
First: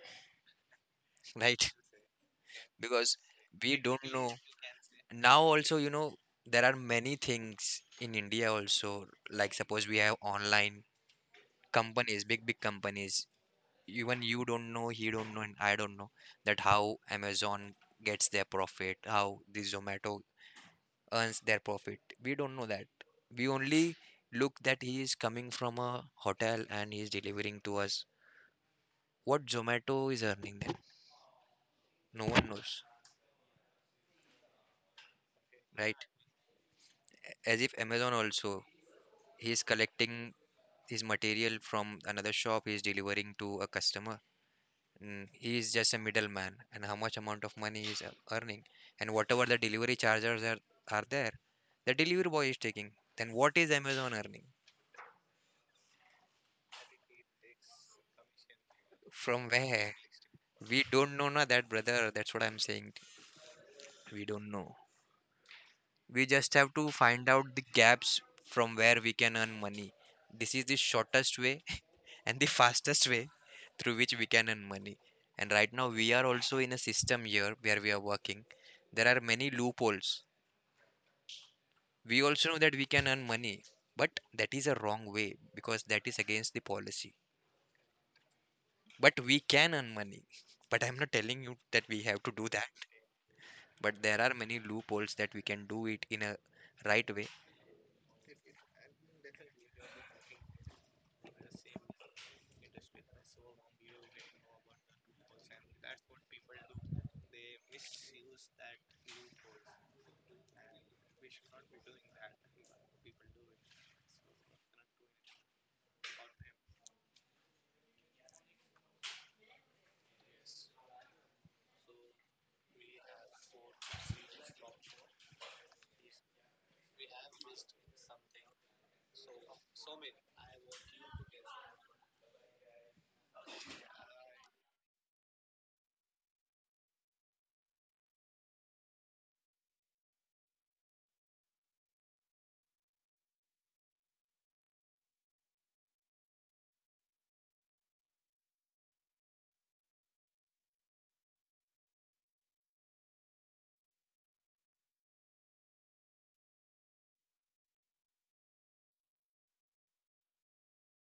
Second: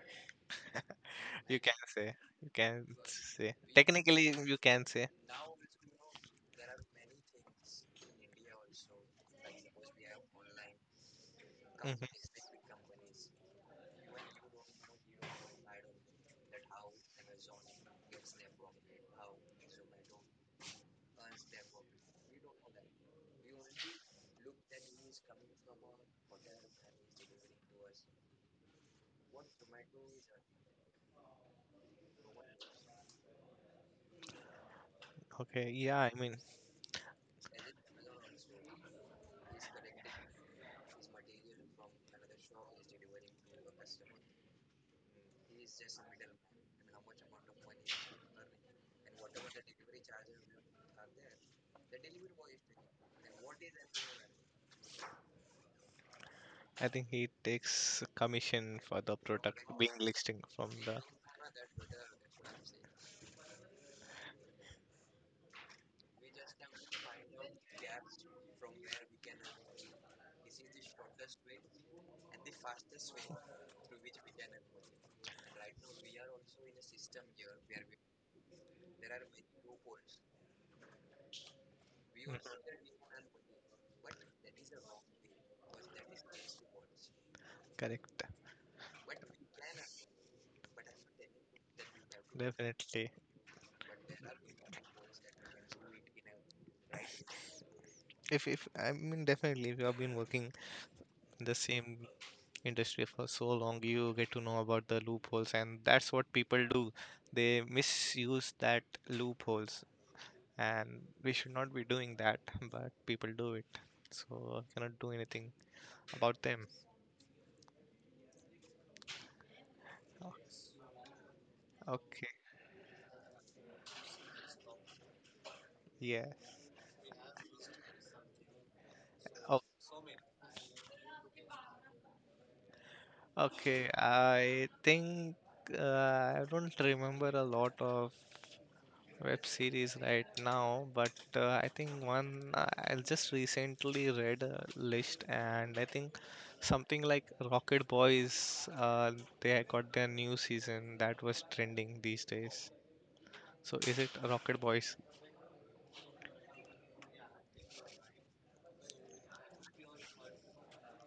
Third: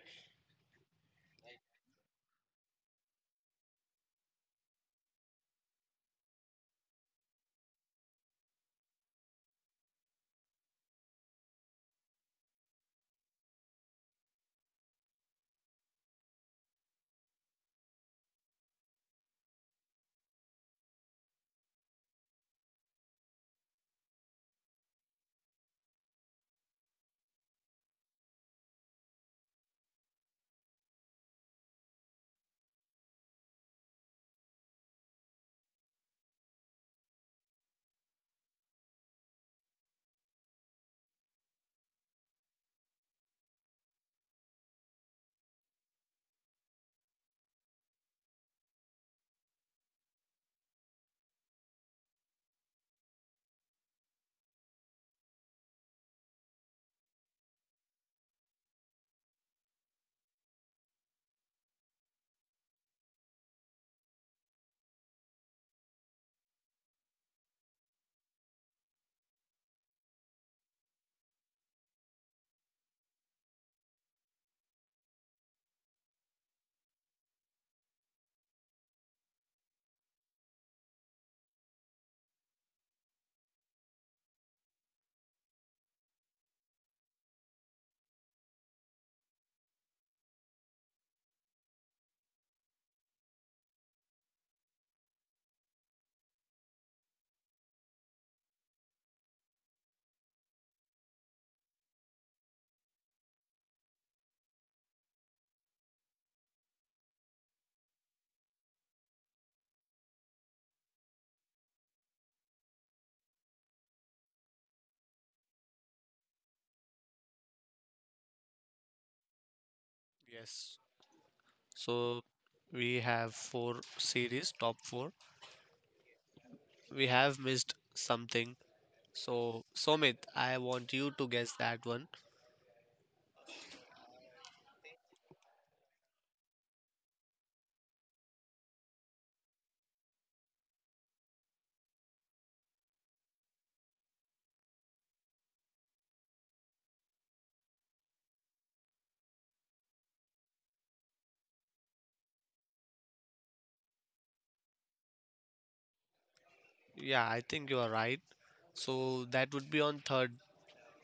S1: You
S3: right?
S1: can say. You can
S3: Because
S1: say.
S3: we don't
S1: Technically,
S3: know.
S1: you can say.
S3: Now also, you know, there are many things in India also. Like suppose we have online companies,
S1: Mm-hmm.
S3: big big companies. Even you don't know, he don't know, and I don't know that how Amazon gets their profit, how the Zomato earns their profit. We don't know that. We only look that he is coming from a hotel and he is delivering to us. What Zomato is earning then? No one knows,
S1: Okay, yeah,
S3: right?
S1: I mean,
S3: As if Amazon also, he is collecting his material from another shop, he is delivering to a customer. Mm, he is just a middleman, and how much amount of money he is earning, and whatever the delivery charges are there, the delivery boy is taking. Then what is Amazon earning?
S1: I think he takes commission for the
S3: From
S1: product being
S3: where?
S1: listing from
S3: We
S1: the.
S3: don't know, na, that brother. That's what I'm saying. We don't know. We just have to find out the gaps from where we can earn money. This is the shortest way and the fastest way through which we can earn money. And right now, we are also in a system here where we are working. There are many loopholes. We
S1: Mhm.
S3: also know that we can earn money, but that is a wrong way because that is against the policy.
S1: Correct.
S3: But we can earn money. But I'm not telling you that we have to do that,
S1: Definitely.
S3: but there are many loopholes that we can do it in a right way
S1: If I mean definitely if you have been working in the same industry for so long, you get to know about the loopholes and that's what people do. They misuse that loopholes and we should not be doing that, but people do it. So I cannot do anything about them.
S2: Yes. So
S1: Okay.
S2: we have four series, top four.
S1: Yeah.
S2: We have missed something.
S1: Oh,
S2: So Somit, I want you to guess that one.
S1: okay. I think uh, I don't remember a lot of web series right now, but I think one I just recently read a list, and I think something like Rocket Boys. They had got their new season that was trending these days. So is it Rocket Boys?
S2: Yeah, I think you are right. So that would be on third,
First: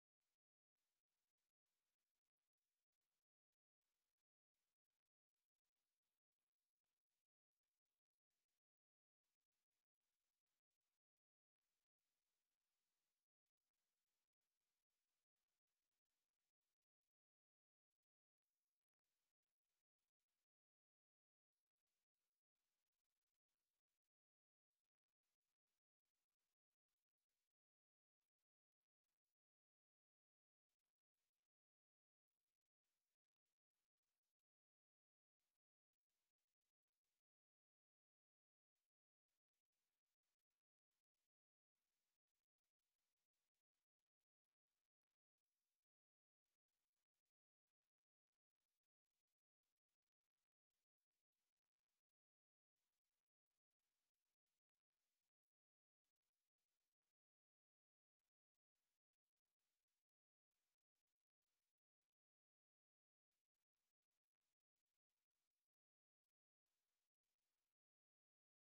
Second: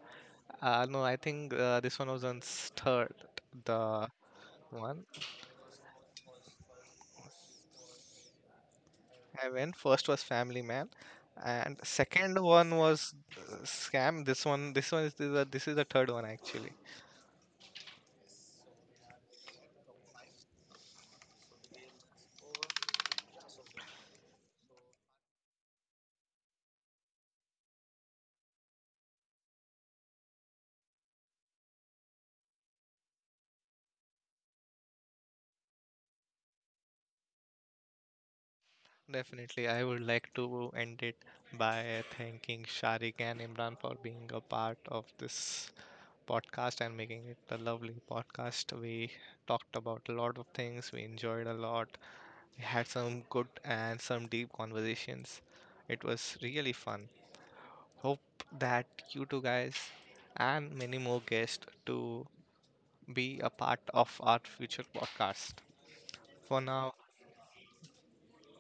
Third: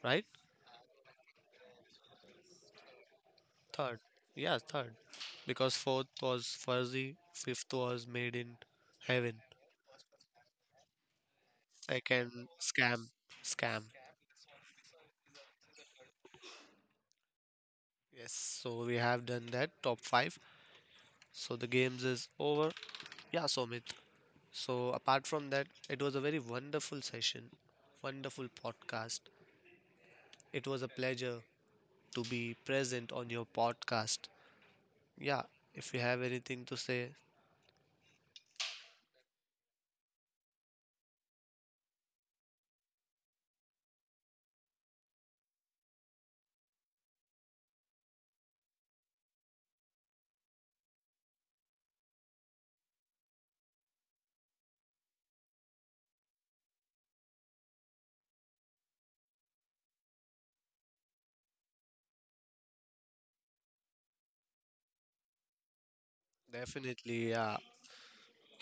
S2: right?
S1: No, I think this one was on third,
S2: Third.
S1: the
S2: Yeah, third.
S1: one.
S2: Because fourth was Fuzzy, fifth was Made in Heaven.
S1: I went. First was Family Man, and second
S2: Second,
S1: one
S2: Scam.
S1: was
S2: Scam.
S1: Scam. This one is the this is the third one actually.
S2: Yes, so we have done that, top five. So the games is over. Yeah, Somit. So, apart from that, it was a very wonderful session, wonderful podcast. It was a pleasure to be present on your podcast. Yeah, if you have anything to say.
S1: Definitely, I would like to end it by thanking Sharik and Imran for being a part of this podcast and making it a lovely podcast. We talked about a lot of things. We enjoyed a lot. We had some good and some deep conversations. It was really fun. Hope that you two guys and many more guests to be a part of our future podcast. For now,
S2: Definitely. Yeah,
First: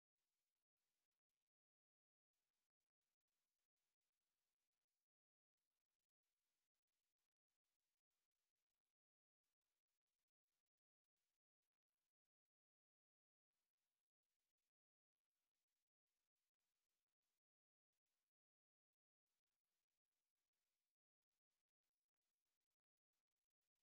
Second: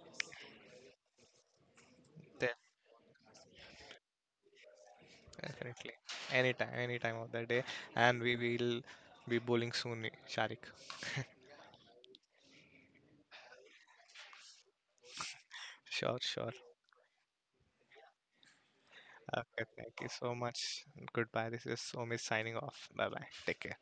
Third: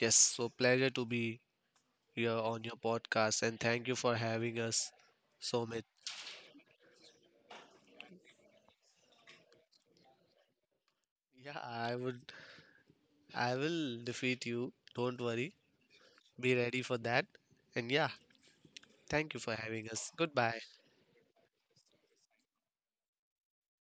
S2: yes. So, pleasure to be here
S1: de-
S2: on your podcast, and thank you for having us, Somit.
S1: definitely. Anytime, any time of the day. And we will be bowling soon, Sharik.
S2: Yeah, I will defeat you. Don't worry.
S1: Sure, sure.
S2: Be ready for that. And yeah, thank you for
S1: Okay,
S2: having
S1: thank you
S2: us.
S1: so
S2: Goodbye.
S1: much. Goodbye. This is Omi signing off. Bye bye. Take care.